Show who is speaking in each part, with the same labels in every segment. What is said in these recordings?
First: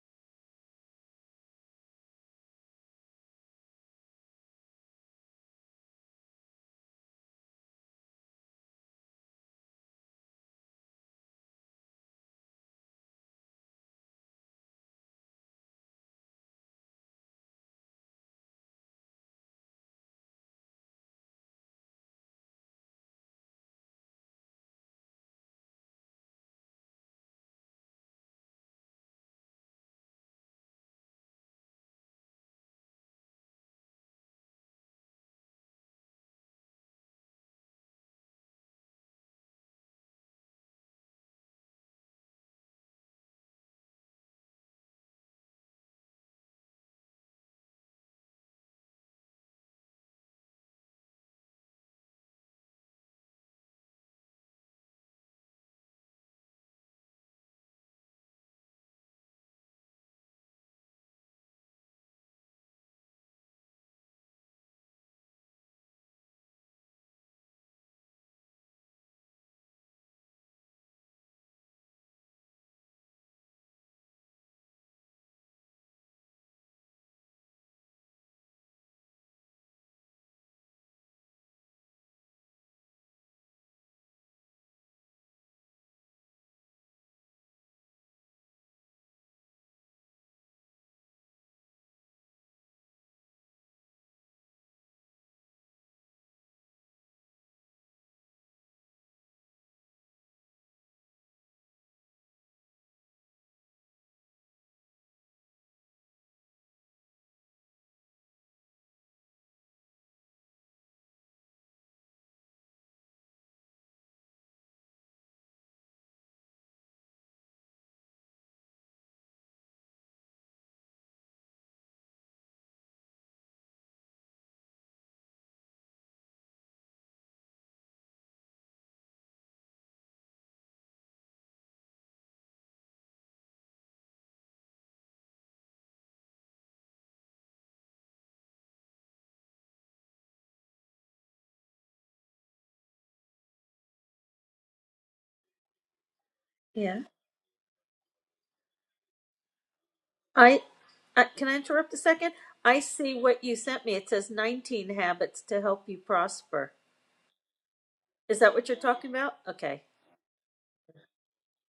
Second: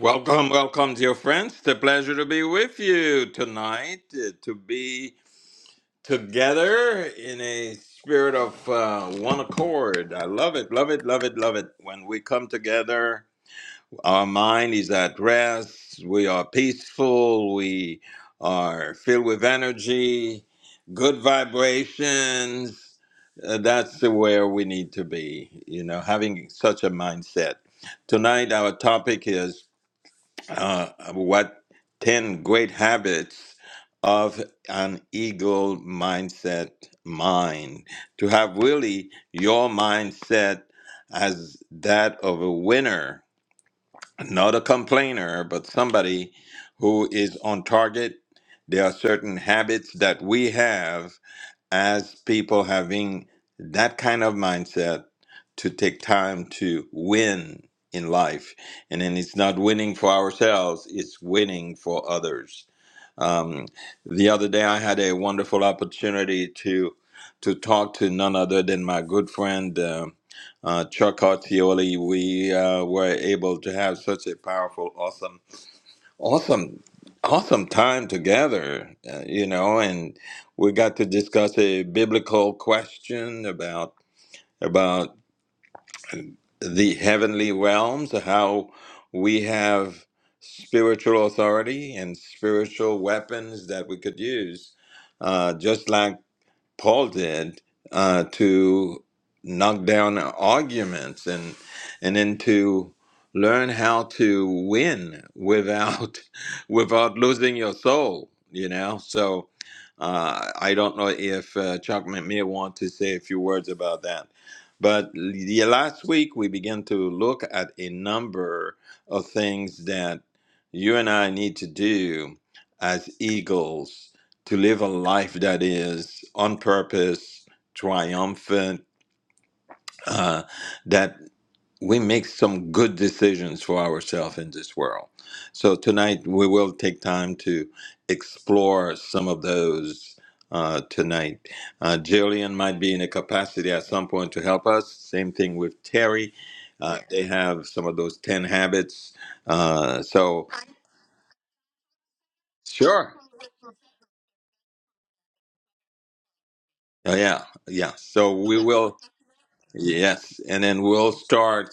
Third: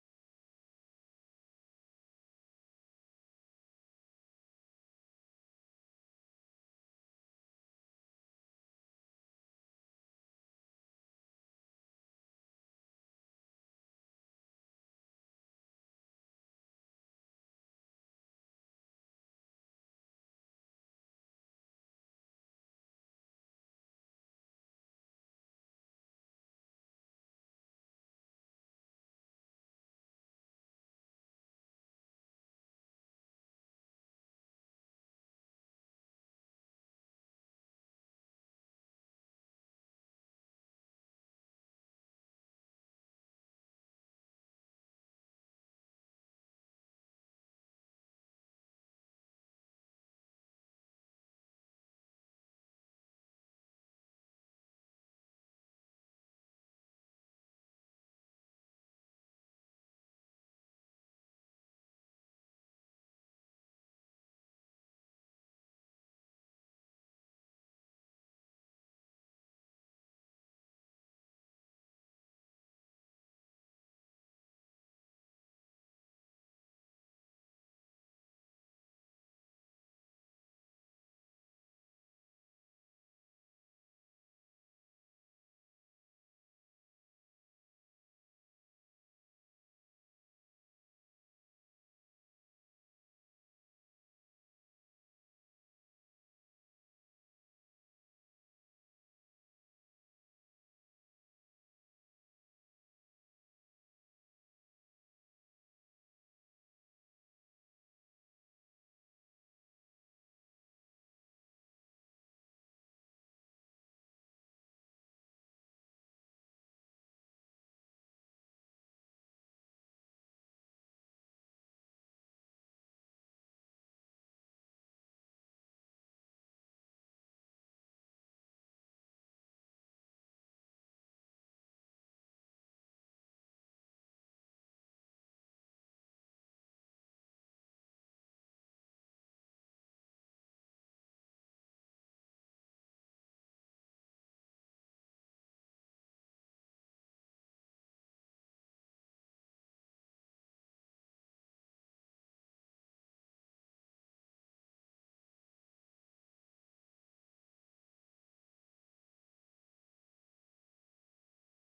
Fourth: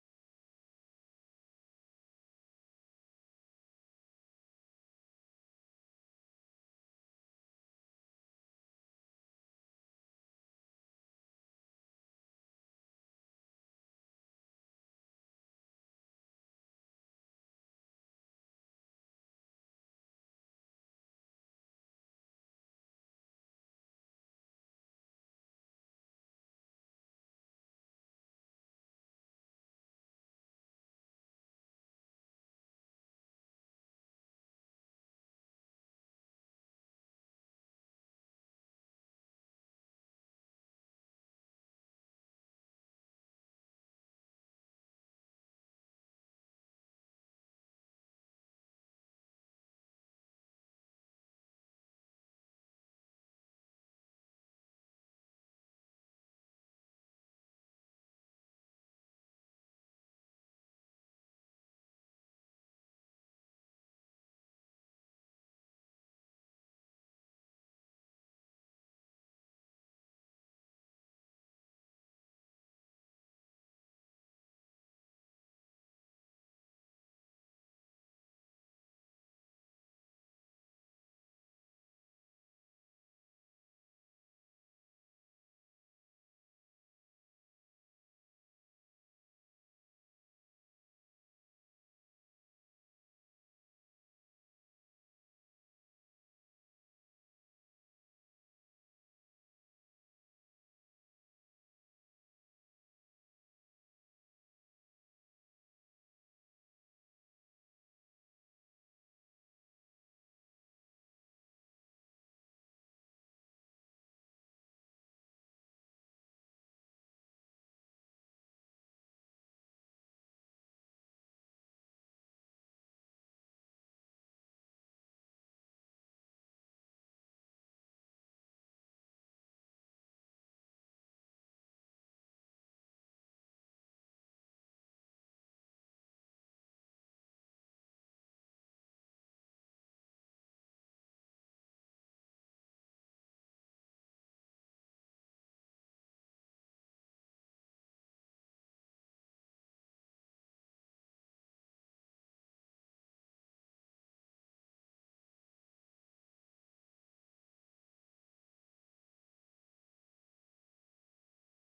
Speaker 1: Welcome, welcome, dear friends. It's a pleasure to be with you tonight, uh, to be together in a spirit of uh, one accord. I love it, love it, love it, love it. When we come together, our mind is at rest, we are peaceful, we are filled with energy, good vibrations. Uh, that's where we need to be, you know, having such a mindset. Tonight, our topic is uh, what 10 great habits of an eagle mindset mind to have really your mindset as that of a winner not a complainer but somebody who is on target there are certain habits that we have as people having that kind of mindset to take time to win in life. And then it's not winning for ourselves, it's winning for others. Um, the other day, I had a wonderful opportunity to to talk to none other than my good friend uh, uh, Chuck Artioli. We uh, were able to have such a powerful, awesome Awesome, awesome time together, uh, you know, and we got to discuss a biblical question about about the heavenly realms, how we have spiritual authority and spiritual weapons that we could use, uh, just like Paul did uh, to knock down arguments and and then to learn how to win without without losing your soul. You know, so uh, I don't know if uh, Chuck McMeer wants to say a few words about that. But yeah, last week we began to look at a number of things that you and I need to do as eagles to live a life that is on purpose, triumphant, uh, that we make some good decisions for ourselves in this world. So tonight we will take time to explore some of those. Uh, tonight, uh, Jillian might be in a capacity at some point to help us. Same thing with Terry; uh,
Speaker 2: Yeah.
Speaker 1: they have some of those ten habits. Uh, so,
Speaker 2: I, I can I interrupt a second? I
Speaker 1: sure,
Speaker 2: see what you sent me. It says 19 habits to help you prosper.
Speaker 1: Uh, yeah, yeah. So
Speaker 2: Is that
Speaker 1: we
Speaker 2: what you're
Speaker 1: will,
Speaker 2: talking about? Okay.
Speaker 1: yes, and then we'll start,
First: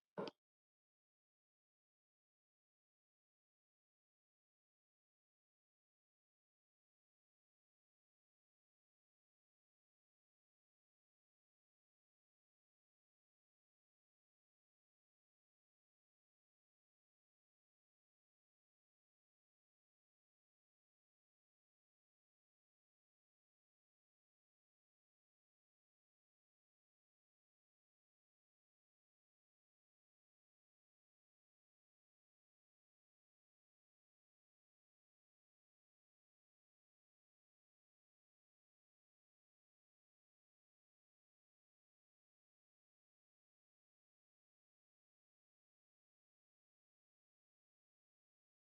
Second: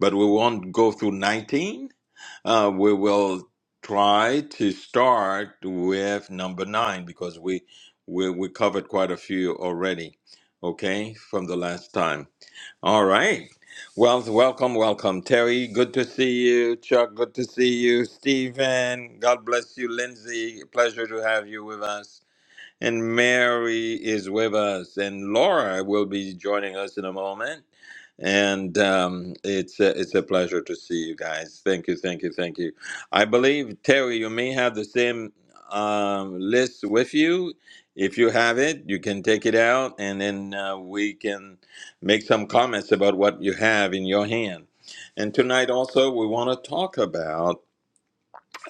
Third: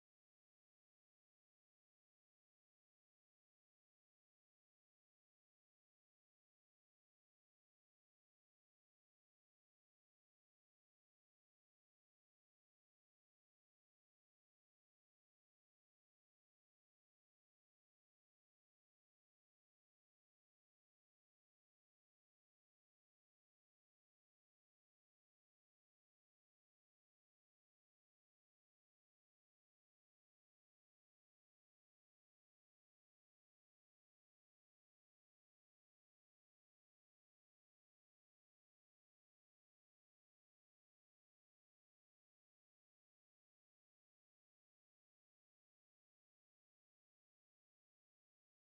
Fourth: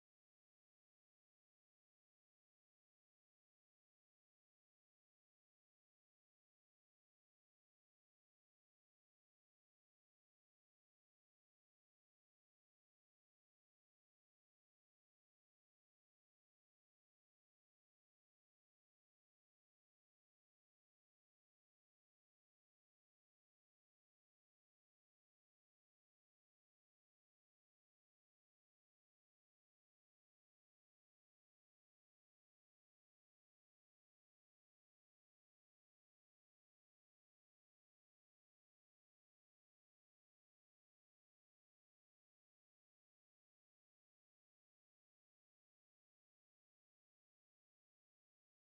Speaker 1: but we won't go through 19. Uh, we will try to start with number nine because we, we we covered quite a few already. Okay, from the last time. All right. Well, welcome, welcome, Terry. Good to see you, Chuck. Good to see you, Stephen. God bless you, Lindsay. Pleasure to have you with us. And Mary is with us, and Laura will be joining us in a moment. And um, it's a, it's a pleasure to see you guys. Thank you, thank you, thank you. I believe Terry, you may have the same um, list with you. If you have it, you can take it out, and then uh, we can make some comments about what you have in your hand. And tonight also, we want to talk about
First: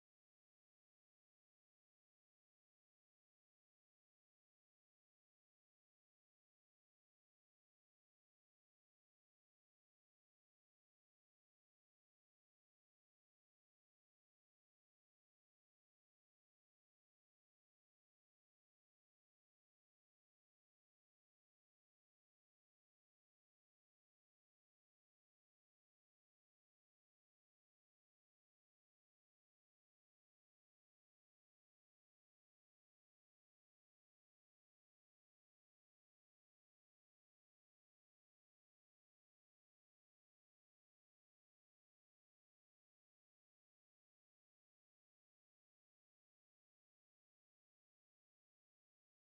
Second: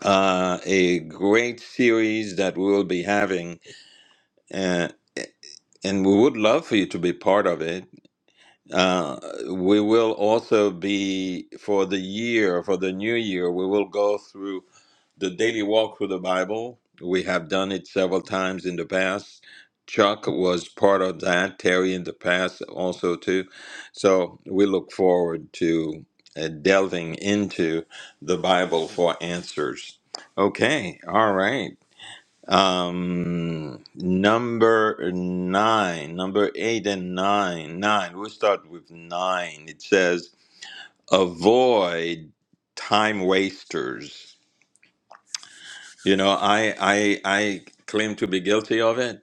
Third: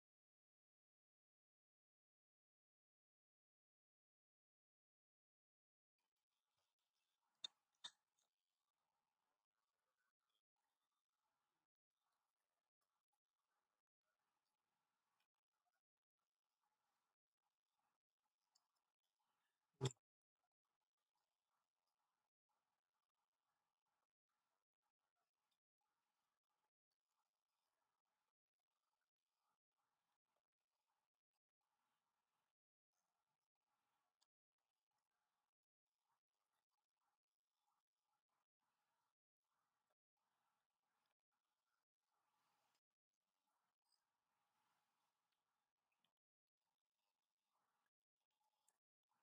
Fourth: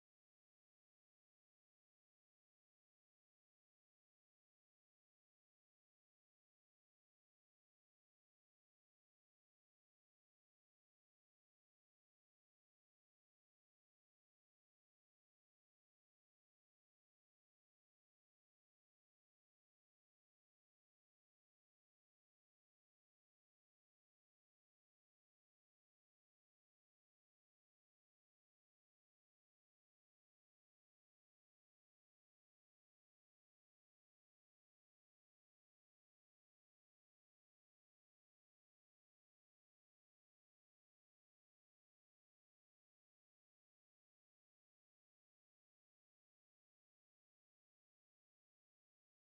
Speaker 1: uh, a great series that we will be having. Uh, and we would love for you to be part of it. Uh, we will also be for the year, for the new year, we will go through the daily walk through the Bible. We have done it several times in the past. Chuck was part of that, Terry in the past also too. So we look forward to uh, delving into the Bible for answers. Okay, all right. Um, number nine, number eight and nine, nine. We'll start with nine. It says avoid time wasters. You know, I I I claim to be guilty of it.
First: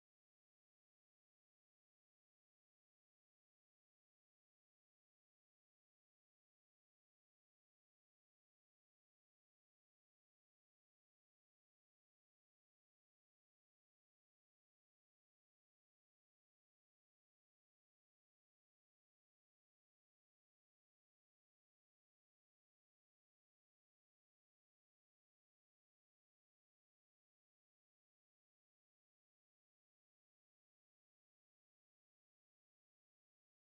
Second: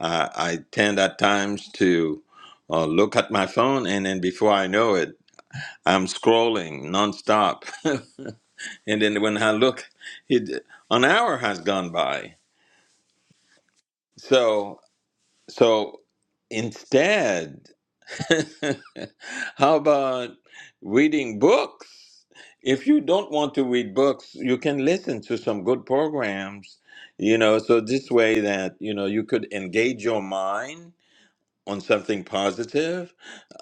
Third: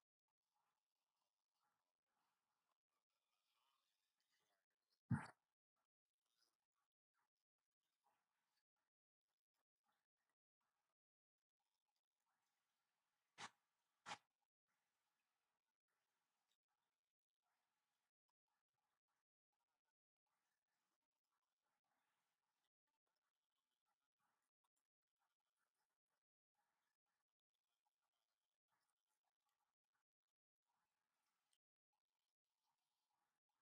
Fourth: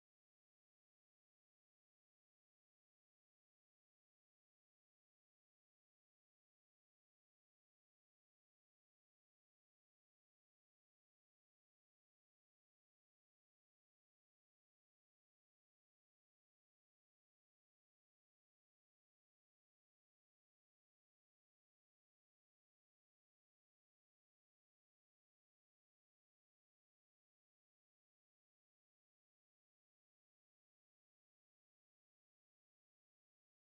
Speaker 1: Uh, I tend at times to uh, look at my phone, and then before I know it, I'm scrolling nonstop. and then when I look, it an hour has gone by. So so instead. How about reading books? If you don't want to read books, you can listen to some good programs, you know, so this way that, you know, you could engage your mind on something positive.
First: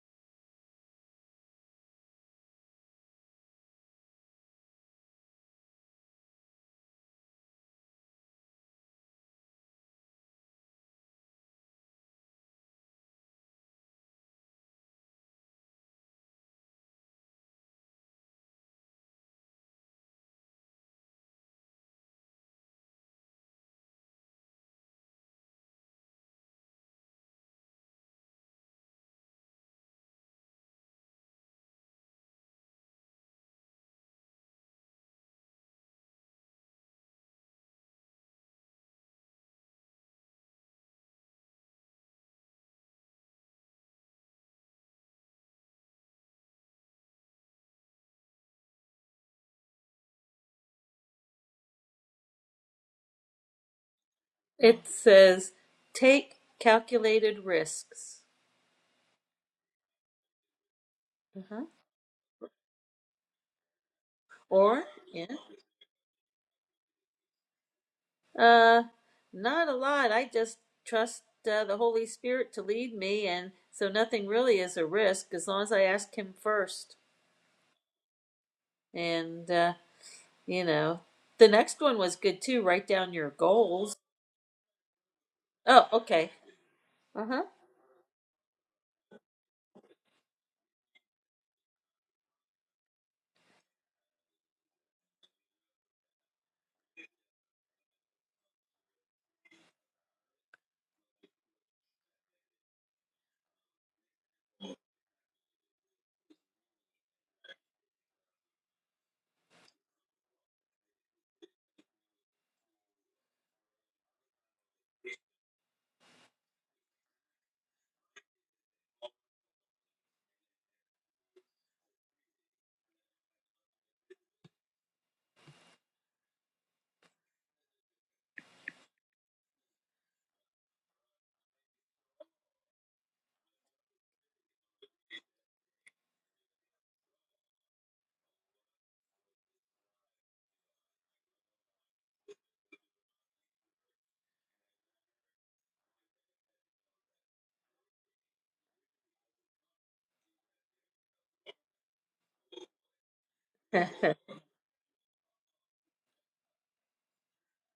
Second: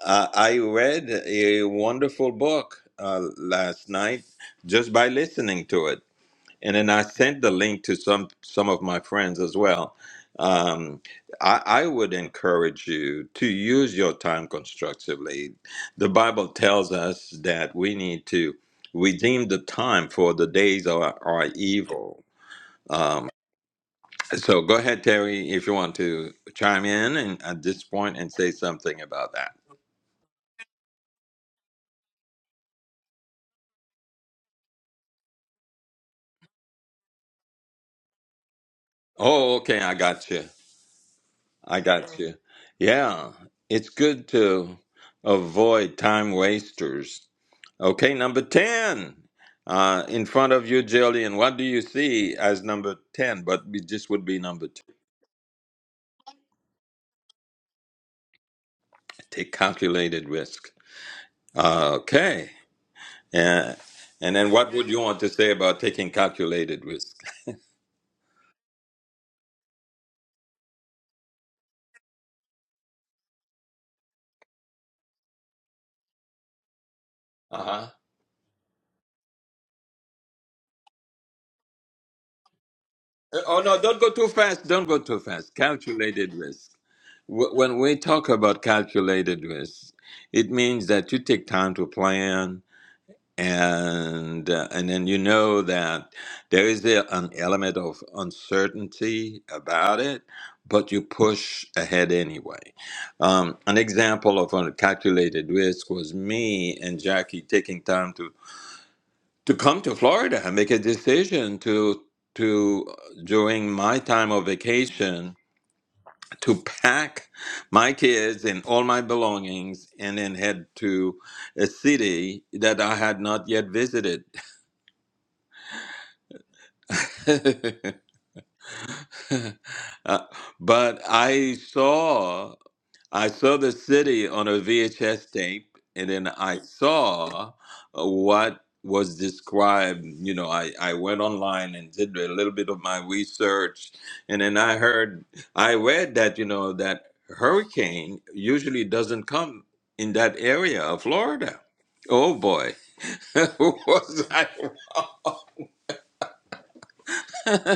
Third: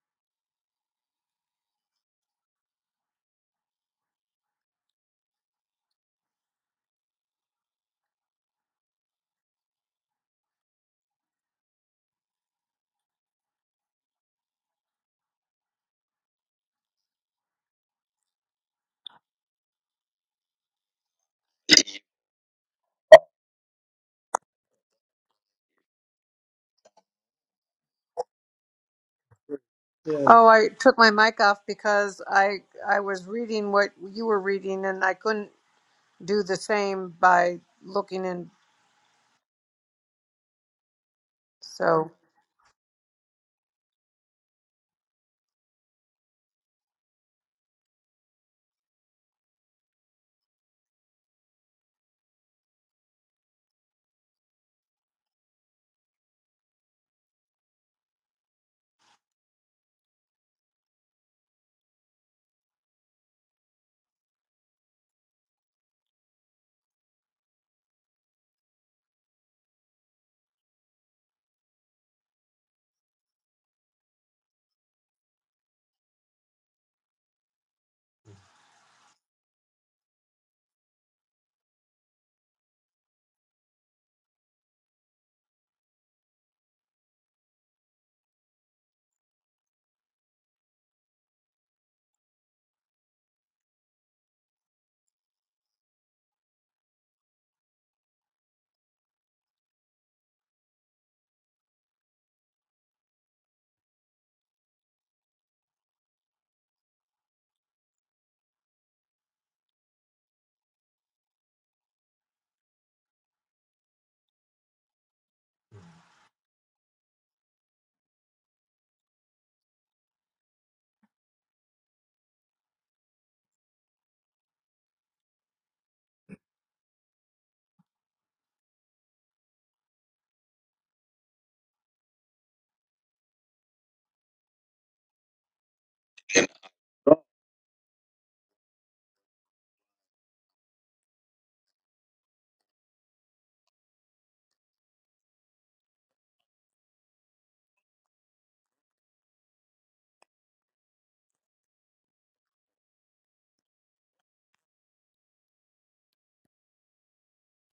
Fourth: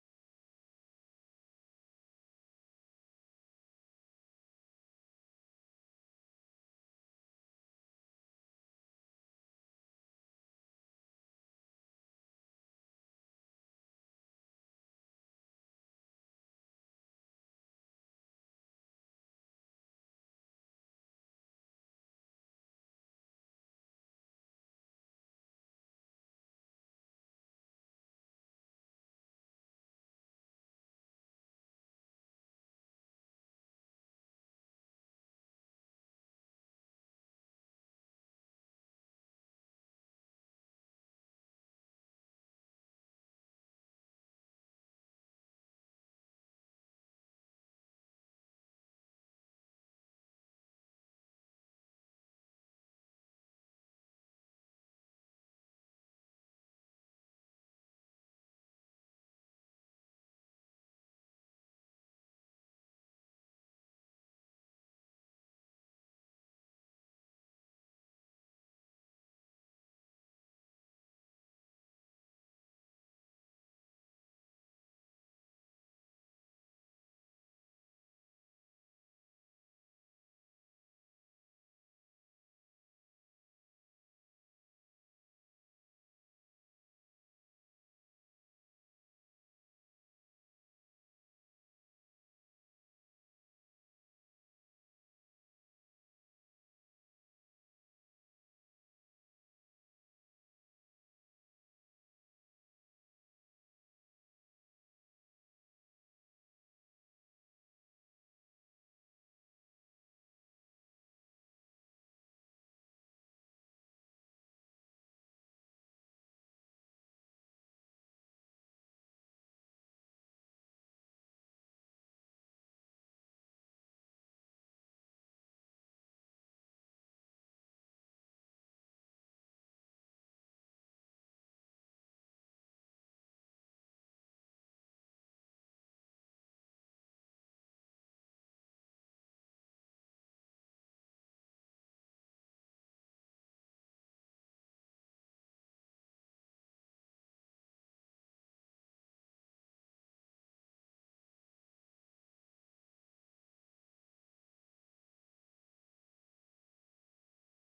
Speaker 1: Uh, I read a wonderful book uh, last night just by listening to it and then I sent the link to some some of my friends as well. Um, I, I would encourage you to use your time constructively. The Bible tells us that we need to redeem the time for the days are, are evil. Um, so go ahead, Terry, if you want to chime in and at this point and say something about that.
Speaker 3: Yeah. Oh, I took my mic off because I I was reading what you were reading and I couldn't do the same by looking in.
Speaker 1: Oh, okay, I got you. I
Speaker 3: So
Speaker 1: got you. Yeah, it's good to avoid time wasters Okay, number 10. Uh, in front of you, Jillian, what do you see as number 10? But it just would be number 10.
Speaker 2: It says take calculated risks.
Speaker 1: Take calculated risk.
Speaker 2: Uh-huh.
Speaker 1: Okay. Yeah. And then what
Speaker 2: Or,
Speaker 1: would you want to
Speaker 2: yeah.
Speaker 1: say about taking calculated risk?
Speaker 2: Uh not a lot. I just trust uh, the Holy Spirit to lead me and so nothing really is a risk as long as I ask him first.
Speaker 1: Uh-huh. Uh,
Speaker 2: And uh, you know, the next one was good too. Write down your
Speaker 1: Oh, no,
Speaker 2: goals.
Speaker 1: don't go too fast. Don't go too fast.
Speaker 2: Oh, okay.
Speaker 1: Calculated risk.
Speaker 2: Uh huh.
Speaker 1: Wh- When we talk about calculated risk, it means that you take time to plan, and uh, and then you know that there is the, an element of uncertainty about it, but you push ahead anyway. Um, an example of a calculated risk was me and Jackie taking time to to come to Florida and make a decision to to uh, during my time of vacation to pack my kids and all my belongings and then head to a city that I had not yet visited Uh, but I saw I saw the city on a VHS tape, and then I saw uh, what was described. You know, I, I went online and did a little bit of my research, and then I heard I read that you know that hurricane usually doesn't come in that area of Florida. Oh boy, was I?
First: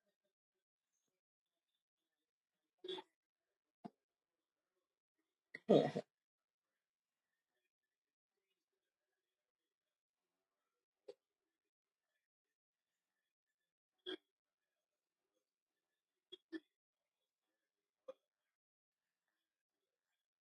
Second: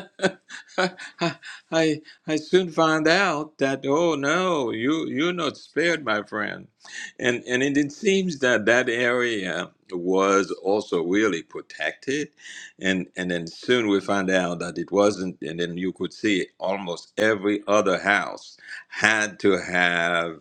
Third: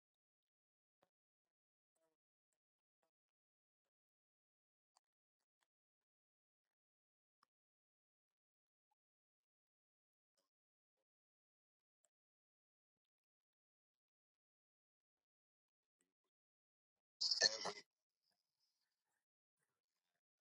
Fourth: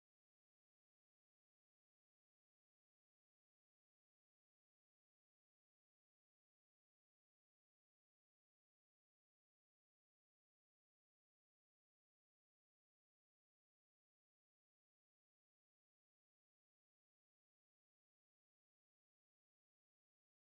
Speaker 1: I I soon found out that oh no, you you're not spared, my friend, and and it, it seems that that area was also really protected, and and then soon we found out that it wasn't, and then you could see almost every other house had to have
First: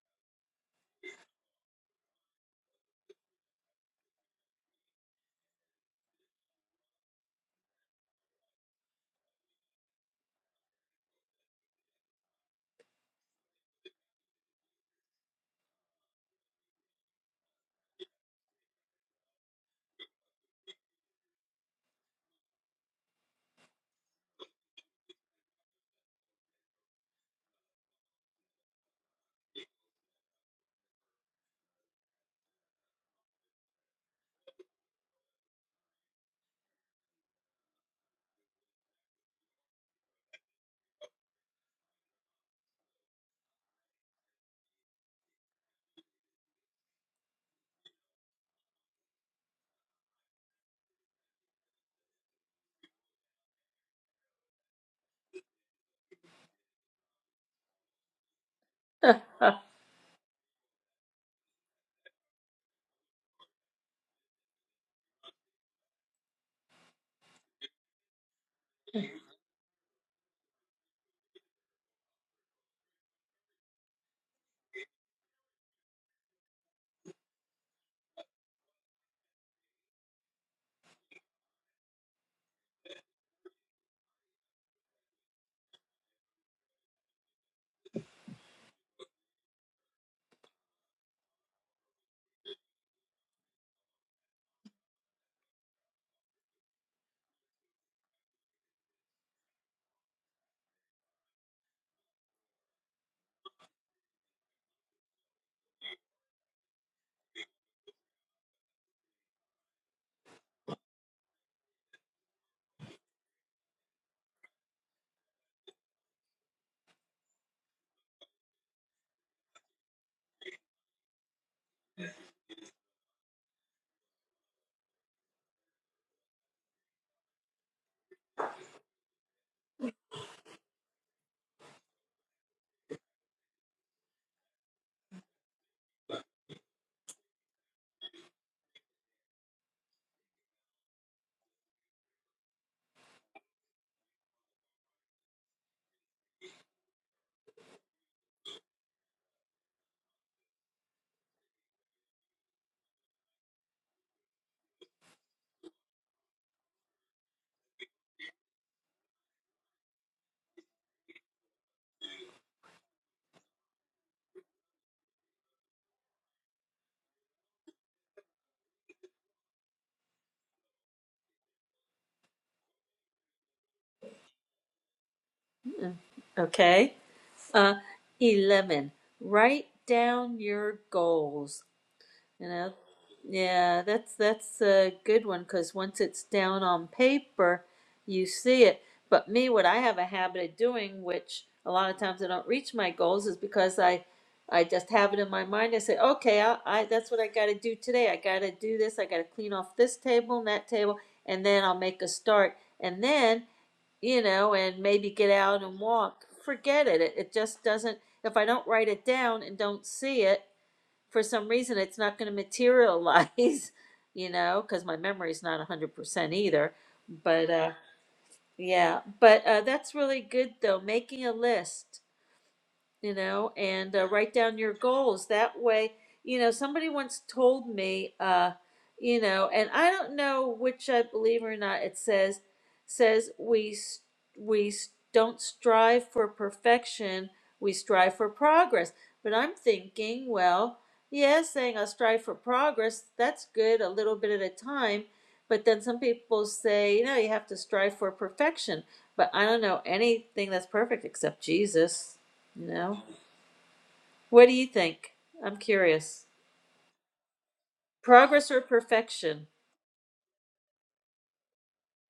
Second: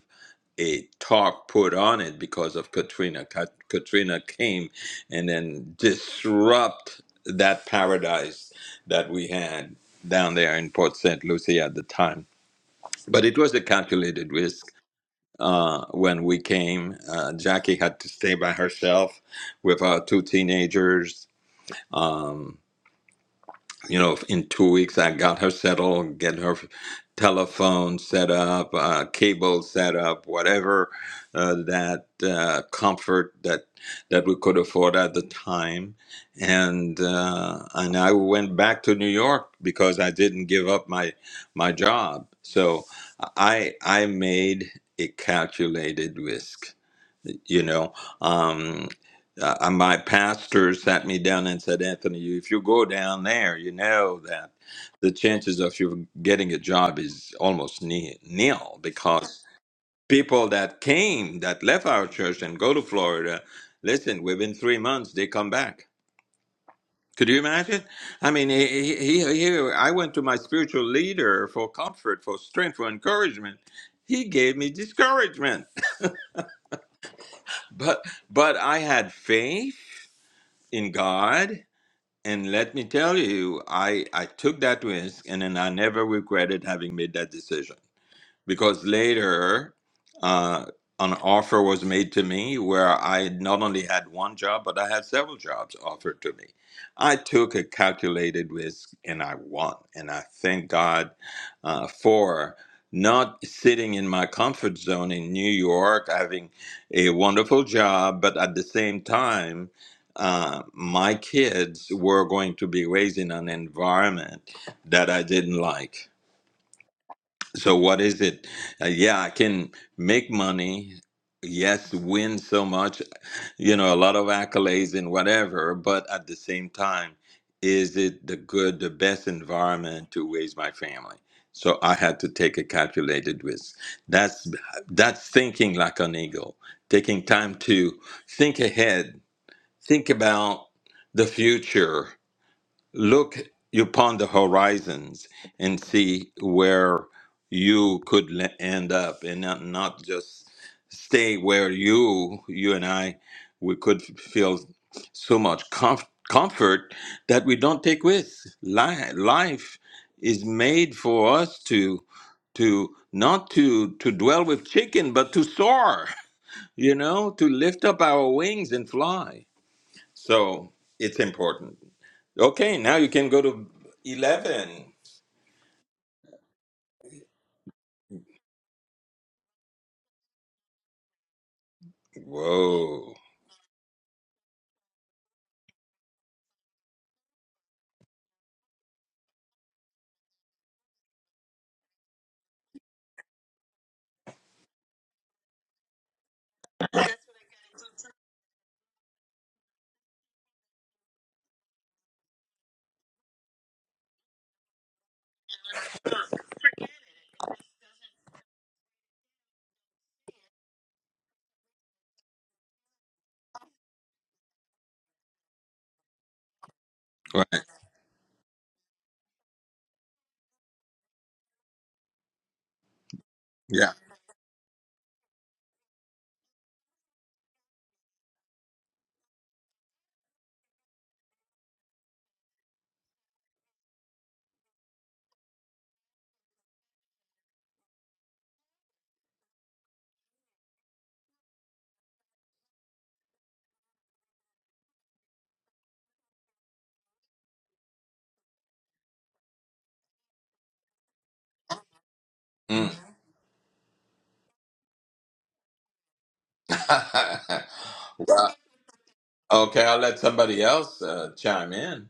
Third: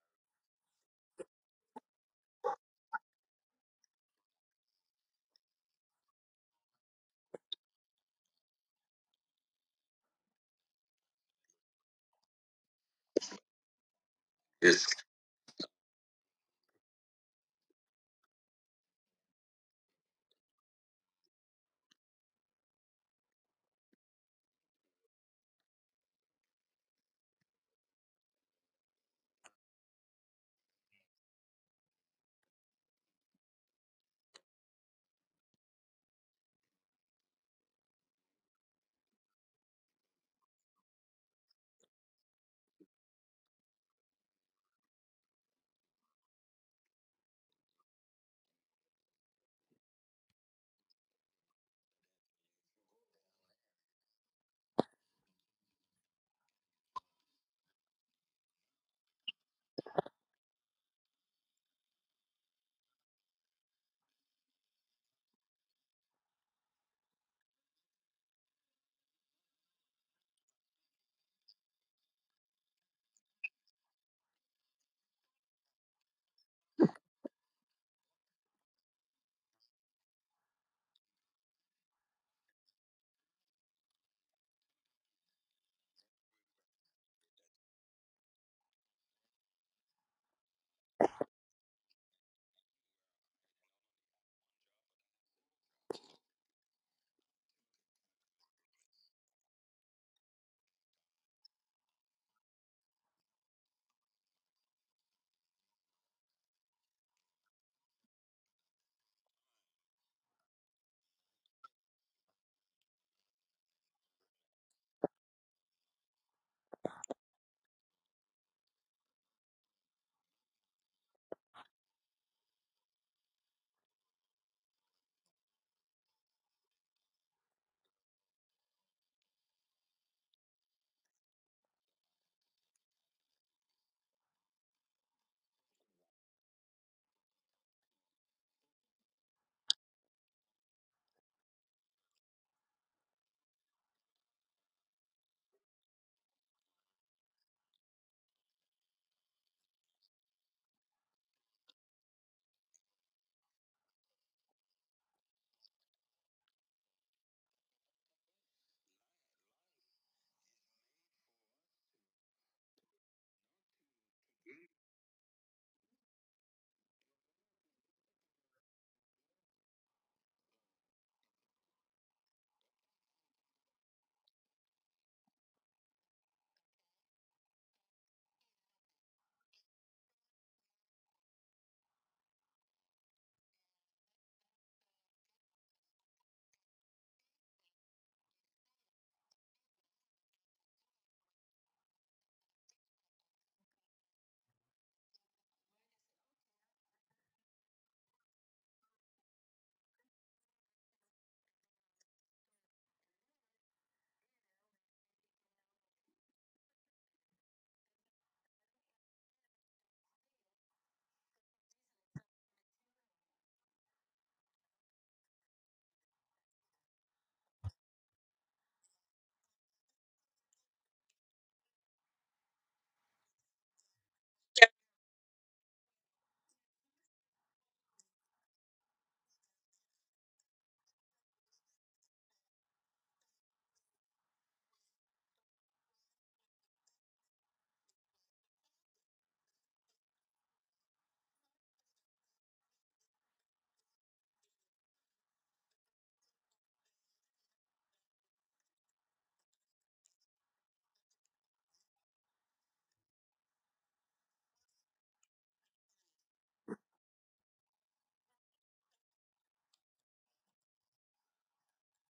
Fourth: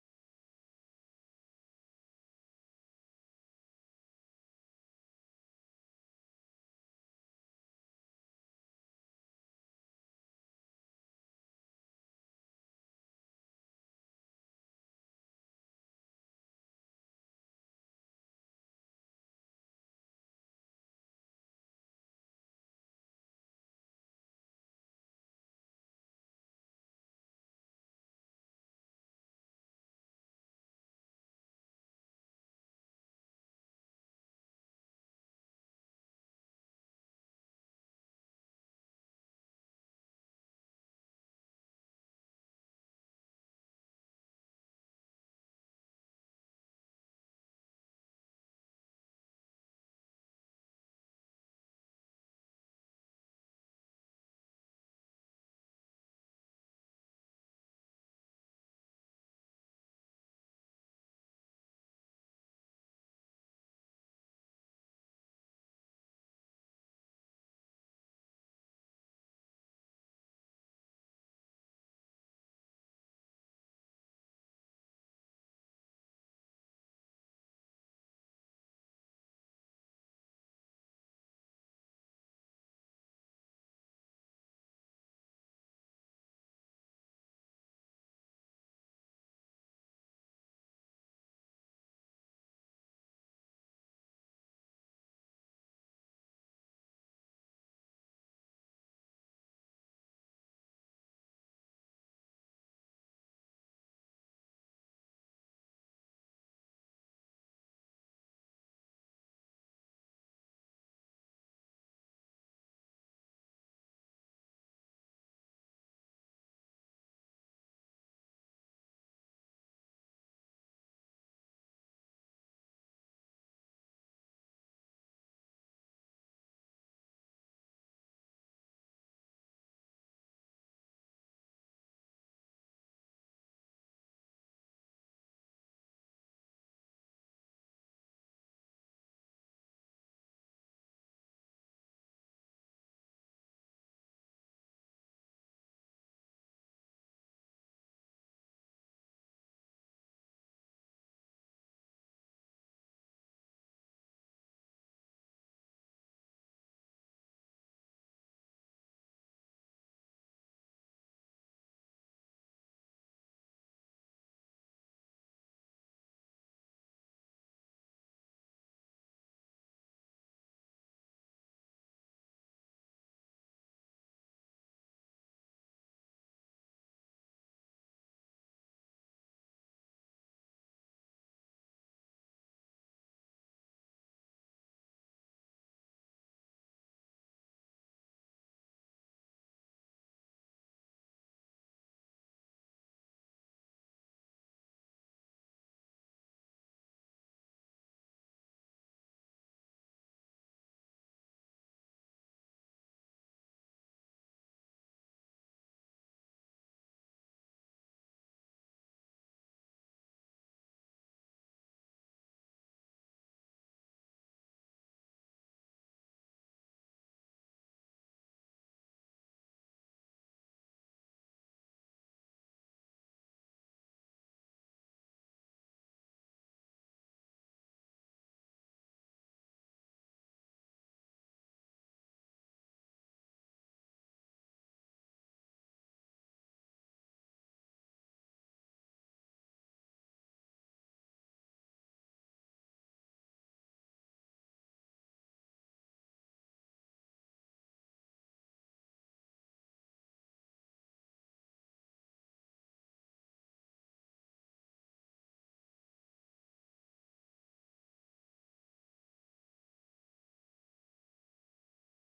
Speaker 1: a talk put on it because of Katrina. Kat- Katrina came and then disrupt that paradise that we had down there in Port St. Lucie at the time. But it was a calculated risk. Uh, when we came, uh, Jackie had to stay by herself with our two teenagers. Um, you know, in two weeks, I got her settled, get her telephone set up, uh, cable set up, whatever uh, that uh, comfort that that we could afford at the time, and uh, and I went back to New York because I didn't give up my my job. So I I made a calculated risk you know um uh, uh, my pastor sat me down and said anthony you- if you go down there you know that the chances of you getting a job is almost ni- nil because people that came that left our church and go to florida listen within three months they come back could you imagine i mean he, he, he, he- i went to my spiritual leader for comfort for strength for encouragement he gave me discouragement but but i had faith in God. And let me tell you, I, I took that risk and then I never regretted having made that decision because later uh, an offer was made to me where I not only had one job, but I had several jobs offered to me. I took a calculated risk and I won. And I thank God uh, for not sitting in my comfort zone in New York, having a wonderful job, but at the same time, uh, my kids were going to be raised in an environment that I didn't like so what is it? Uh, yeah, I can make money. Yes, win so much, you know, a lot of accolades and whatever, but at the same time, is it the good, the best environment to raise my family? So I had to take a calculated risk. That's that's thinking like an eagle, taking time to think ahead, think about the future look upon the horizons and see where you could le- end up and not, not just stay where you you and i we could f- feel so much comf- comfort that we don't take risks Li- life is made for us to to not to to dwell with chicken but to soar you know to lift up our wings and fly so it's important. Okay, now you can go to 11.
Speaker 2: okay. Uh, 11. Write down your goals. You know,
Speaker 1: Whoa.
Speaker 2: yeah, that's that's a good one because once it's down on paper, you see it. But me, what I have a habit of doing, which a lot of times I don't reach my goals, is because I, I just have it in my mind. I say, okay, I, I that's what I got to do today. I got to do this. I got to clean off this table and that table, and then I'll make a start. And then you know, and maybe get out and walk. Forget it. It, it just doesn't, if I don't write it down and don't see it, for some reason, it's not going to materialize, you know, because my memory's not 100% either.
Speaker 1: Right.
Speaker 2: But uh, yeah, but uh, that's really good though, making a list you know,
Speaker 1: Yeah.
Speaker 2: and uh, write down your goals. That way, you know, somebody once told me, uh, you know, and I don't know which I believe or not. It says says we s- we s- don't strive for perfection, we strive for progress. But I'm thinking, well, yeah, saying I strive for progress, that's good a little bit at a time. But then some people say, you know, you have to strive for perfection. But I don't know anything that's perfect except Jesus, you
Speaker 1: Mm.
Speaker 2: know? What do you think? I'm curious. Progress
Speaker 1: well,
Speaker 2: or perfection?
Speaker 1: okay, I'll let somebody else uh, chime in.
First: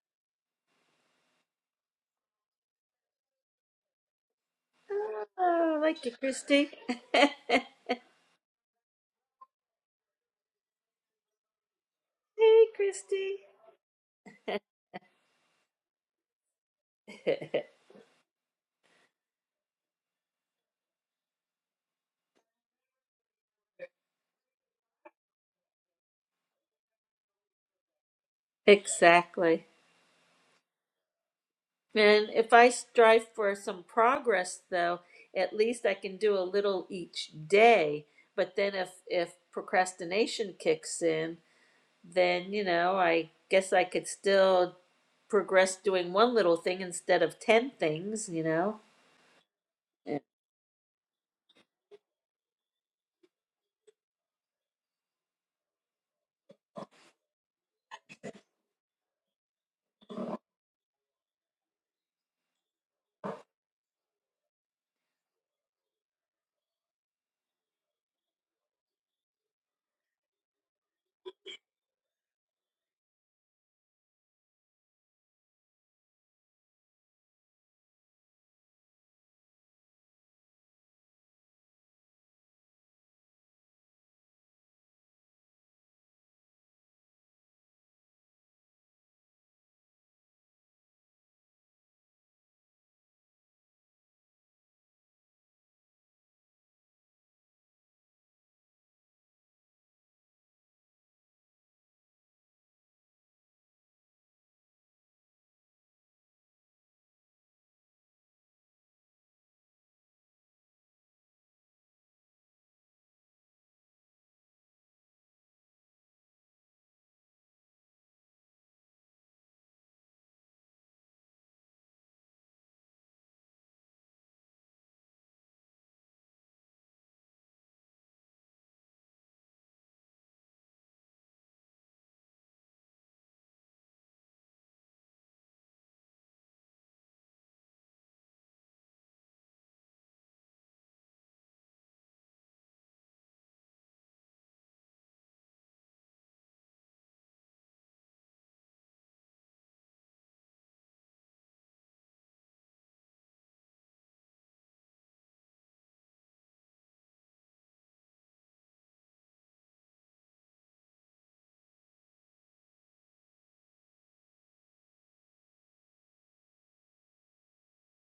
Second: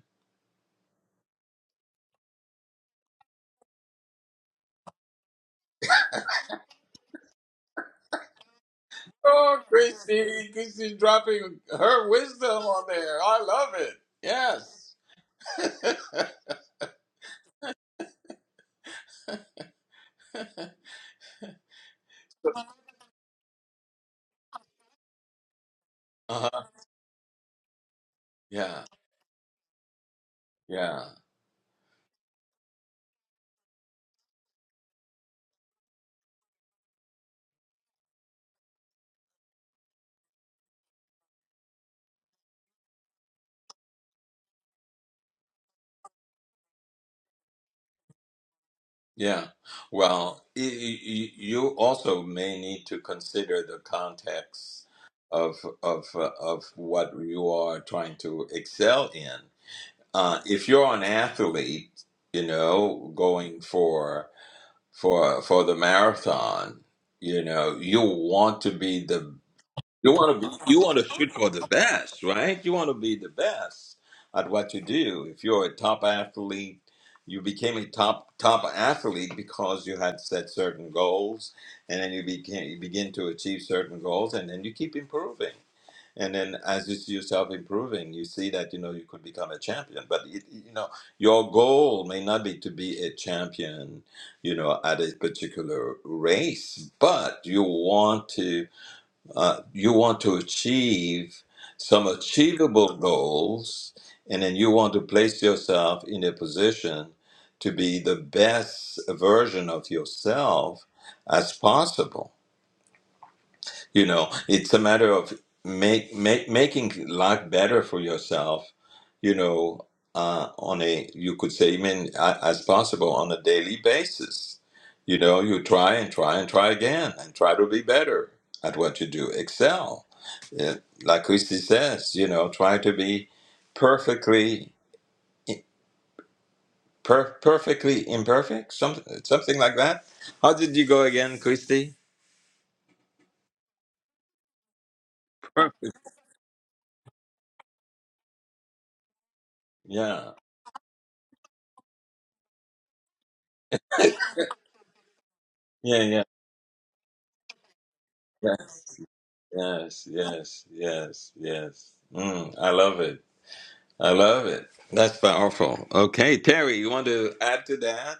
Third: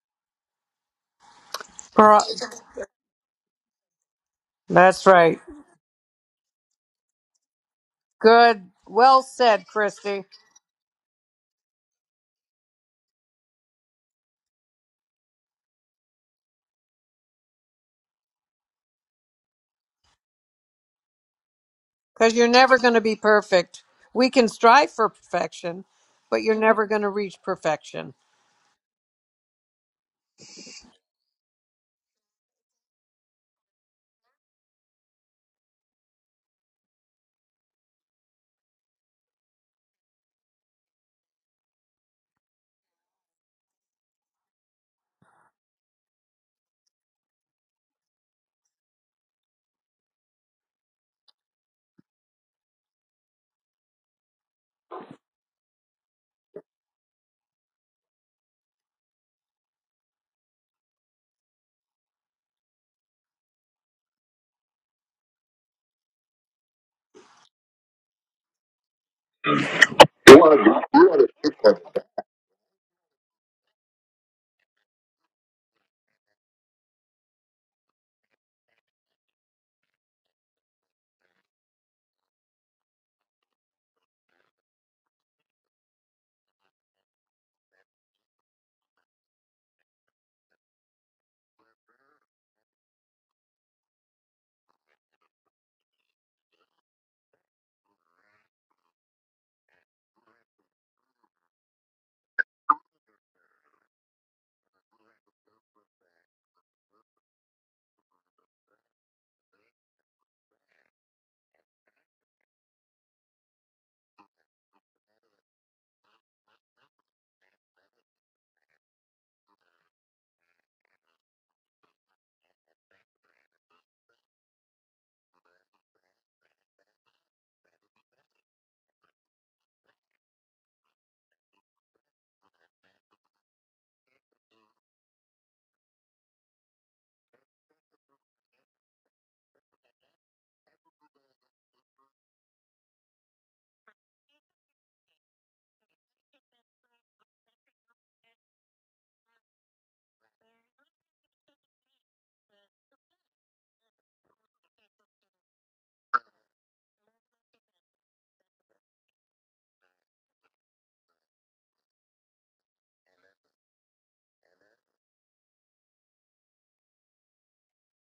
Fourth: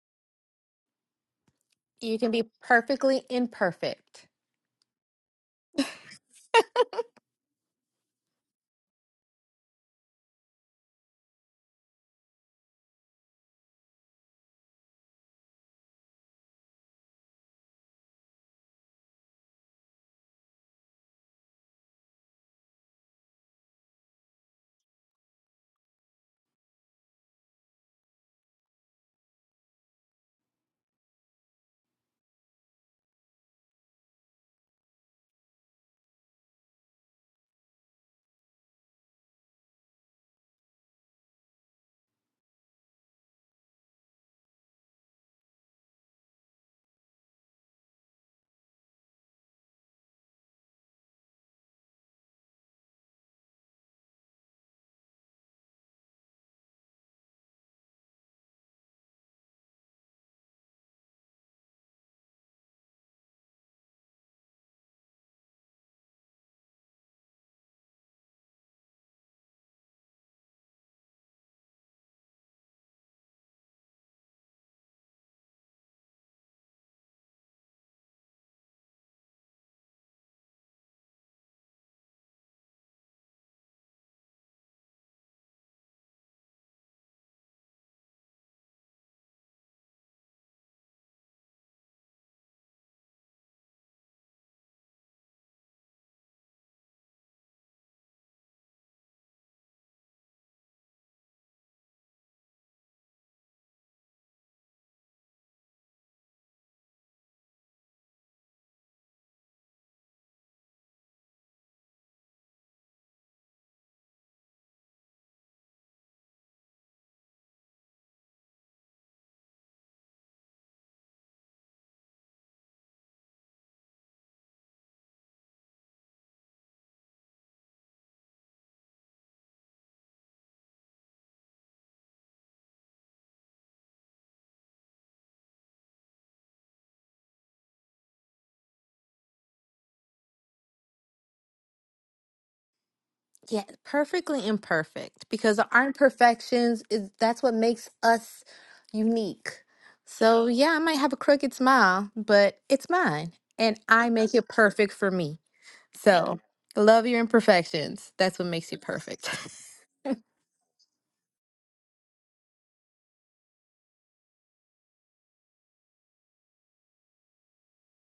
Speaker 4: You
Speaker 3: Pro-
Speaker 4: can be perfectly imperfect.
Speaker 3: that's right.
Speaker 2: Oh, I like you, Christy. hey,
Speaker 3: Good. Well
Speaker 1: Oh,
Speaker 3: said, Christy.
Speaker 1: Christy, Christy's dropping her wisdom on there.
Speaker 2: Christy.
Speaker 1: I love it. Yes.
Speaker 3: Because you're never going to be perfect. We can strive for perfection, but you're
Speaker 1: Uh-huh.
Speaker 3: never going to reach perfection.
Speaker 1: Yeah.
Speaker 2: exactly.
Speaker 1: Yeah.
Speaker 2: And if I strive for some progress, though, at least I can do a little each day. But then if, if procrastination kicks in, then, you know, I guess I could still progress doing one little thing instead of 10 things, you know?
Speaker 1: Yeah. Well, y- y- you also may need to consider the context of of uh, of what you are trying to excel in. Uh, if you're an athlete, you know, going for for for the marathon, you know, you want to be the you
Speaker 3: You
Speaker 1: want to be,
Speaker 3: want
Speaker 1: you
Speaker 3: to
Speaker 1: want to
Speaker 3: you want
Speaker 1: shoot for the
Speaker 3: to
Speaker 1: best, right? You want to be the best at what you do. If you're a top athlete, you became a top top athlete because you had set certain goals, and then you became you begin to achieve certain goals, and then you keep improving. And then as you see yourself improving, you see that you know you could become a champion. But it, you know your goal may not be to be a champion, you know, at a particular race, but you want to uh, you want to achieve some achievable goals, and then you want to place yourself in a position to be the best version of yourself as possible. You know, it's a matter of make, make making life better for yourself. You know, uh, on a you could say even a- as possible on a daily basis. You know, you try and try and try again and try to be better at what you do. Excel, Uh, like Christy says. You know, try to be perfectly per- perfectly imperfect. Something something like that. How did you go again, Christy?
Speaker 4: Yeah, perfectly imperfect because our
Speaker 1: Perfect.
Speaker 4: imperfections is that's what makes us unique.
Speaker 1: Yeah.
Speaker 4: So, yeah, I might have a crooked smile, but it's mine and I make it perfect for me.
Speaker 1: Yeah. Yeah.
Speaker 4: So, love your imperfections. That's what makes you perfect.
Speaker 1: Yes, yes, yes, yes. Mm, I love it. I love it. That's powerful. Okay, Terry, you want to add to that?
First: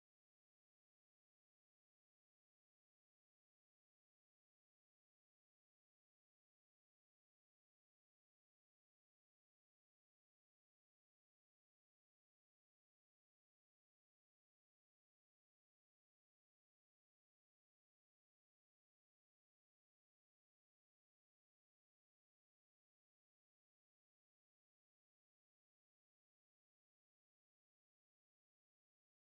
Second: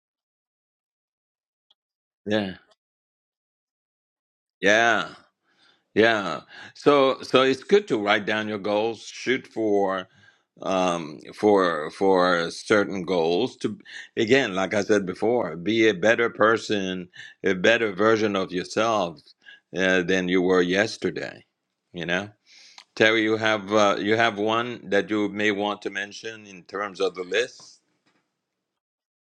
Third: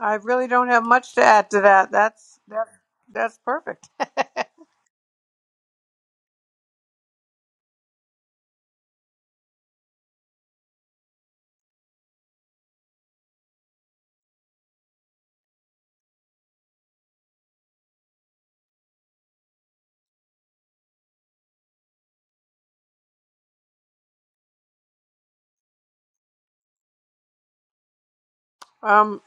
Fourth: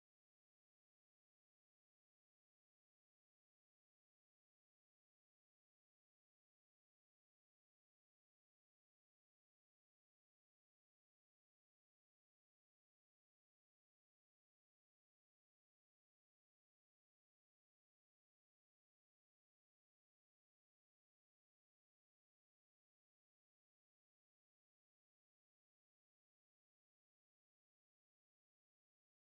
Speaker 3: I really don't have much to add to that. That's
Speaker 1: Yeah.
Speaker 3: that's that's perfect.
Speaker 1: Yeah. Yeah. So so it's good to write down your goals, shoot for um for for certain goals to again, like I said before, be a better person, a better version of yourself uh, than you were yesterday, you know? Terry, you have uh, you have one that you may want to mention in terms of the list?
Speaker 3: Um.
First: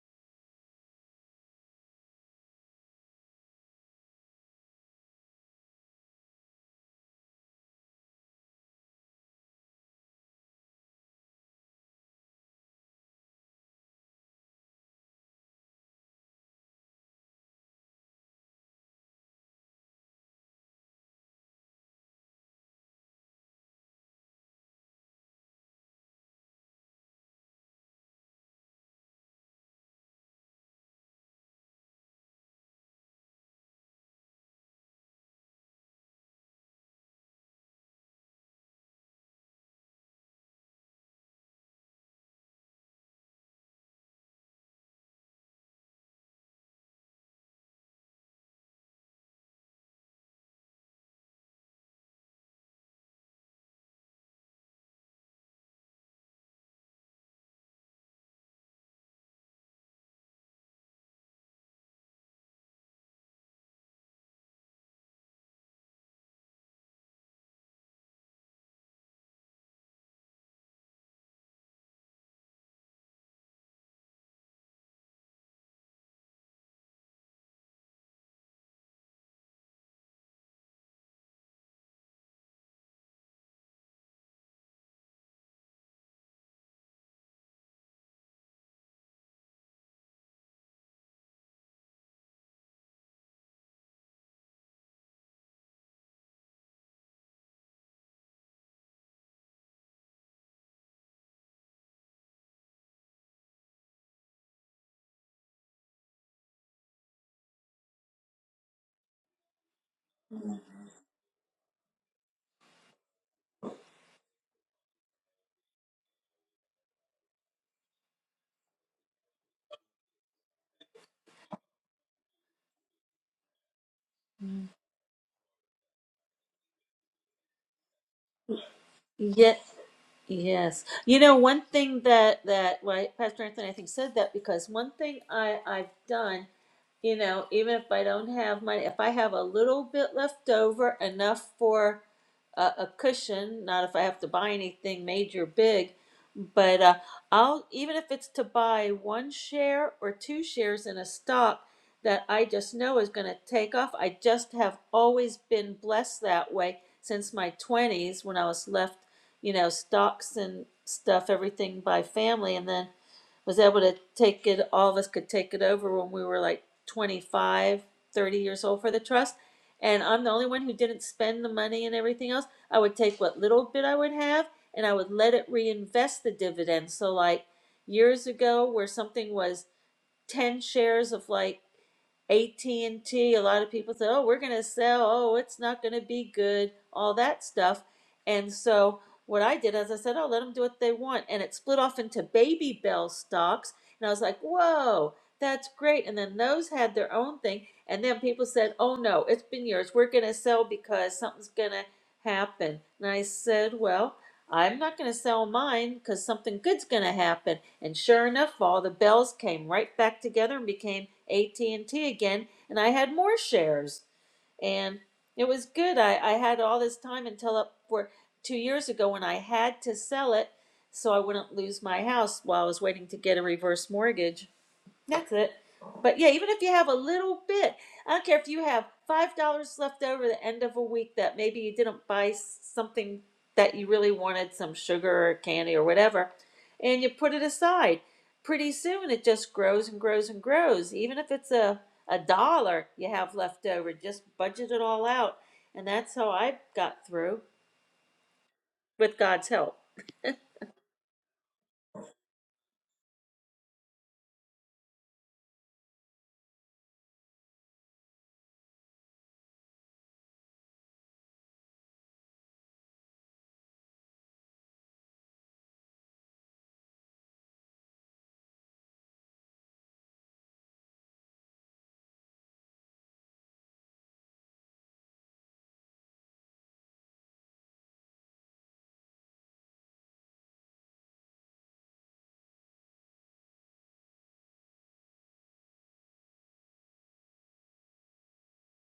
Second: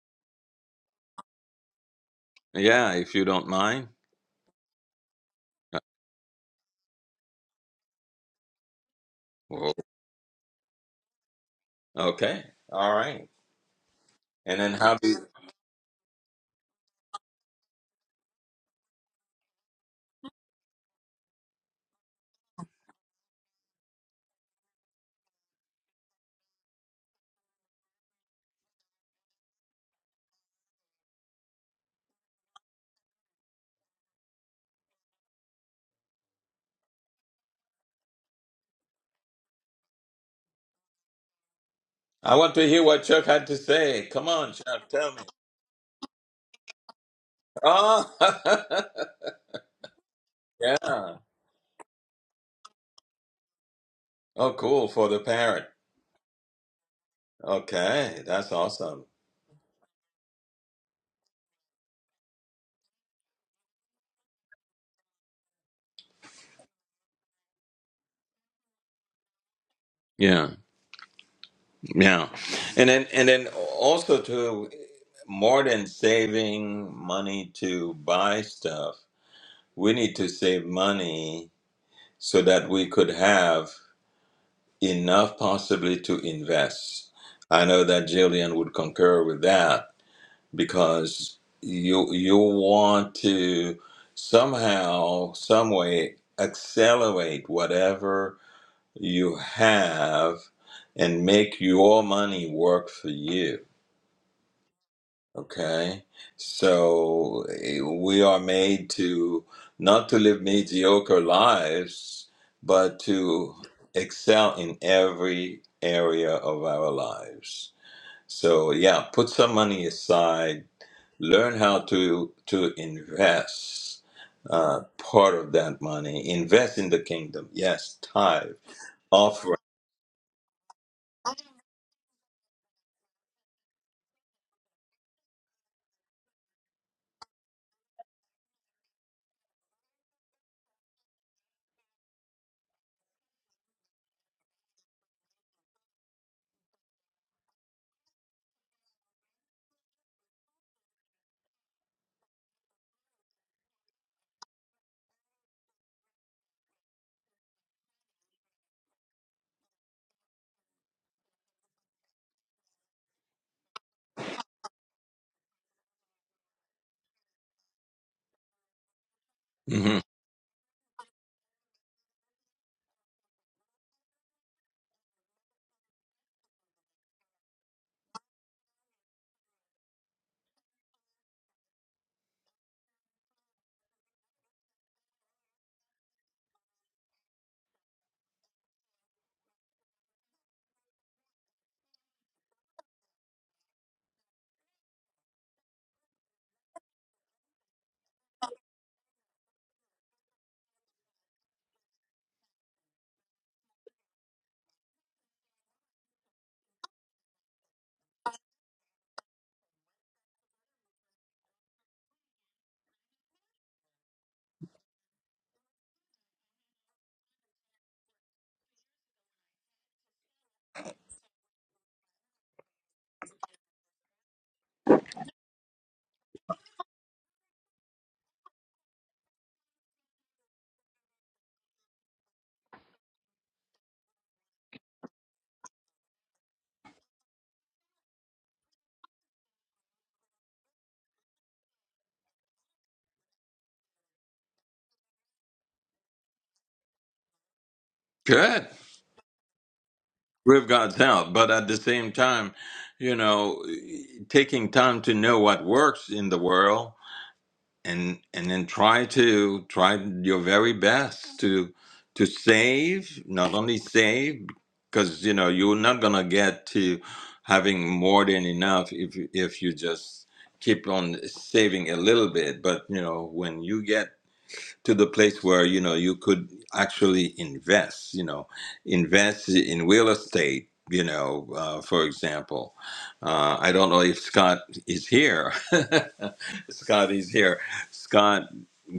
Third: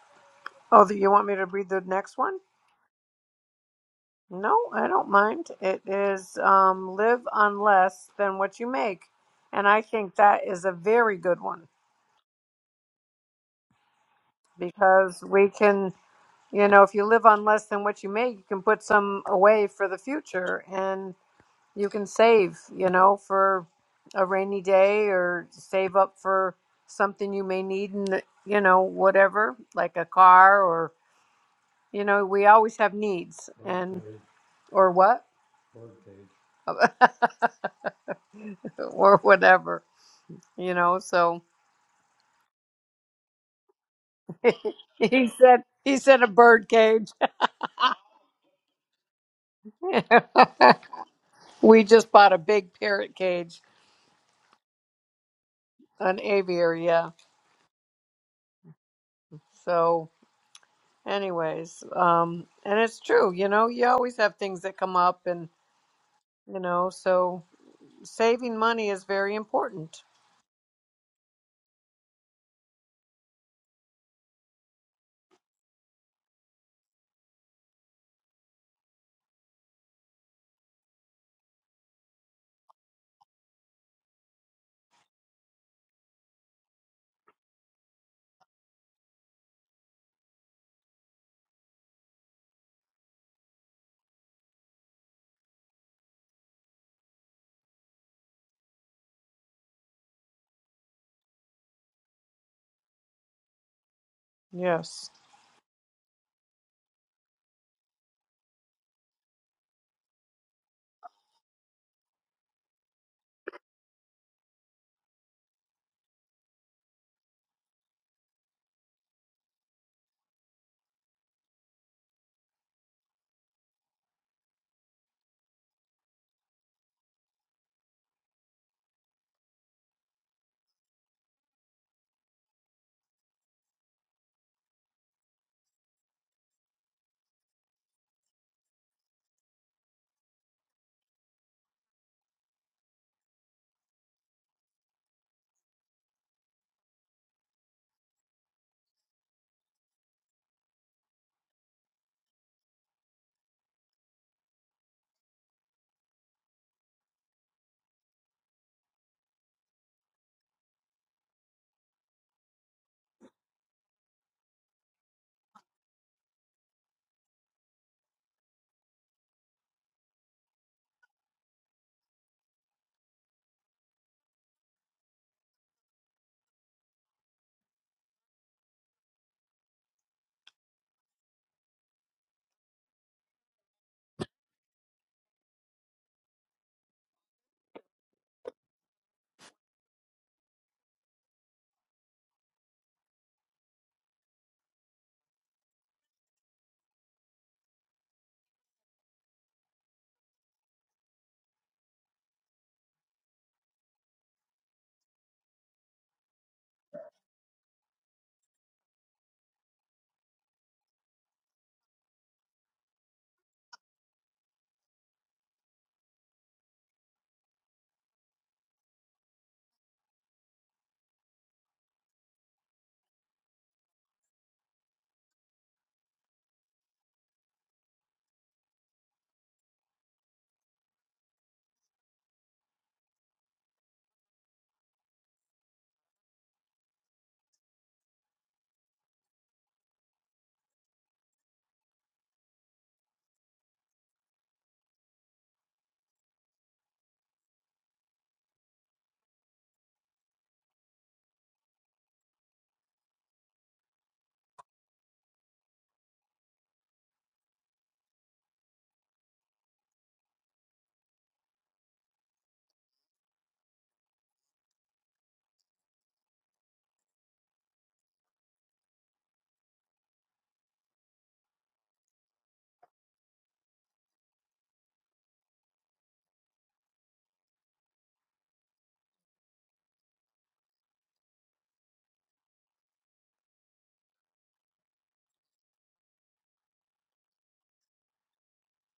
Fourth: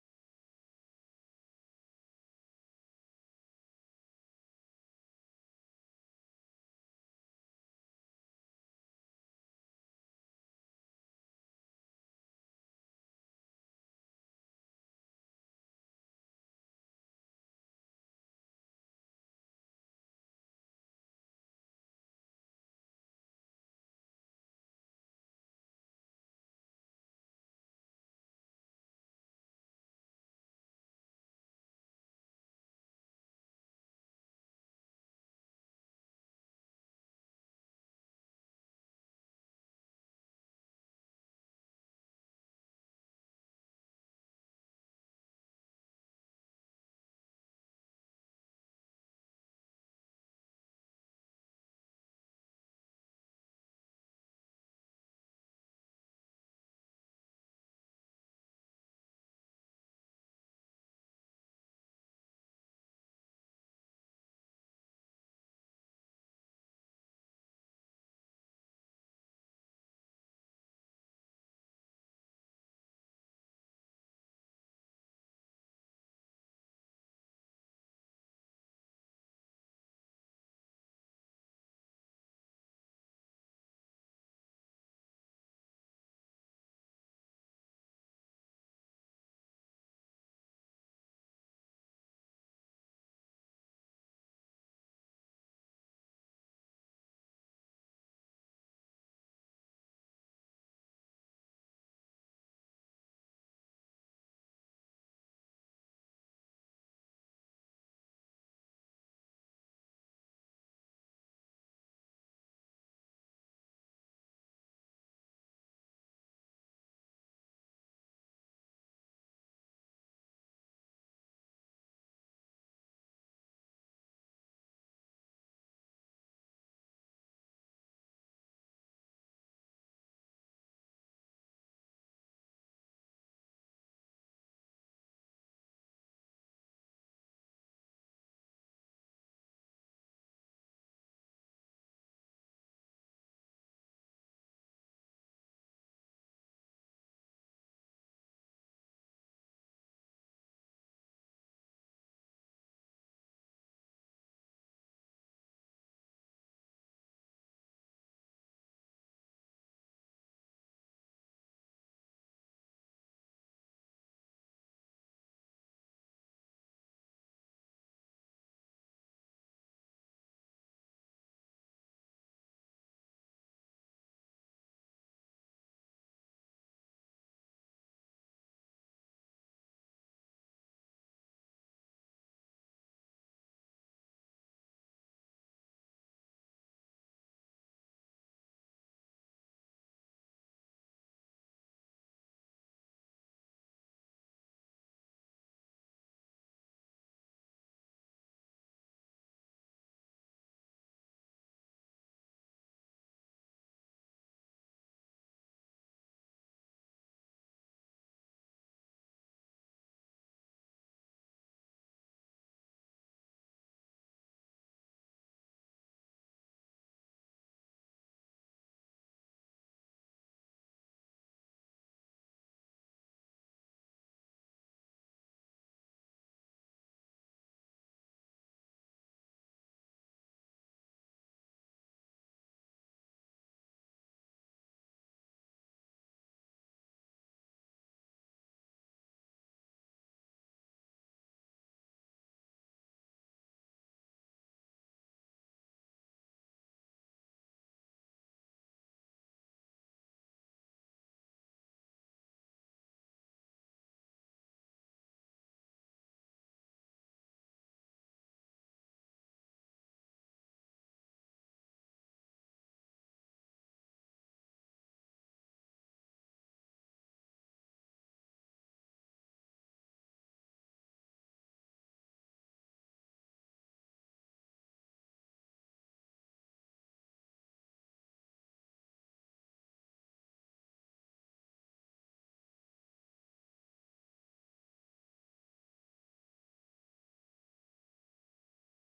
Speaker 3: Oh, you want me to read the next one?
Speaker 1: Yeah, if you don't mind.
Speaker 3: No, I don't mind.
Speaker 1: Uh,
Speaker 3: It is um, live on less than what you make. And
Speaker 1: well,
Speaker 3: I think that is a very good one
Speaker 1: Okay. All right. And then how do you,
Speaker 3: because we can, you know, if you live on less than what you make, you can put some away for the future and you can save, you know, for a rainy day or save up for something you may need and, you know, whatever, like a car or, you know, we always have needs and, or what? or whatever, you know, so.
Speaker 1: I want to hear what Chuck had to say. Come on, Chuck, tell me.
Speaker 3: he said he said a bird cage.
Speaker 1: Oh, yeah.
Speaker 3: we just bought a big parrot cage,
Speaker 1: Oh, cool. For the parrot.
Speaker 3: an aviary, yeah.
Speaker 1: Okay, that's awesome.
Speaker 3: So anyways, um and it's true, you know, you always have things that come up and you know, so saving money is very important.
Speaker 1: Yeah, yeah. And then and then also to more than saving money to buy stuff, we need to save money so that we could have enough possibly to invest. I know that Jillian would concur with that because you you want to somehow, some way accelerate whatever you have and make your money work for you
Speaker 3: Yes.
Speaker 1: Okay, so eh, we are made to not to live mediocre lives, but to excel in every area of our lives. So yeah, put some money aside, learn how to to invest uh, part of that money, invest in the kingdom. Yes, tithe,
Speaker 2: Yeah.
Speaker 1: offering.
Speaker 2: Yes. You know, one thing that that why Pastor Anthony I think said that because one thing I I've done you know, even if I don't have money, if I have a little bit left over, enough for a, a cushion, not if I have to buy anything major big, but uh, I'll, even if it's to buy one share or two shares in a stock that I just know is going to take off, I just have always been blessed that way since my 20s when I was left, you know, stocks and stuff, everything by family. And then was able to take it all of us could take it over when we were like 25, 30 years old for the trust
Speaker 1: Mhm.
Speaker 2: and i'm the only one who didn't spend the money and everything else i would take what little bit i would have and i would let it reinvest the dividends so like years ago where something was 10 shares of like at and T. A lot of people said, "Oh, we're going to sell. Oh, it's not going to be good." All that stuff. And so what I did is I said, "Oh, let them do what they want." And it split off into Baby Bell stocks, and I was like, "Whoa, that's great." And then those had their own thing, and then people said, "Oh no, it's been yours. We're going to sell because something's going to happen." And I said, "Well, I'm not going to sell mine because something good's going to happen. And sure enough, all the bells came right back together and became AT&T again. And I had more shares. And it was good. I, I had all this time until up for two years ago when I had to sell it so I wouldn't lose my house while I was waiting to get a reverse mortgage that's it. But yeah, even if you have a little bit, I don't care if you have five dollars left over the end of a week that maybe you didn't buy something that you really wanted, some sugar or candy or whatever, and you put it aside. Pretty soon it just grows and grows and grows. Even if it's a, a dollar you have left over, just budget it all out. And that's how I got through
Speaker 1: Good.
Speaker 2: with God's help.
Speaker 1: Live God's help. But at the same time, you know, taking time to know what works in the world and and then try to try your very best to to save, not only save, because you know you're not gonna get to having more than enough if you- if you just keep on saving a little bit. But you know, when you get to the place where you know you could actually invest you know invest in real estate you know uh, for example uh, i don't know if scott is here scott is here scott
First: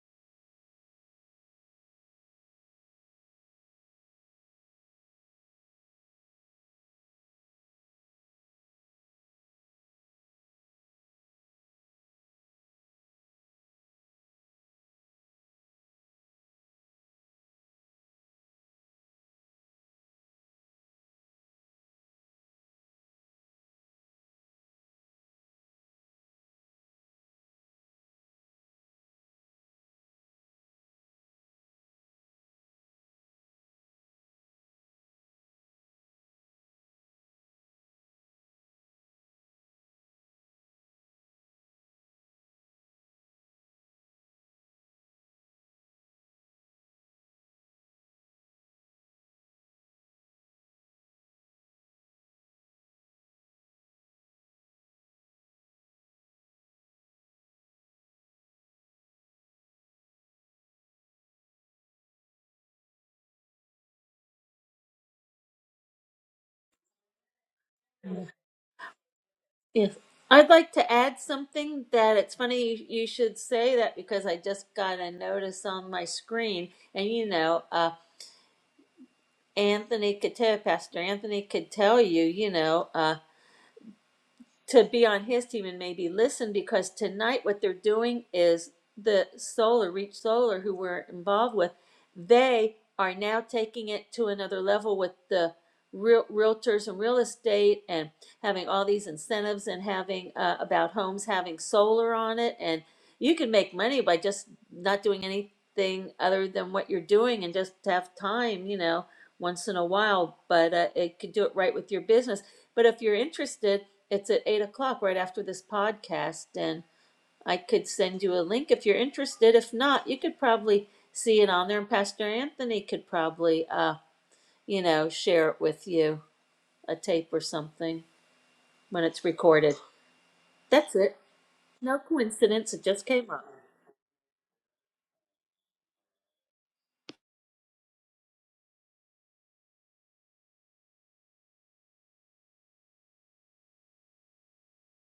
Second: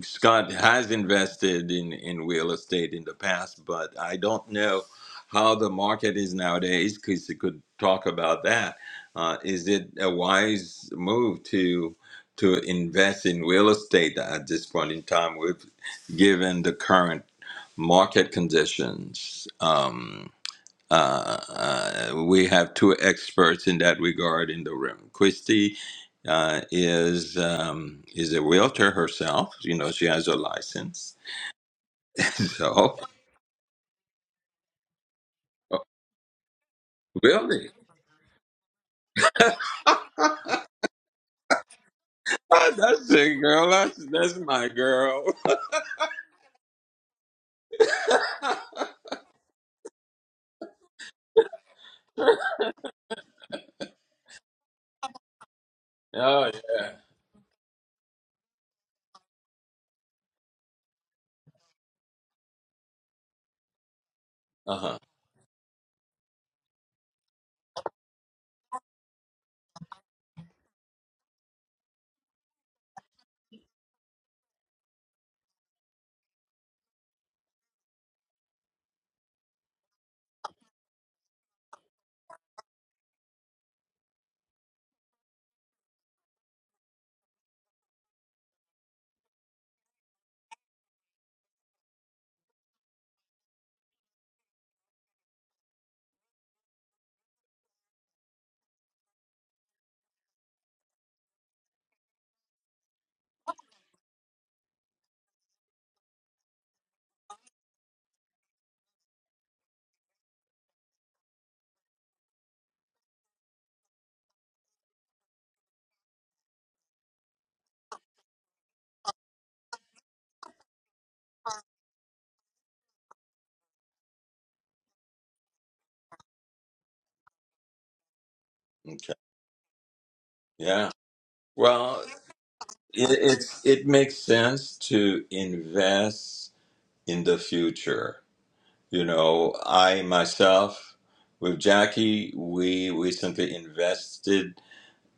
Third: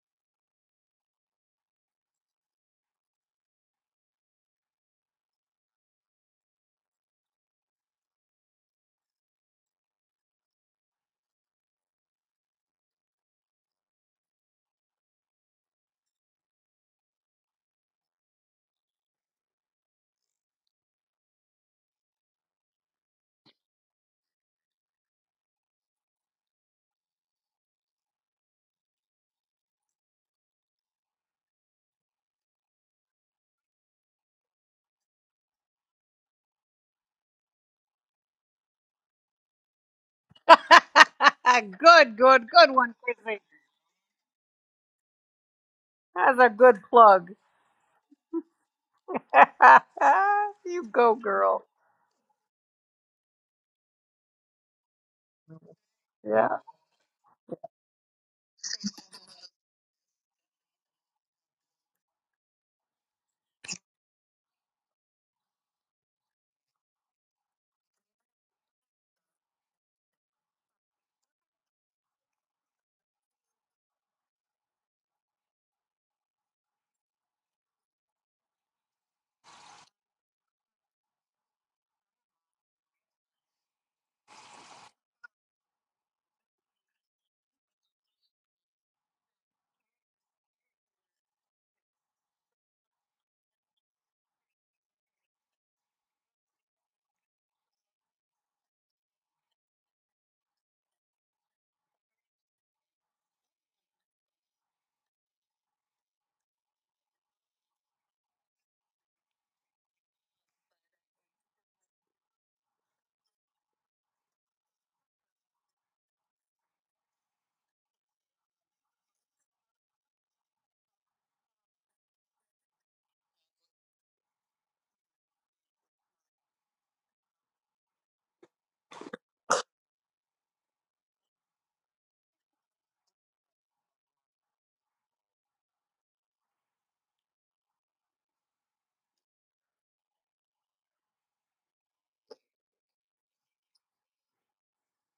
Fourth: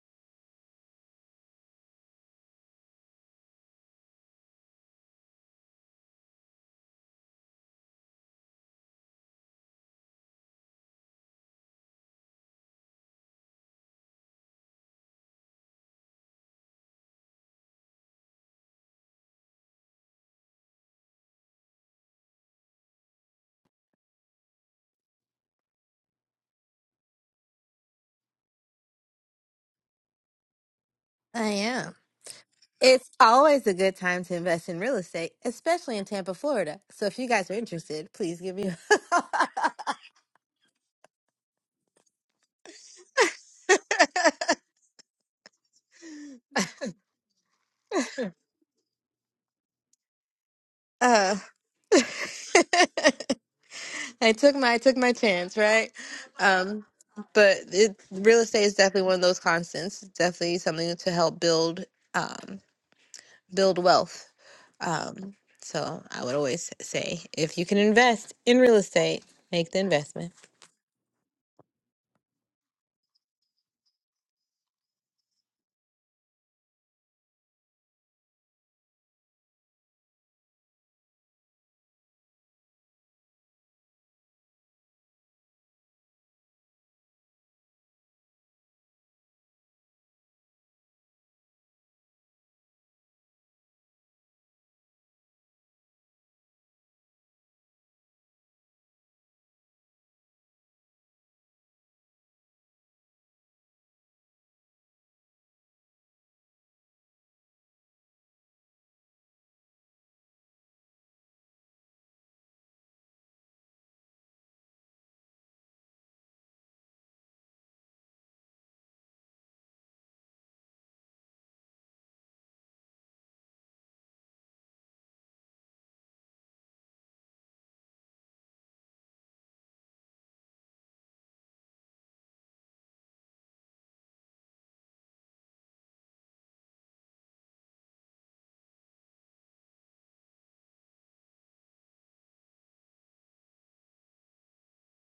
Speaker 1: scott has invested in in real estate in the past but i don't know how the market is nowadays because you could talk about that uh, is it a wise move to to invest in real estate at this point in time. We're given the current market conditions. Um, uh, uh, we have two experts in that regard in the room. Christy uh, is um, is a realtor herself. You know, she has a license.
Speaker 4: I am.
Speaker 1: So,
Speaker 4: It's always a good time to invest in real estate, especially in Tampa, Florida. So if you guys are
Speaker 1: really,
Speaker 4: interested, please give me.
Speaker 3: good, good, good one,
Speaker 1: that's it,
Speaker 3: Kizzy.
Speaker 1: girl. That's that's my girl.
Speaker 3: That's a good plug. you go,
Speaker 4: uh,
Speaker 3: girl.
Speaker 4: I took my I took my chance, right?
Speaker 1: Oh
Speaker 3: Yeah.
Speaker 4: Um,
Speaker 1: yeah.
Speaker 4: but it, real estate is definitely one of those constants. It's definitely something to help build um, build wealth.
Speaker 1: Uh-huh.
Speaker 4: Um, so I would always say, if you can invest in real estate, make the
Speaker 2: Yes.
Speaker 4: investment.
Speaker 2: I'd like to add something that it's funny you, you should say that because I just got a notice on my screen. And, you know, uh, Anthony could tell, Pastor Anthony could tell you, you know, uh, to be on his team and maybe listen because tonight what they're doing is the solar reach solar who we're involved with they are now taking it to another level with the real realtors and real estate and having all these incentives and having uh, about homes having solar on it and you can make money by just not doing anything other than what you're doing and just have time you know once in a while but uh, it could do it right with your business but if you're interested it's at eight o'clock right after this podcast, and I could send you a link if you're interested. If not, you could probably see it on there, and Pastor Anthony could probably, uh, you know, share it with you, a tape or something when
Speaker 1: Okay.
Speaker 2: it's recorded.
Speaker 1: Yeah.
Speaker 2: That's it. No
Speaker 1: Well,
Speaker 2: coincidence. It just
Speaker 1: it,
Speaker 2: came up.
Speaker 1: it's it makes sense to invest in the future. You know, I myself with Jackie, we recently invested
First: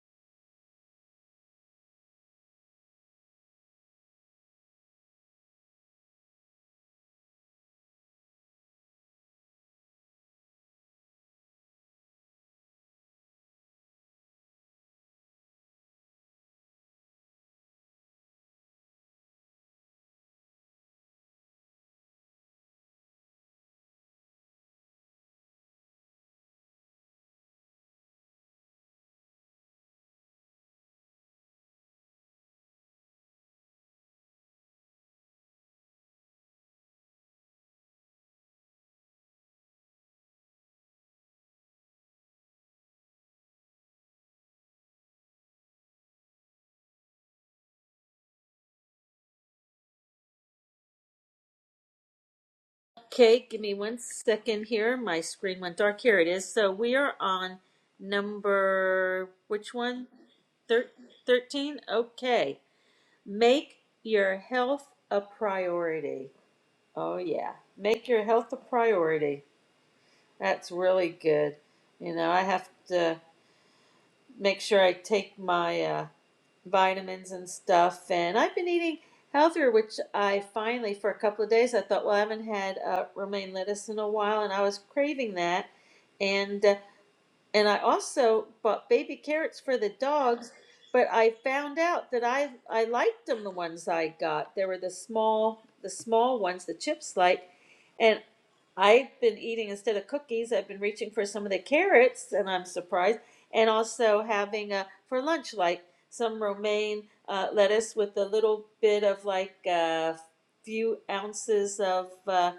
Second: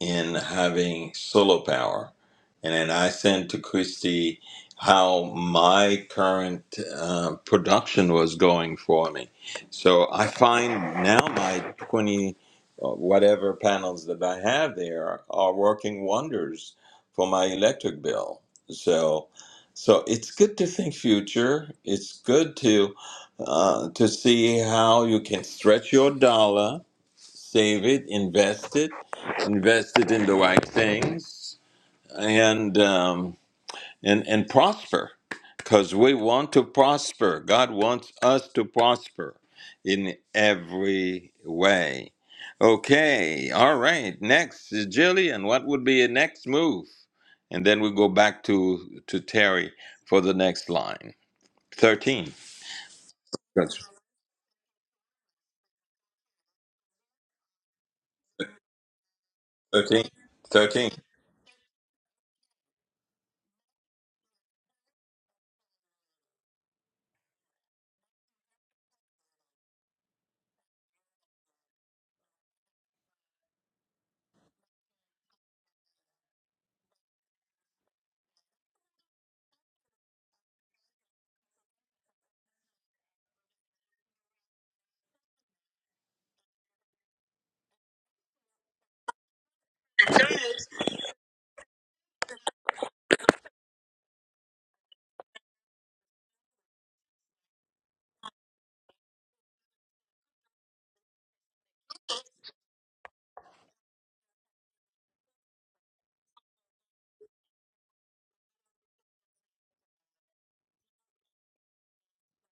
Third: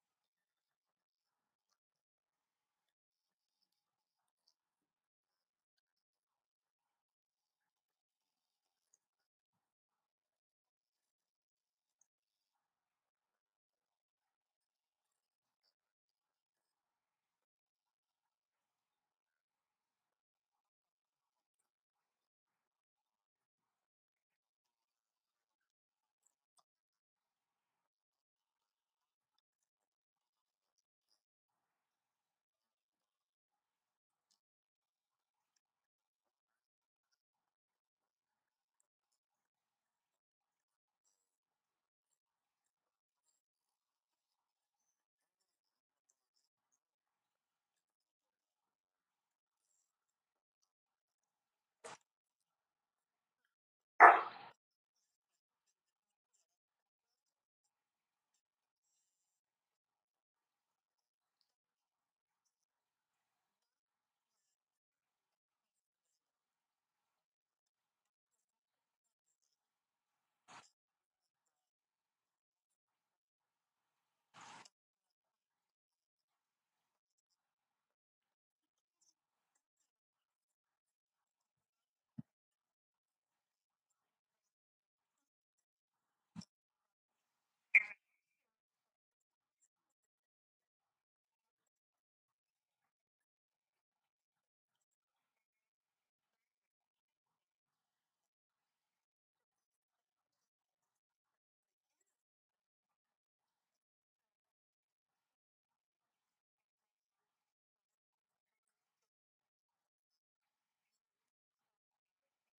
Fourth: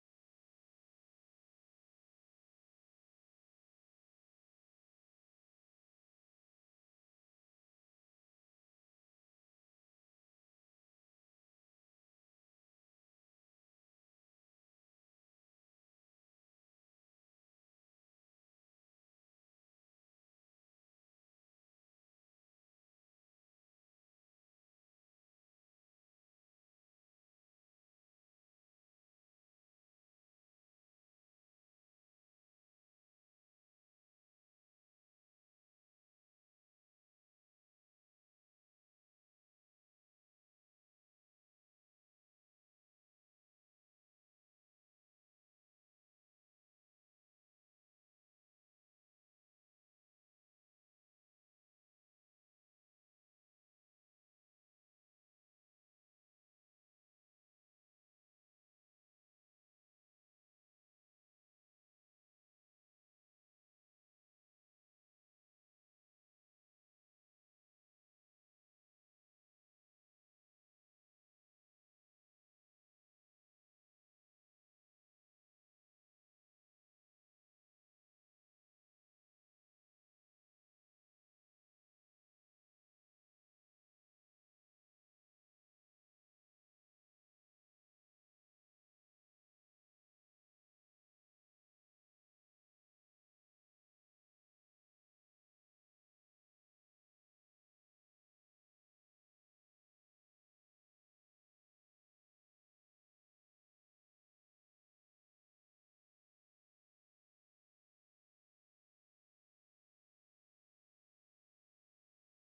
Speaker 1: in having solar power. And then I sent to Christy how my current uh, production was going for me. So I find now my 20 uh, whatever panels that I have there are working wonders for my electric bill. So so it's good to think future. It's good to uh, to see how you can stretch your dollar, save it, invest it, invested in the right things and um, and and prosper because we want to prosper god wants us to prosper in every way okay all right next is jillian what would be your next move and then we go back to to terry for the next line 13
Speaker 2: Okay, give me
Speaker 1: That's
Speaker 2: one second here. My screen went dark. Here it is. So we are on number, which
Speaker 1: 13
Speaker 2: one? Thir-
Speaker 1: 13
Speaker 2: 13? Okay. Make your health a priority. Oh, yeah. Make your health a priority. That's really good. You know, I have to make sure I take my uh, vitamins and stuff. And I've been eating healthier, which I finally, for a couple of days, I thought, well, I haven't had uh, romaine lettuce in a while, and I was craving that. And uh, and I also bought baby carrots for the dogs, but I found out that I I liked them. The ones I got, they were the small the small ones, the chips like. And I've been eating instead of cookies, I've been reaching for some of the carrots, and I'm surprised. And also having uh, for lunch, like some romaine uh, lettuce with a little bit of like a few ounces of uh,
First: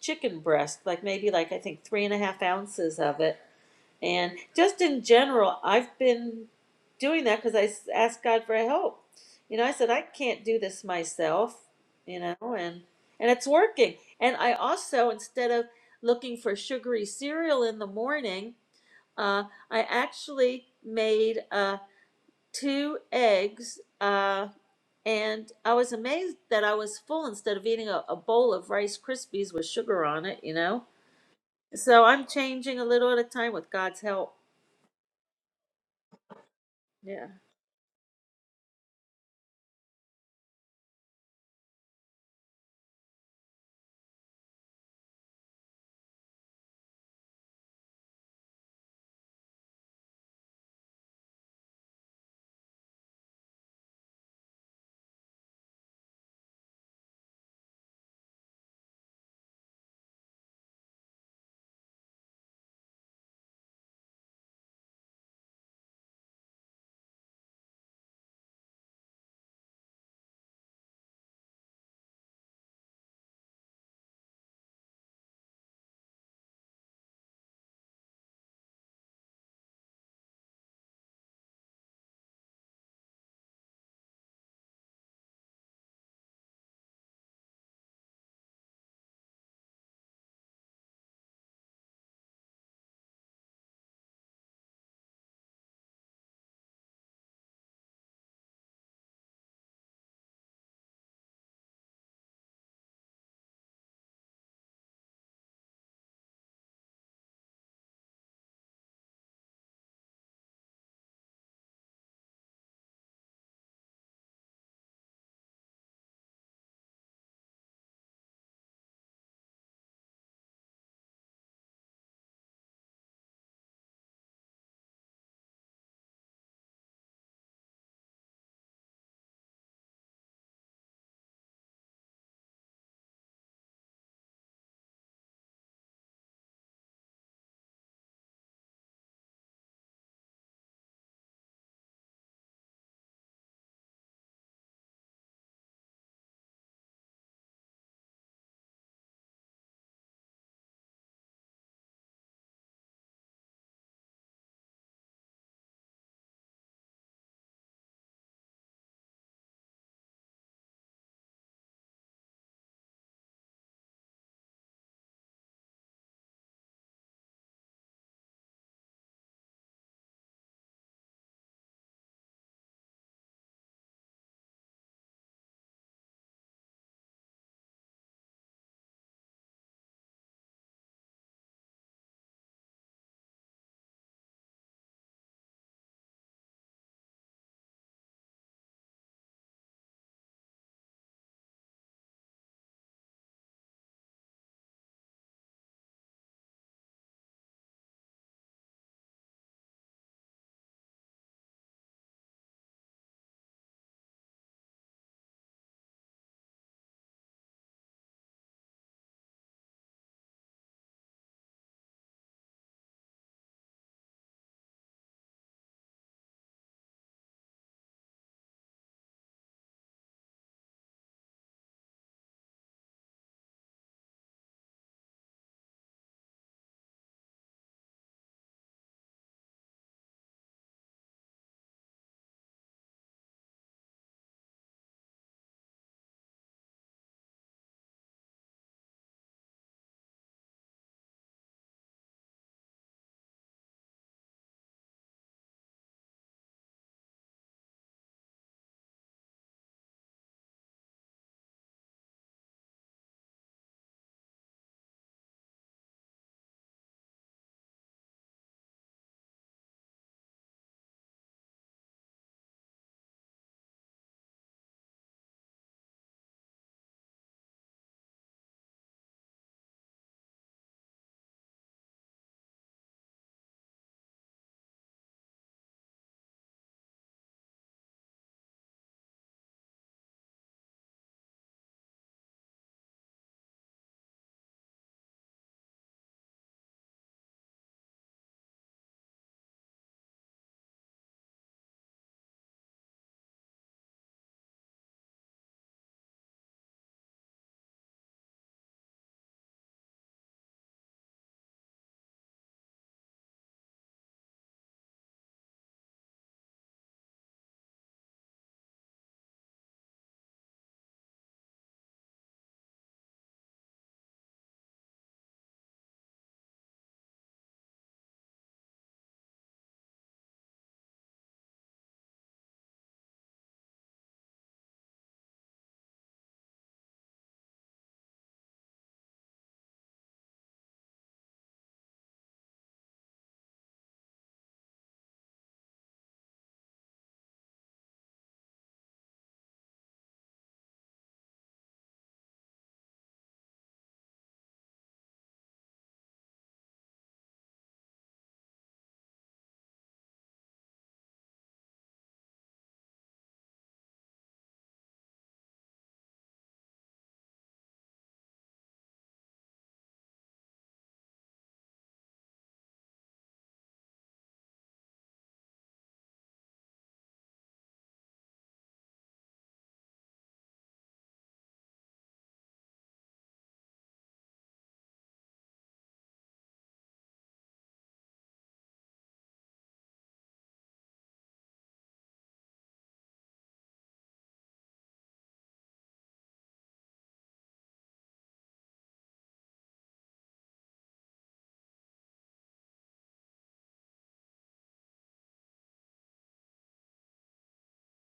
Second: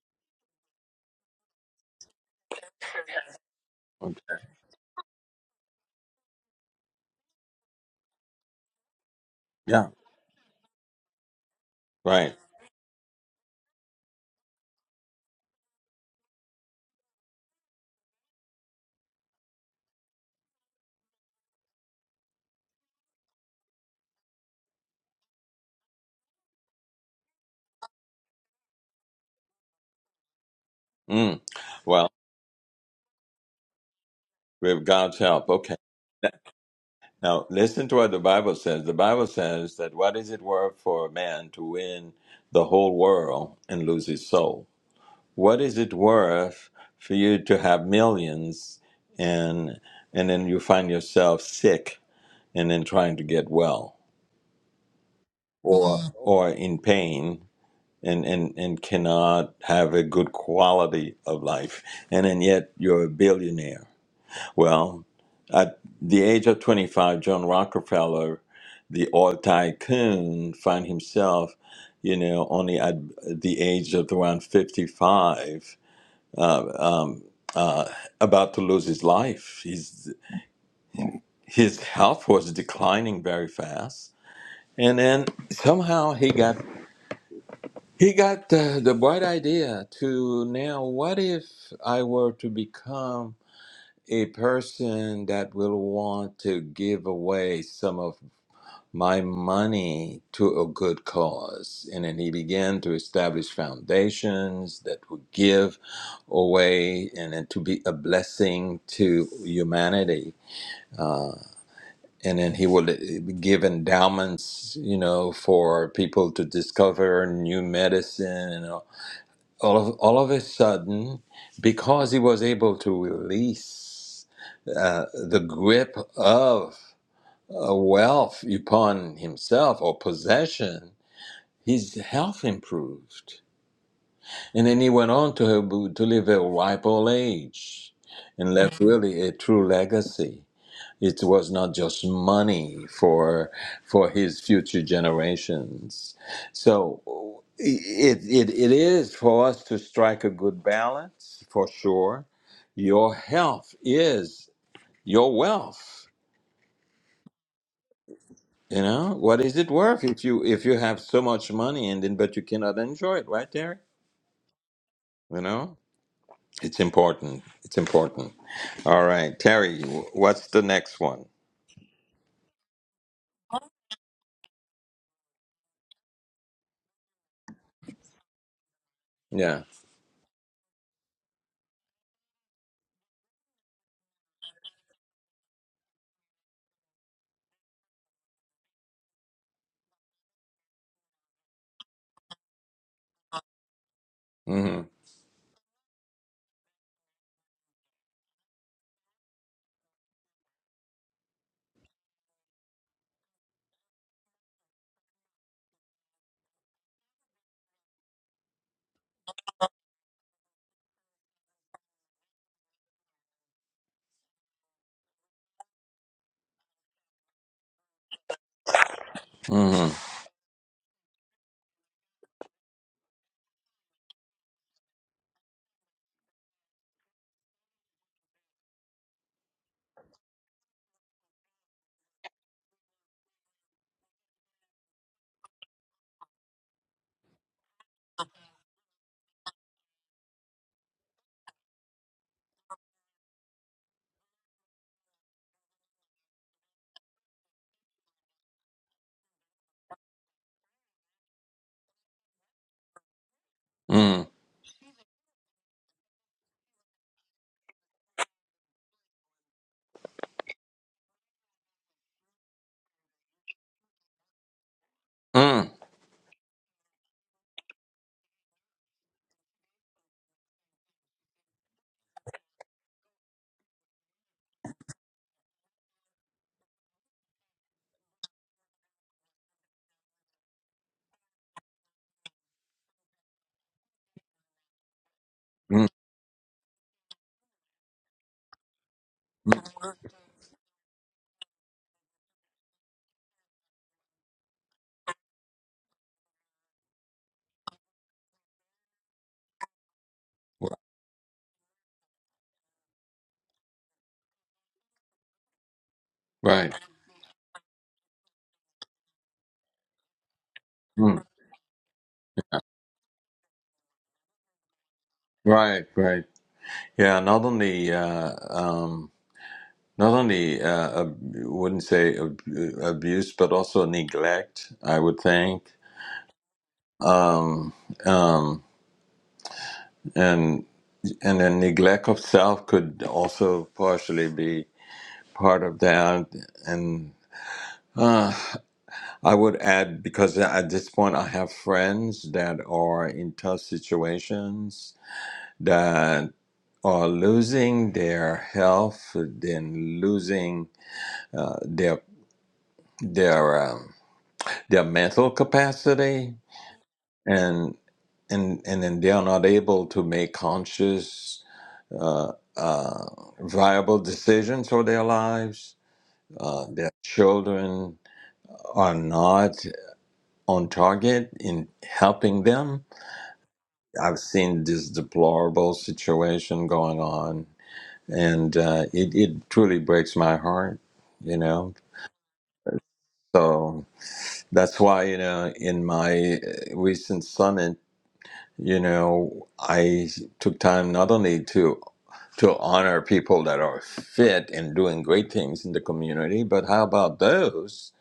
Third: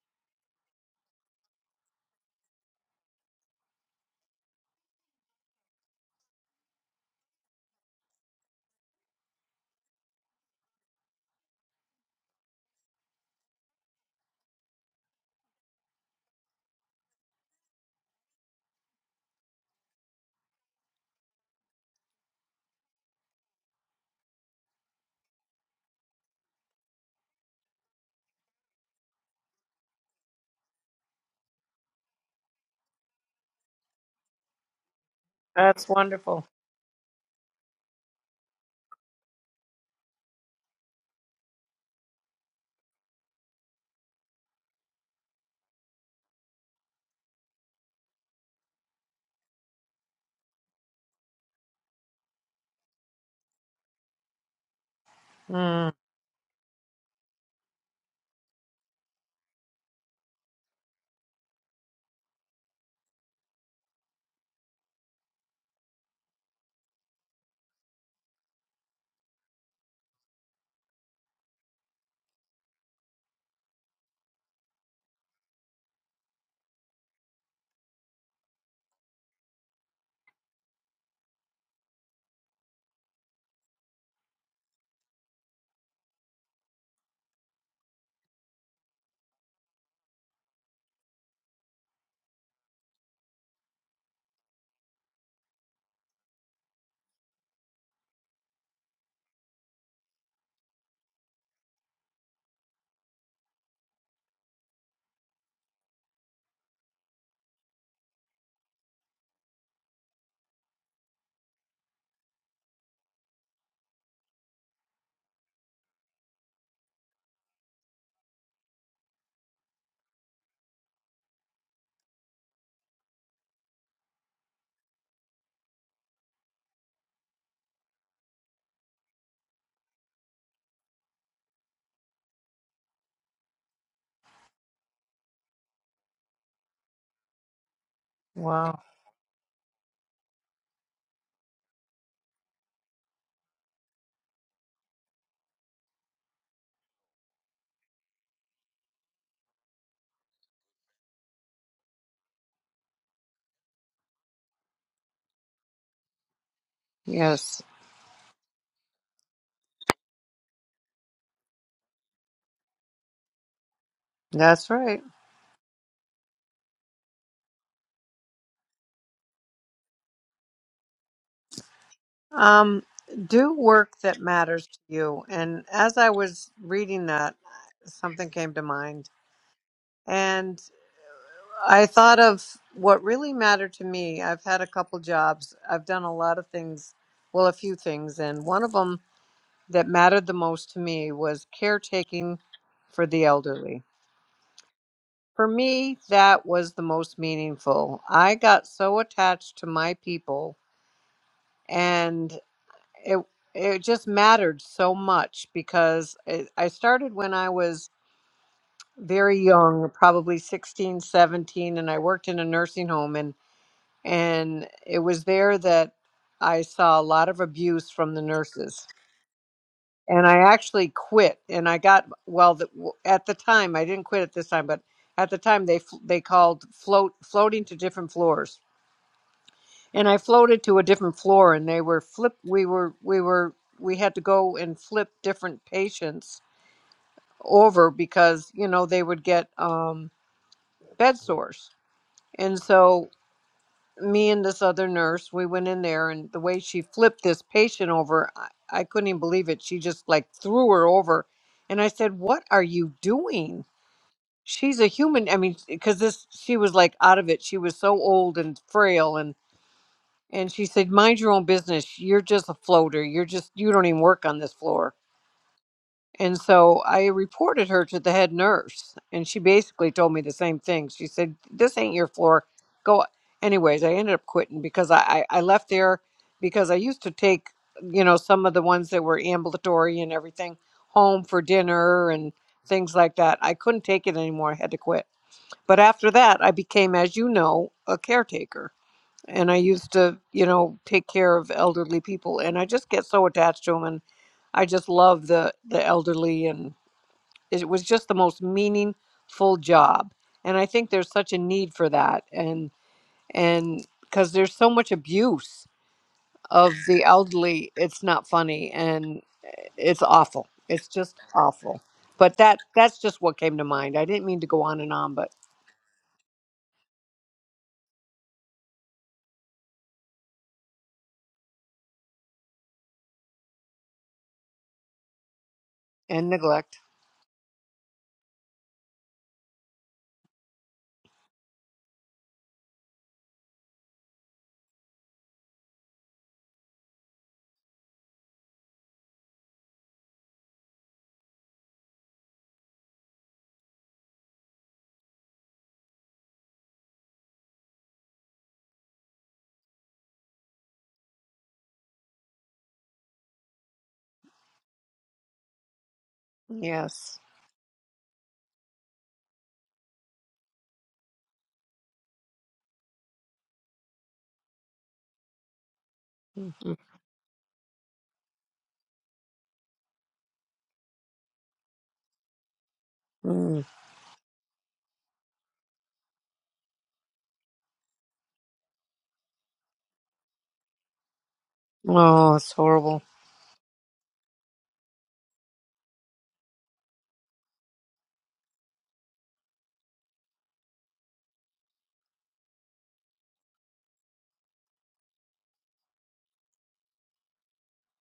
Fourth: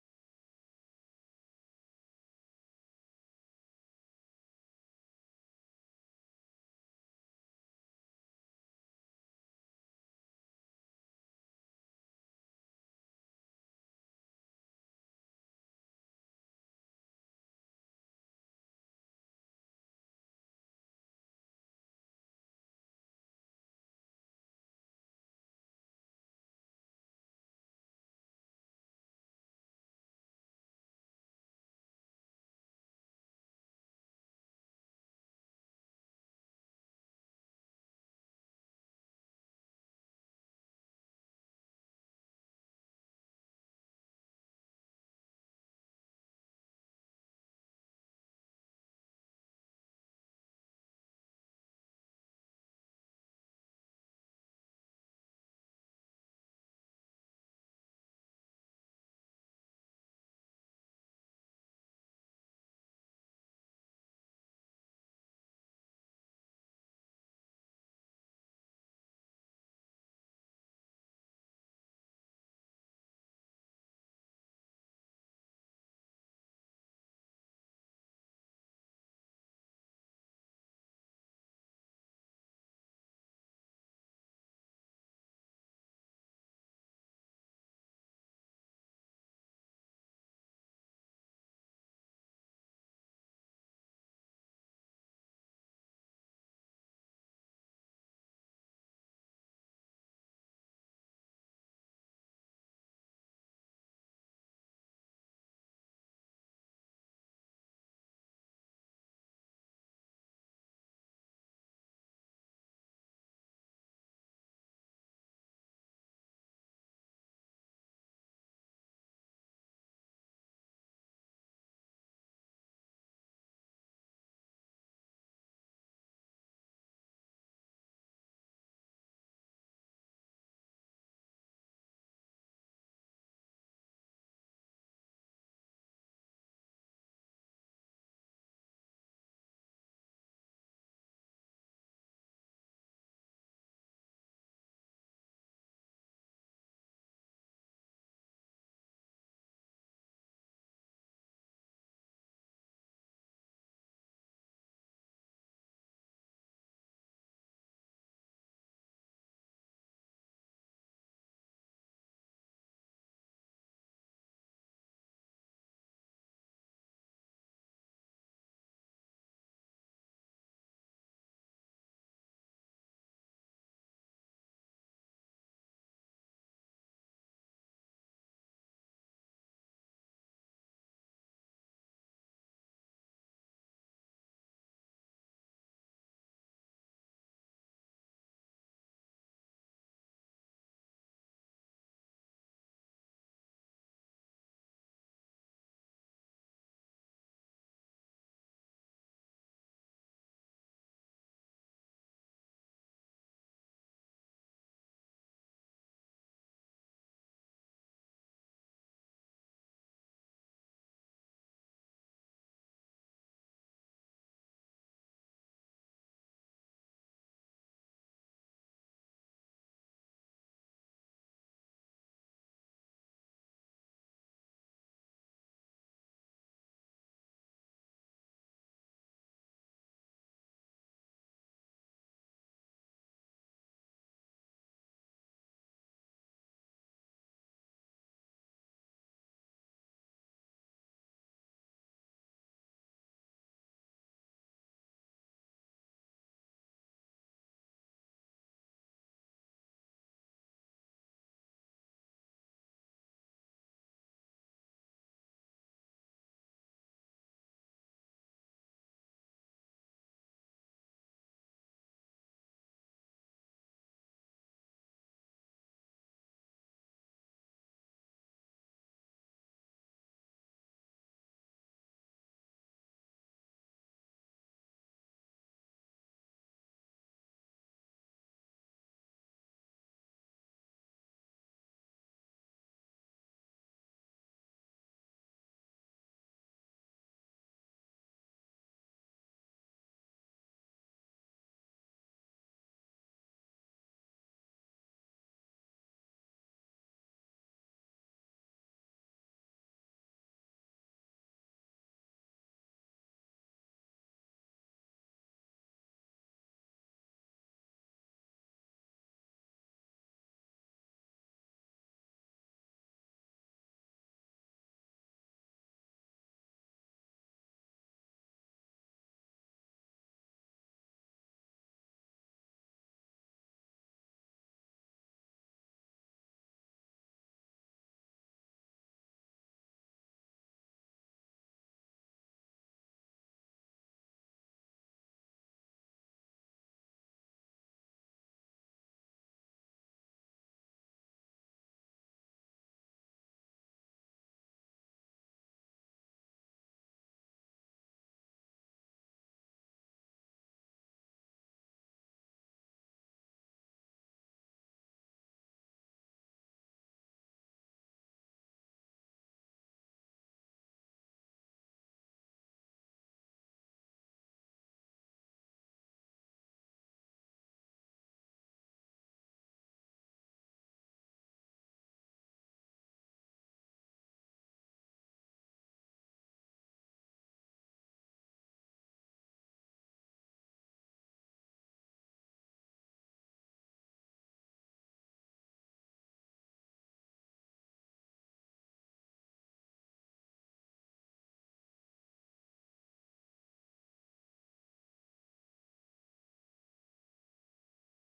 Speaker 2: chicken breast, like maybe like I think three and a half ounces of it
Speaker 1: Okay.
Speaker 2: and just in general, I've been doing that because I asked God for help. You know, I
Speaker 1: yeah
Speaker 2: said I can't do this myself. You
Speaker 1: right
Speaker 2: know, and and it's working. And I also, instead of looking for sugary cereal in the morning, uh, I actually made uh, two eggs, uh, and I was amazed that I was full instead of eating a, a bowl of Rice Krispies with sugar on it. You know,
Speaker 1: mm.
Speaker 2: so
Speaker 1: well
Speaker 2: I'm changing a little at a time with God's help.
Speaker 1: with god's help okay
Speaker 3: That's wonderful.
Speaker 2: Yeah.
Speaker 1: Now, listen to what the Bible says. The Bible says that what is it worth for a man to win the whole world and lose his soul? What is it worth for you to have millions and and then you find yourself sick and then trying to get well or
Speaker 3: Mm,
Speaker 1: Mm. or in pain and, and, and cannot have a good quality of life and then yet you're a billionaire well, at the age of 25, John Rockefeller, the oil tycoon, found himself, you know, only at the age of around 55, uh, um, uh, about to lose his life. His, his health was declining very fast. And then somehow he got he got the, the bright idea to now what if I were to become a person that will want to give away some of my money to a good cause. And then he began to establish foundations that would give away and then to be a blessing to humanity. And then he would uh, give endowments, you know, for people to discover new medicine. and. all all of, all of a sudden, because he was able to release uh, the grip of uh, wealth upon himself or possession, his health improved. And then he went on to, to live a ripe old age and left
Speaker 3: wow.
Speaker 1: really a true legacy it was not just money for for his future generations so it, it it is for us to strike a good balance for sure your health is your wealth
Speaker 3: Yes.
Speaker 1: you know what is it worth if you if you have so much money and then but you cannot enjoy it right terry
Speaker 3: That's right.
Speaker 1: you know it's important it's important all right terry wh- what's the next one
Speaker 3: Um, do work that matters to you. And as I was reading that, something came to mind.
Speaker 1: yeah
Speaker 3: And I thought of what really mattered to me. I've had a couple jobs, I've done a lot of things, well, a few things. And one of them that mattered the most to me was caretaking for the elderly.
Speaker 1: mm-hmm.
Speaker 3: For me, that was the most meaningful. I got so attached to my people. and. it it just mattered so much because it, I started when I was very young, probably 16, 17, and I worked in a nursing home and and it was there that I saw a lot of abuse from the nurses.
Speaker 1: Mm-hmm.
Speaker 3: And I actually quit and I got well the, w- at the time I didn't quit at this time, but at the time they fl- they called float floating to different floors and I floated to a different floor and they were flip we were we were we had to go and flip different patients over because you know they would get um bed sores and so me and this other nurse we went in there and the way she flipped this patient over I, I couldn't even believe it she just like threw her over and I said what are you doing she's a human I mean because this she was like out of it she was so old and frail and And she said, Mind your own business. You're just a floater. You're just, you don't even work on this floor.
Speaker 1: Mm-hmm.
Speaker 3: And so I reported her to the head nurse, and she basically told me the same thing. She said, This ain't your floor. Go. Anyways, I ended up quitting because I, I, I left there because I used to take, you know, some of the ones that were ambulatory and everything home for dinner and things like that. I couldn't take it anymore. I had to quit. But
Speaker 1: Mm-hmm.
Speaker 3: after that, I became, as you know, a caretaker and I used to, you know, take care of elderly people, and I just get so attached to them, and I just love the the elderly, and it was just the most meaningful job, and I think there's such a need for that, and and because there's so much abuse
Speaker 1: Right.
Speaker 3: of the elderly, it's not funny, and eh, it's awful. It's just
Speaker 1: Mm.
Speaker 3: awful. But that that's just what came to mind. I didn't mean to go on and on, but
Speaker 1: Right. Right. Yeah. Not only uh, um, not only uh, ab- wouldn't say ab- abuse, but also neglect. I would think,
Speaker 3: and neglect.
Speaker 1: um, um, and and then neglect of self could also partially be part of that. And uh, I would add because at this point I have friends that are in tough situations. are losing their health, then losing uh, their their um, their mental capacity,
Speaker 3: Yes.
Speaker 1: and and and then they are not able to make conscious, uh, uh, viable decisions for their lives. Uh,
Speaker 3: Mhm.
Speaker 1: their children are not on target in helping them.
Speaker 3: Mm.
Speaker 1: I've seen this deplorable situation going on, and uh, it, it truly breaks my heart. You know,
Speaker 3: Oh, it's horrible.
Speaker 1: So that's why, you know, in my uh, recent summit, you know, I took time not only to to honor people that are fit and doing great things in the community, but how about those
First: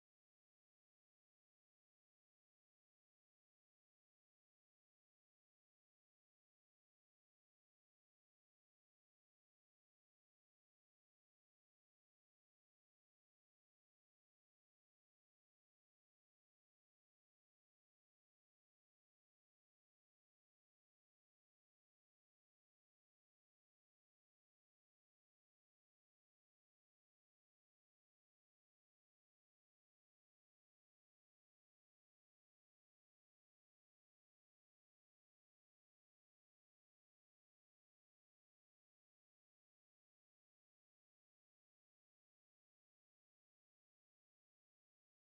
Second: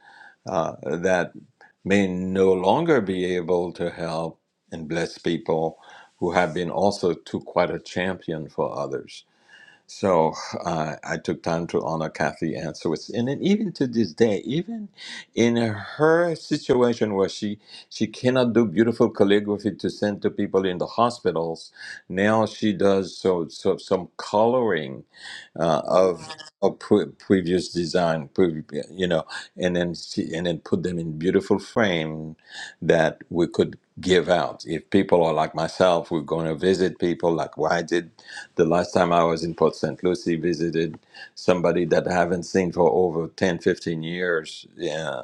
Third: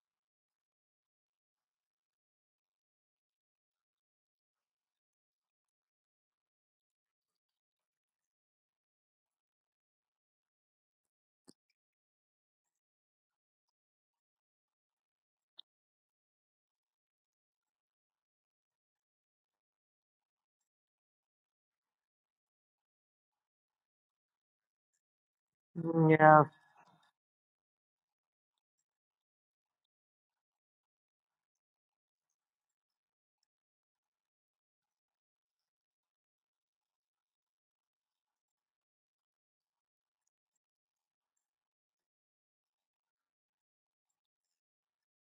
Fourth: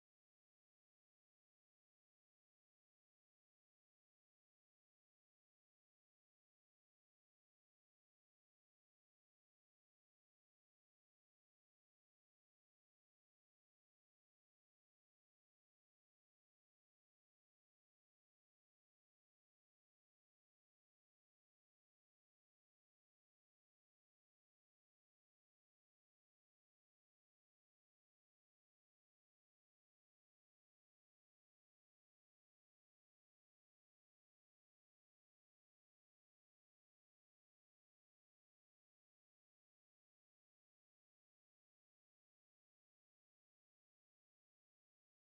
Speaker 1: uh, that may no longer be able to help and bless people who have been also too quite a champion for others. So uh, I took time to honor Kathy Ann Swiss, and then even to this day, even in her situation where she she cannot do beautiful calligraphy to send to people in the hospitals, now she does so, so some coloring uh, of
Speaker 3: Yeah.
Speaker 1: of pre- previous design, pre- you know, and then she, and then put them in beautiful frame that we could give out. If people are like myself, we're going to visit people. Like, why did the last time I was in Port St. Lucie, visited somebody that I haven't seen for over 10, 15 years yeah,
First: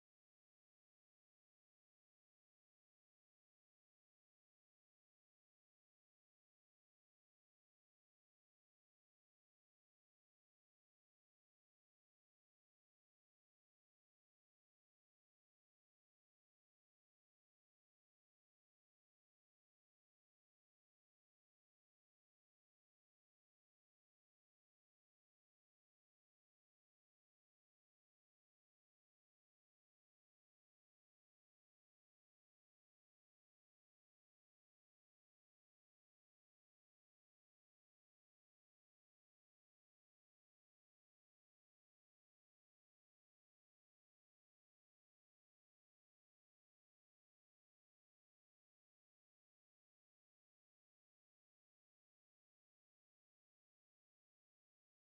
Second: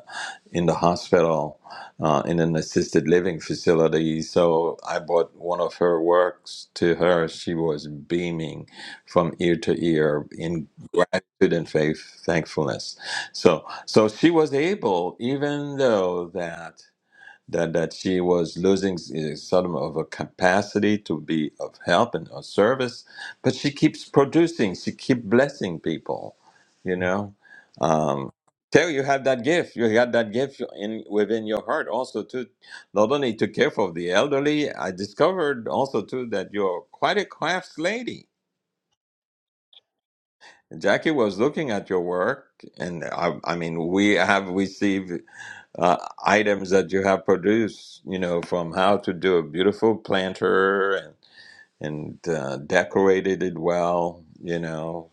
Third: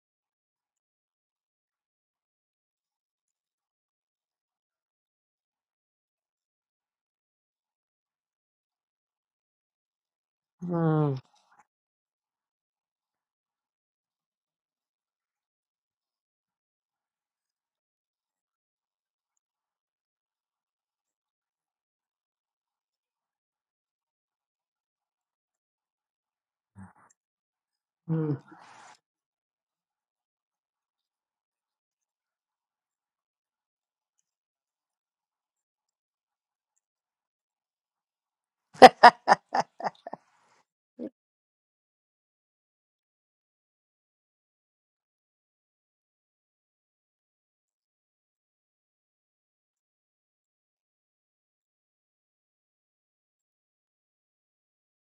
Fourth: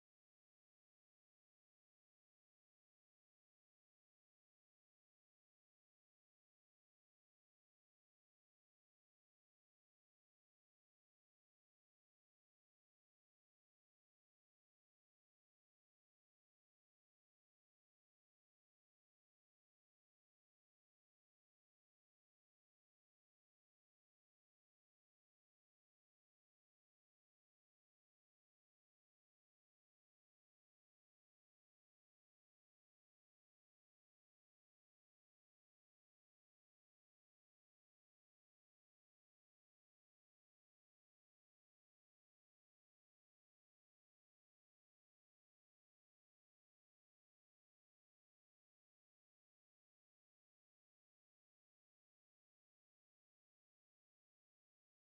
Speaker 1: in the hospital uh, in an assisted living facility. So I bought one of her works to her. She was beaming from ear to ear in
Speaker 3: Mm,
Speaker 1: gratitude and faith, thankfulness. So, so she was able, even though that that, that she was losing s- sort of a capacity to be of help and of service, but she keeps producing, she keeps blessing people, you know. Um,
Speaker 3: mm,
Speaker 1: Terry, you have that gift. You got that gift in within your heart also to not only to care for the elderly. I discovered also too that you're quite a crafts lady. Jackie was looking at your work, and I, I mean, we have received uh, items that you have produced, you know, from how to do a beautiful planter and and uh, decorated it well, you know,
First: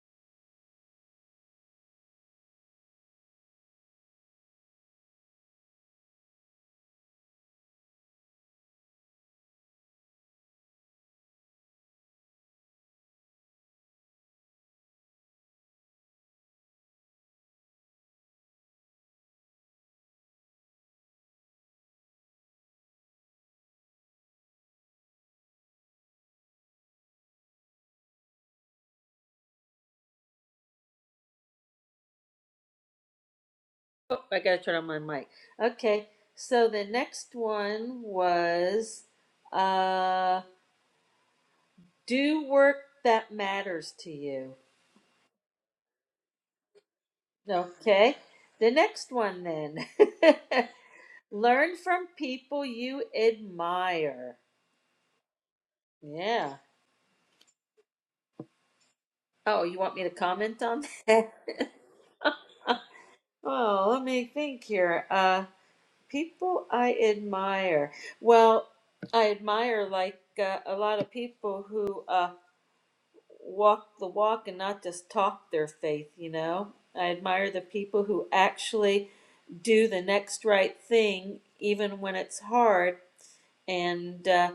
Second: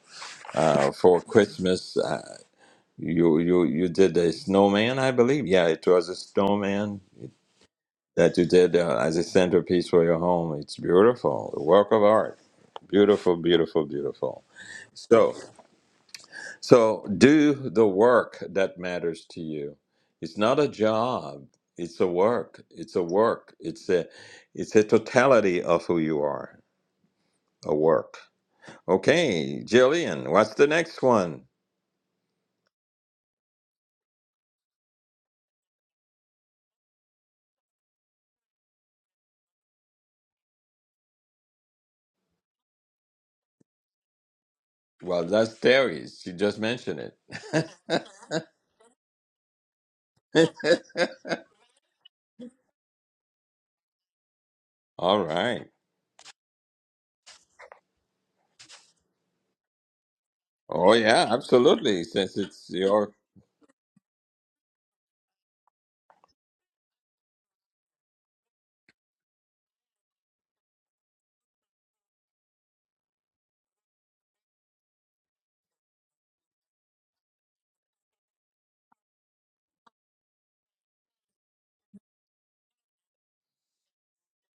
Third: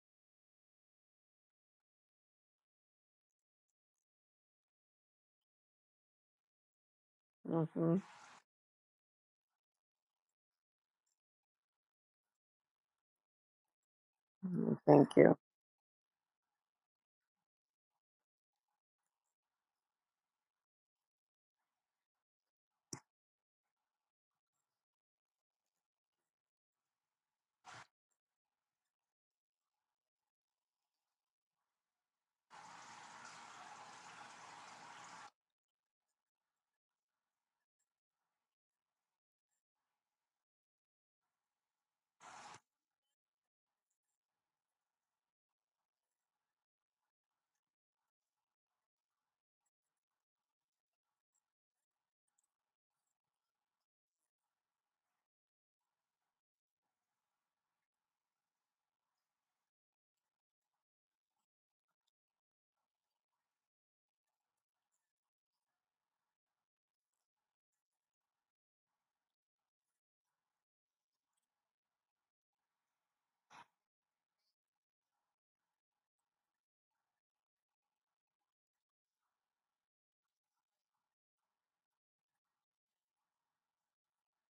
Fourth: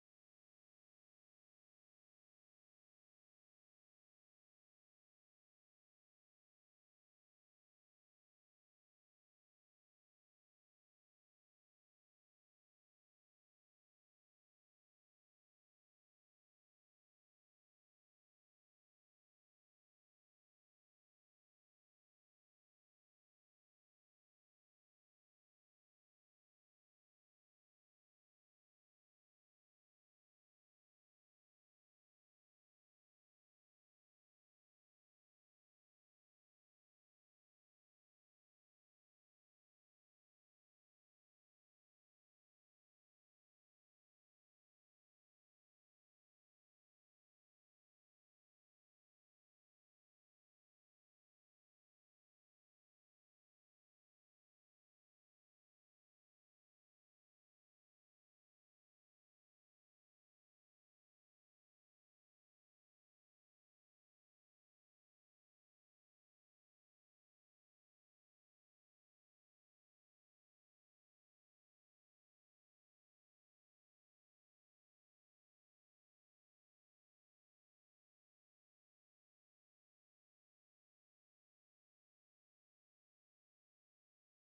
Speaker 1: uh, for Christmas. Uh, you you you did a snowman, I believe. Yeah, it was a snowman
Speaker 3: mhm,
Speaker 1: that you did uh, as a centerpiece for your home. It's beautiful, a work of art. Beautiful, beautiful, beautiful.
Speaker 3: mm, Thank you.
Speaker 1: So. So do the work that matters to you. It's not a job. It's a work. It's a work. It's a it's a totality of who you are. A work. Okay, Jillian, what's the next one?
Speaker 2: Oh, I gotta turn on my mic. Okay, so the next one was uh, do work that matters to you.
Speaker 1: Well, that's Terry's. She just mentioned
Speaker 2: Okay,
Speaker 1: it.
Speaker 2: the next one then. Learn from people you admire.
Speaker 1: All right.
Speaker 2: Yeah. Oh, you want me to comment on
Speaker 1: Oh yeah,
Speaker 2: that?
Speaker 1: absolutely. Since it's your
Speaker 2: oh, let me think here. Uh, people I admire. Well, I admire like uh, a lot of people who. uh, walk the walk and not just talk their faith, you know. I admire the people who actually do the next right thing, even when it's hard, and uh,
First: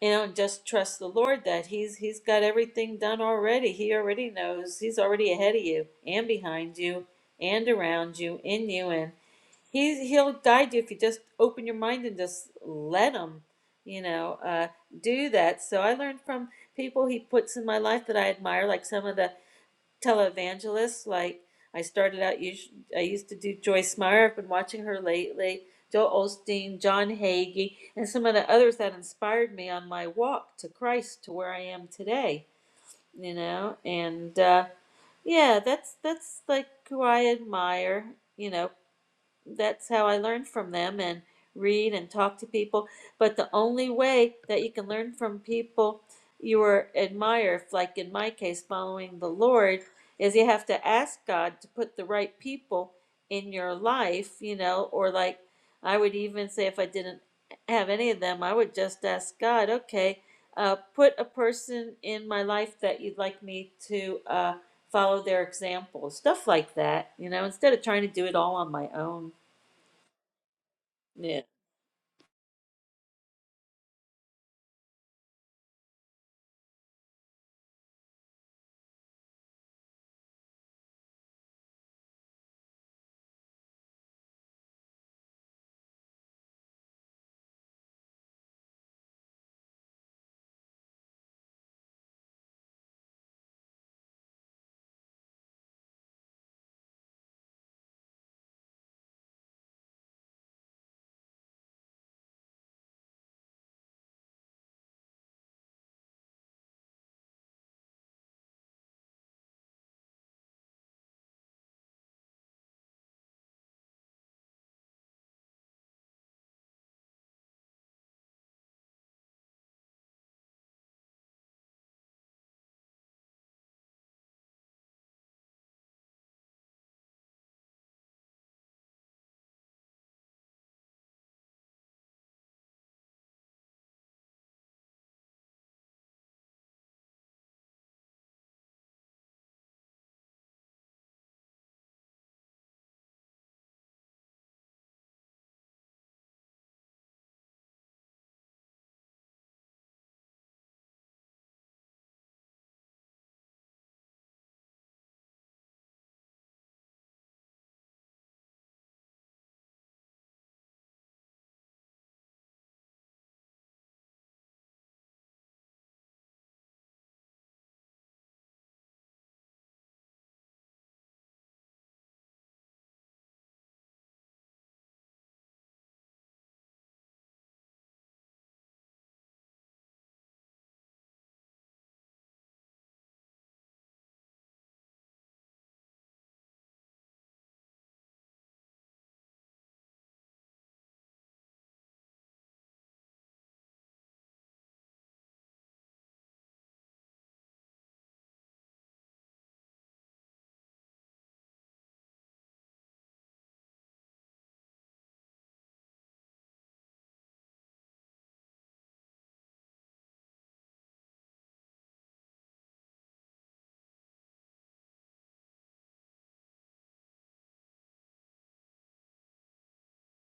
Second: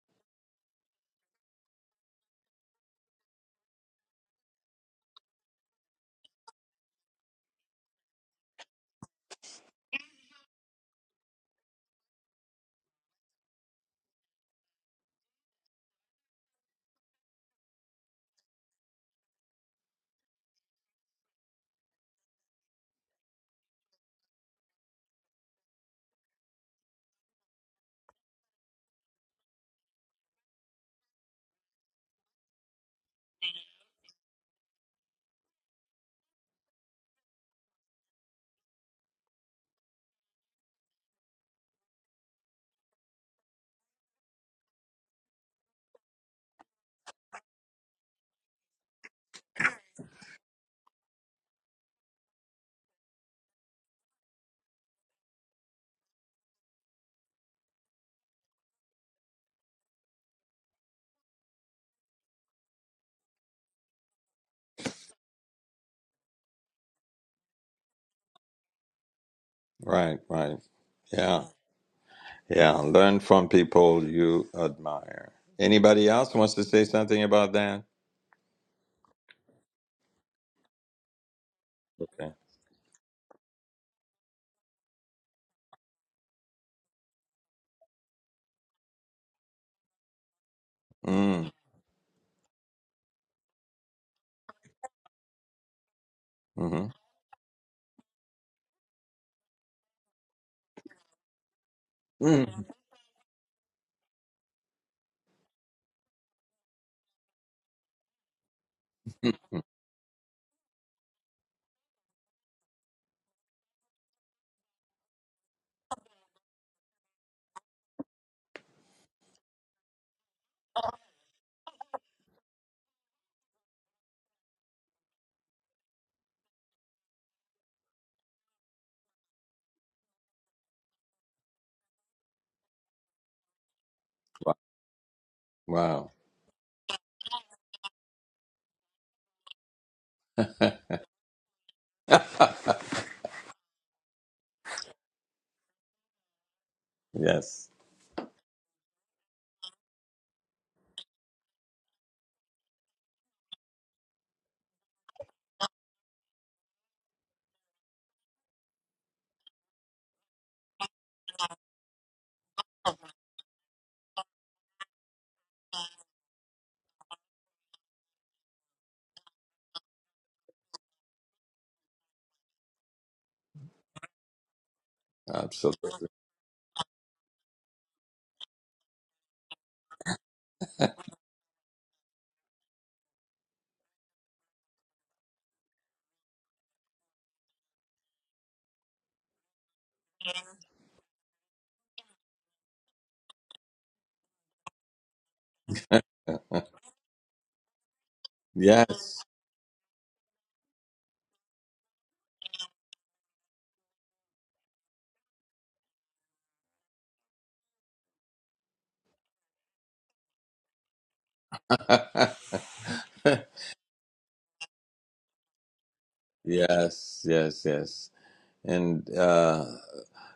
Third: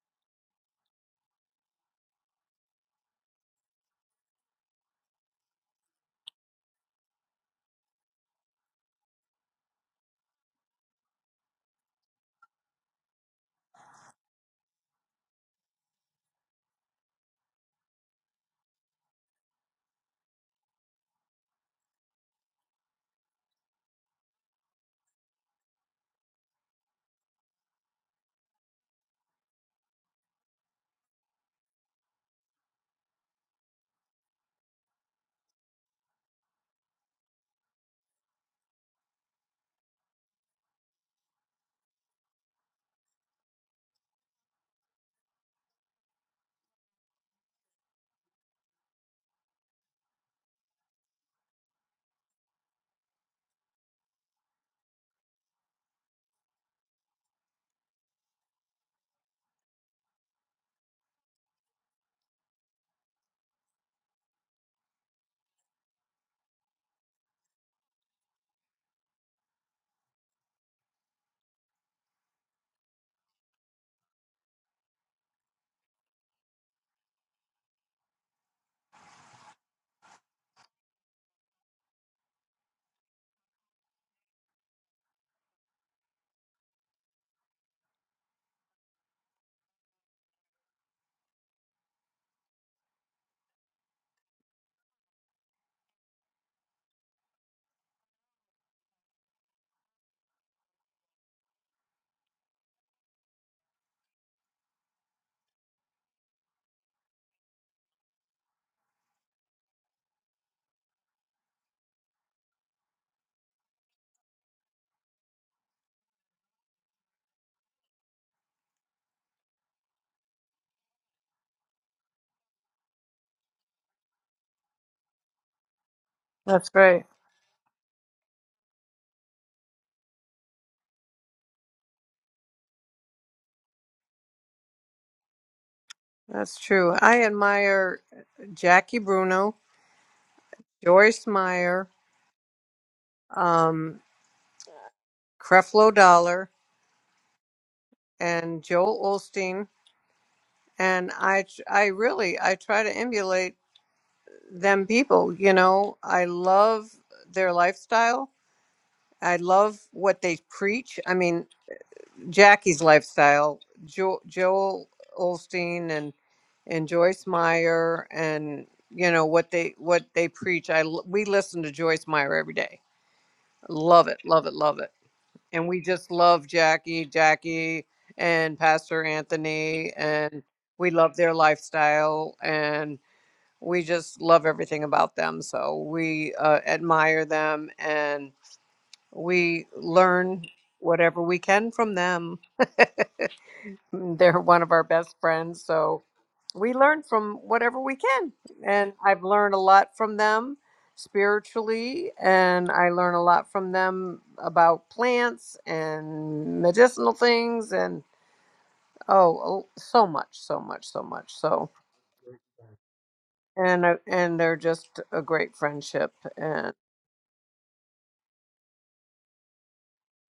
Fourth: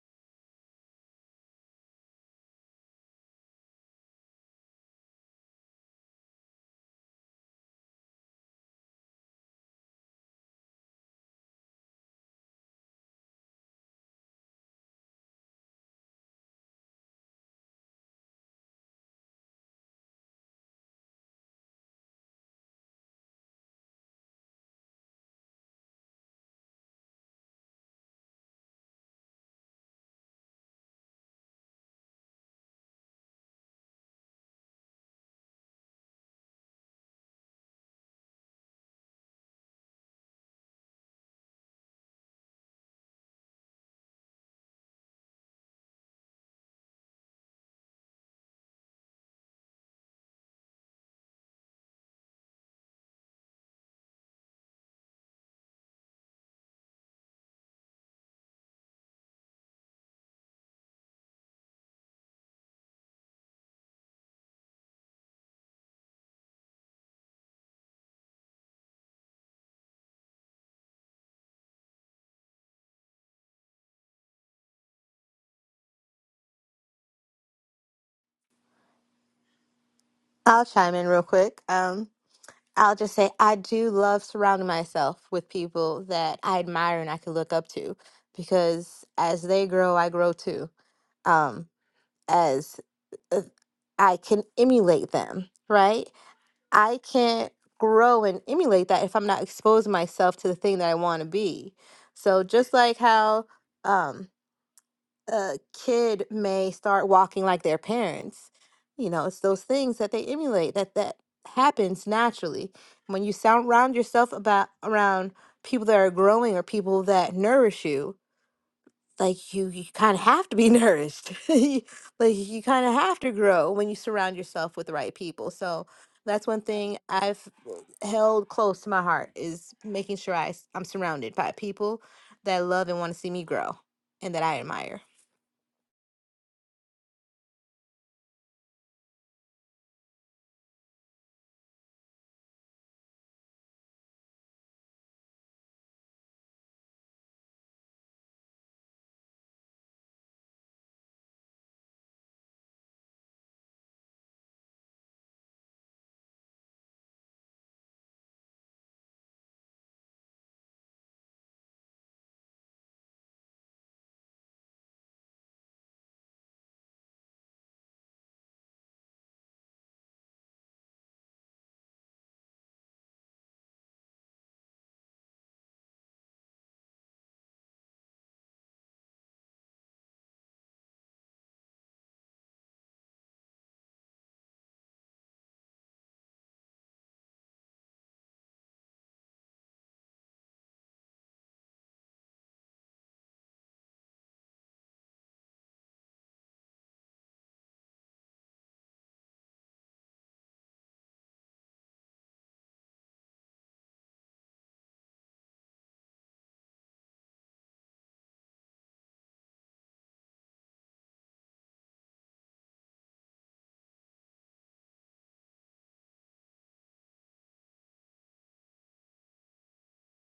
Speaker 2: you know, just trust the Lord that He's He's got everything done already. He already knows. He's already ahead of you and behind you and around you, in you, and He He'll guide you if you just open your mind and just let Him, you know, uh, do that. So I learned from people He puts in my life that I admire, like some of the televangelists. Like I started out, I used to do Joyce Meyer. I've been watching her lately. Joel Osteen, John Hagee, and some of the others that inspired me on my walk to Christ to where I am today. You know, and uh, yeah, that's that's like who I admire. You know, that's how I learned from them and read and talk to people. But the only way that you can learn from people you are admire, like in my case, following the Lord, is you have to ask God to put the right people in your life, you know, or like I would even say if I didn't have any of them, I would just ask God, okay, uh, put a person in my life that you'd like me to uh, follow their example, stuff like that, you know, instead of trying to do it all on my own.
Speaker 1: right, right.
Speaker 2: Yeah.
Speaker 1: Yeah. Yeah. Learn from people you admire. Anybody else wants to say something about that?
Speaker 4: I'll chime in real quick. Um,
Speaker 1: Okay.
Speaker 4: I'll just say I do love surrounding myself with people that I admire and I can look up to because as they grow, I grow too.
Speaker 1: Mm,
Speaker 4: Um, as uh, I can emulate them, right?
Speaker 1: mhm.
Speaker 4: I can't grow and emulate that if I'm not exposing myself to the thing that I want to be. So
Speaker 1: Mm.
Speaker 4: just like how um, a kid may start walking like their parents, you know, it's those things that they emulate that that happens naturally. When you surround yourself about around people that are growing or people that nourish you, like you, you kind of have to be nourished. You- like you kind of have to grow when you surround yourself with the right people. So that's one
Speaker 3: That's
Speaker 4: thing
Speaker 3: great.
Speaker 4: I've held close to my heart is making sure I, s- I'm surrounded by people that love and want to see me grow and that
Speaker 1: Wow.
Speaker 4: I admire.
Speaker 3: That's true. I admire Jackie Bruno, Joyce Meyer, um, Creflo Dollar,
Speaker 1: yes.
Speaker 3: and Joel Olstein, and I I really I try to emulate them people. You know, I love their lifestyle. I love what they preach. I mean, Jackie's lifestyle, jo- Joel Olstein and and Joyce Meyer, and you know what they what they preach. I l- we listen to Joyce Meyer every day. Love it, love it, love it. And we
Speaker 1: Absolutely.
Speaker 3: just love Jackie, Jackie, and Pastor Anthony, and we love their lifestyle, and we just love everything about them. So we uh, admire them, and we learn whatever we can from them. They're one of our best friends. So we learn from whatever we can. And
Speaker 1: Yes.
Speaker 3: I've learned a lot from them spiritually, and I learn a lot from them about plants and medicinal things and oh, oh, so much, so much, so much. So and uh, and they're just a great friendship and
Speaker 1: yes. Yes. Yes. And uh,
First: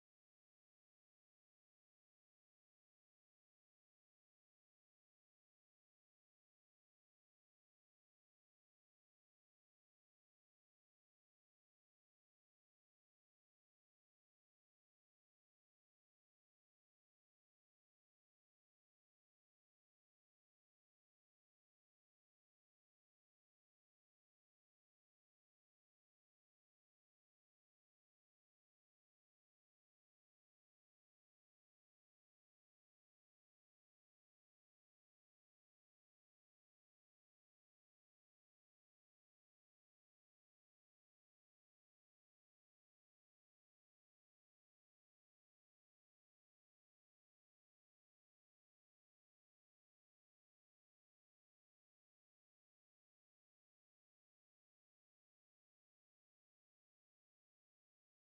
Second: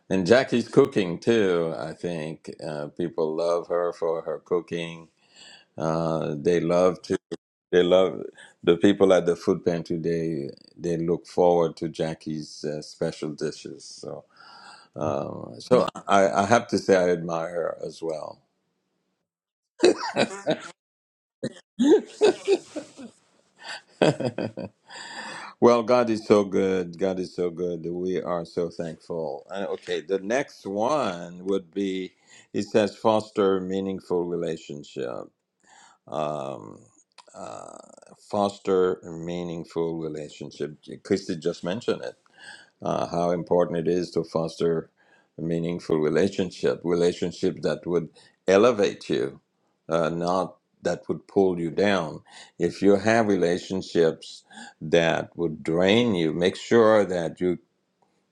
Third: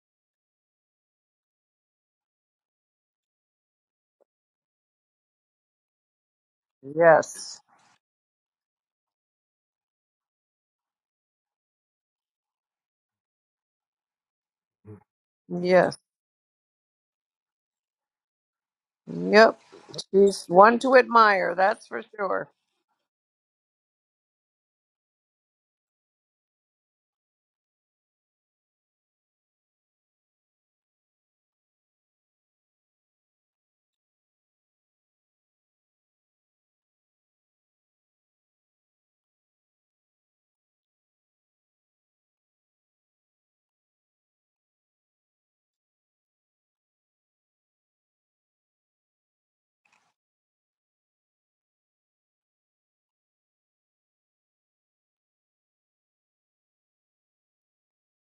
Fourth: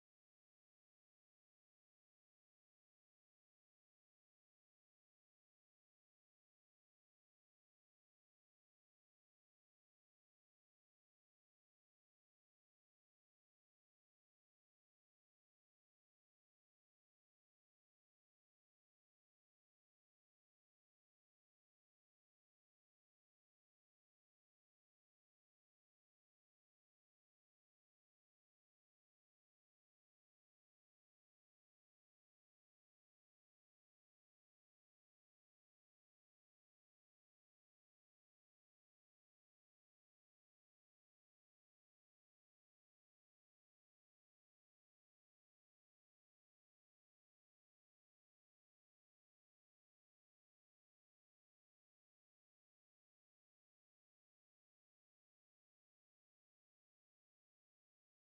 Speaker 1: and Jackie's cooking too. I think uh, people love her for her cooking. Uh, they love to.
Speaker 3: yes.
Speaker 1: They love the people at the food pantry. They they look forward to Jackie's uh, special dishes. So. Um, so
Speaker 3: Yes.
Speaker 1: I, I have to say I admire her as well.
Speaker 3: Yep. She's one to admire, that's for sure.
Speaker 1: well, God is so good. God is so good. We are so thankful. And okay, the next one would be it says foster meaningful relationship. Um, uh, foster meaningful relationship. Christy just mentioned it uh, how important it is to foster a meaningful relationship, relationship that would elevate you, uh, not that would pull you down. If you have relationships that would drain you, make sure that you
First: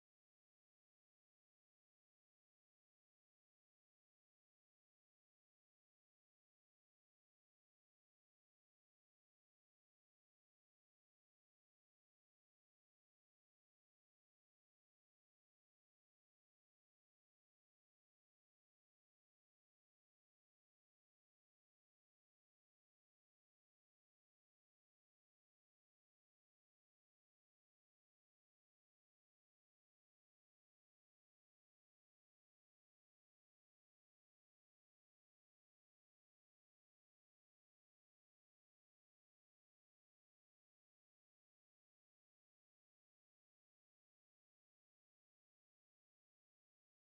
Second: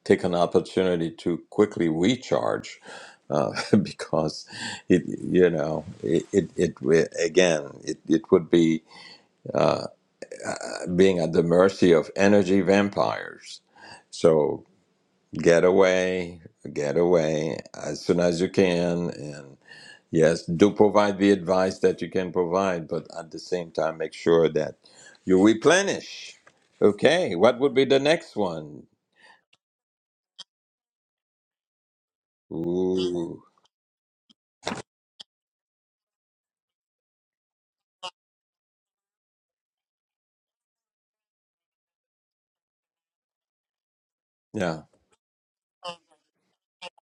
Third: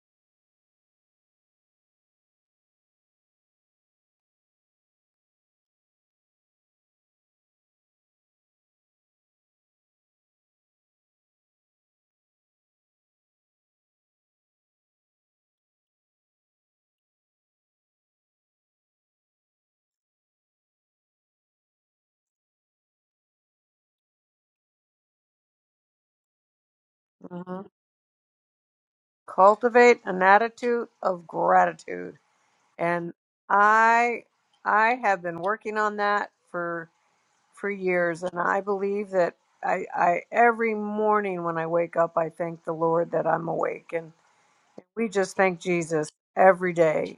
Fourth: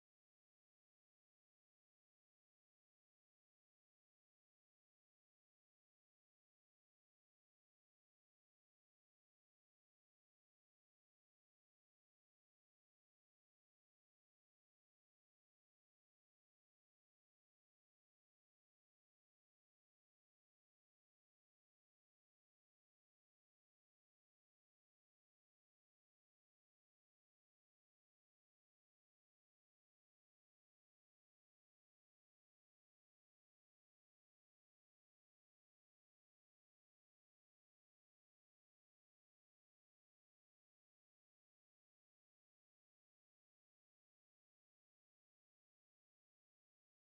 Speaker 1: take an opportunity to quickly recharge. Uh, because it, you know, it, it, it wi- again, it, it would be uh, being at the mercy of energy vampires. So Get away, get away as soon as you can. And yes, do provide the advice that you can provide, but at the same time, make sure that you replenish. Okay, what
Speaker 3: hmm
Speaker 1: would be the next one?
Speaker 3: Cultivate an attitude of gratitude. and
Speaker 1: Ooh,
Speaker 3: i i have been working on that for for years and i believe that i i every morning when i wake up i thank the lord that i'm awake and
Speaker 1: yeah,
Speaker 3: we just thank jesus every day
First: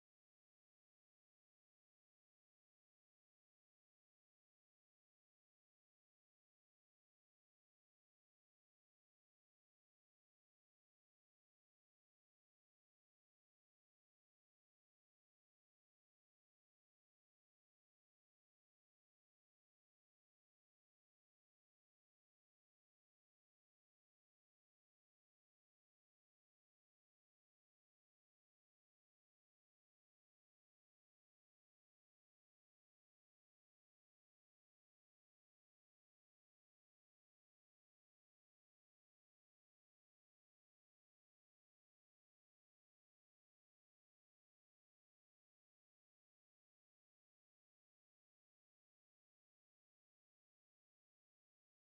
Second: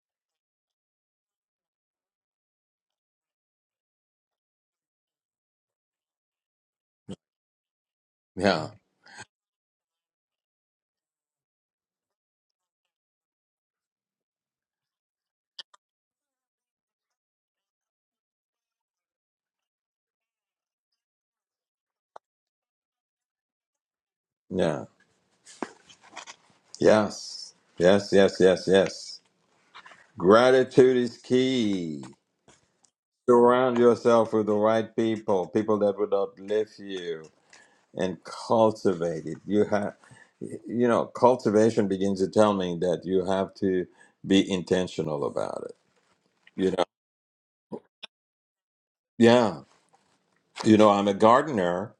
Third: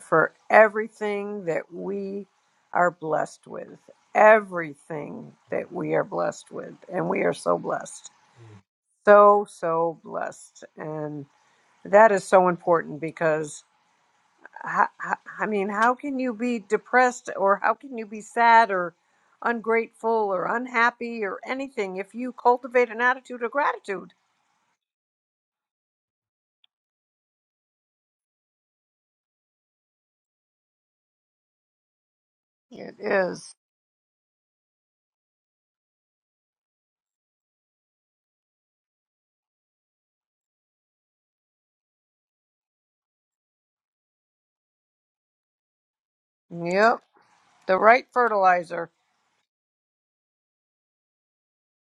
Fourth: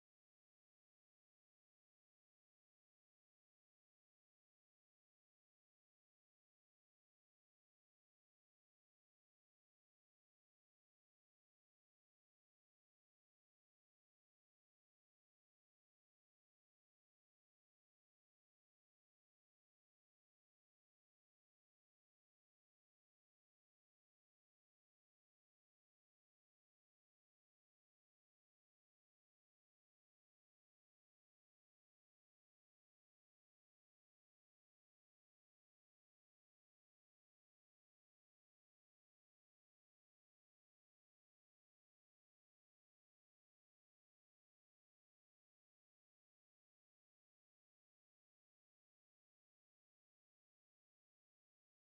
Speaker 3: for everything that we are blessed with everything that we are blessed with and we are so blessed
Speaker 1: yeah,
Speaker 3: so so blessed and that is so important because I, I I mean, how can you be depressed or how can you be sad or ungrateful or unhappy or anything if you cultivate an attitude of gratitude?
Speaker 1: yeah. Yes, yes, yes, yes, yes. Gratitude is key.
Speaker 3: It is.
Speaker 1: Surround yourself with the right people, people that would uplift you and cultivate it. You have, you know, cultivation begins to tell me that you have to be intentional about it. You know,
Speaker 3: Yep, the right fertilizer.
Speaker 1: yeah, you know, I'm a gardener,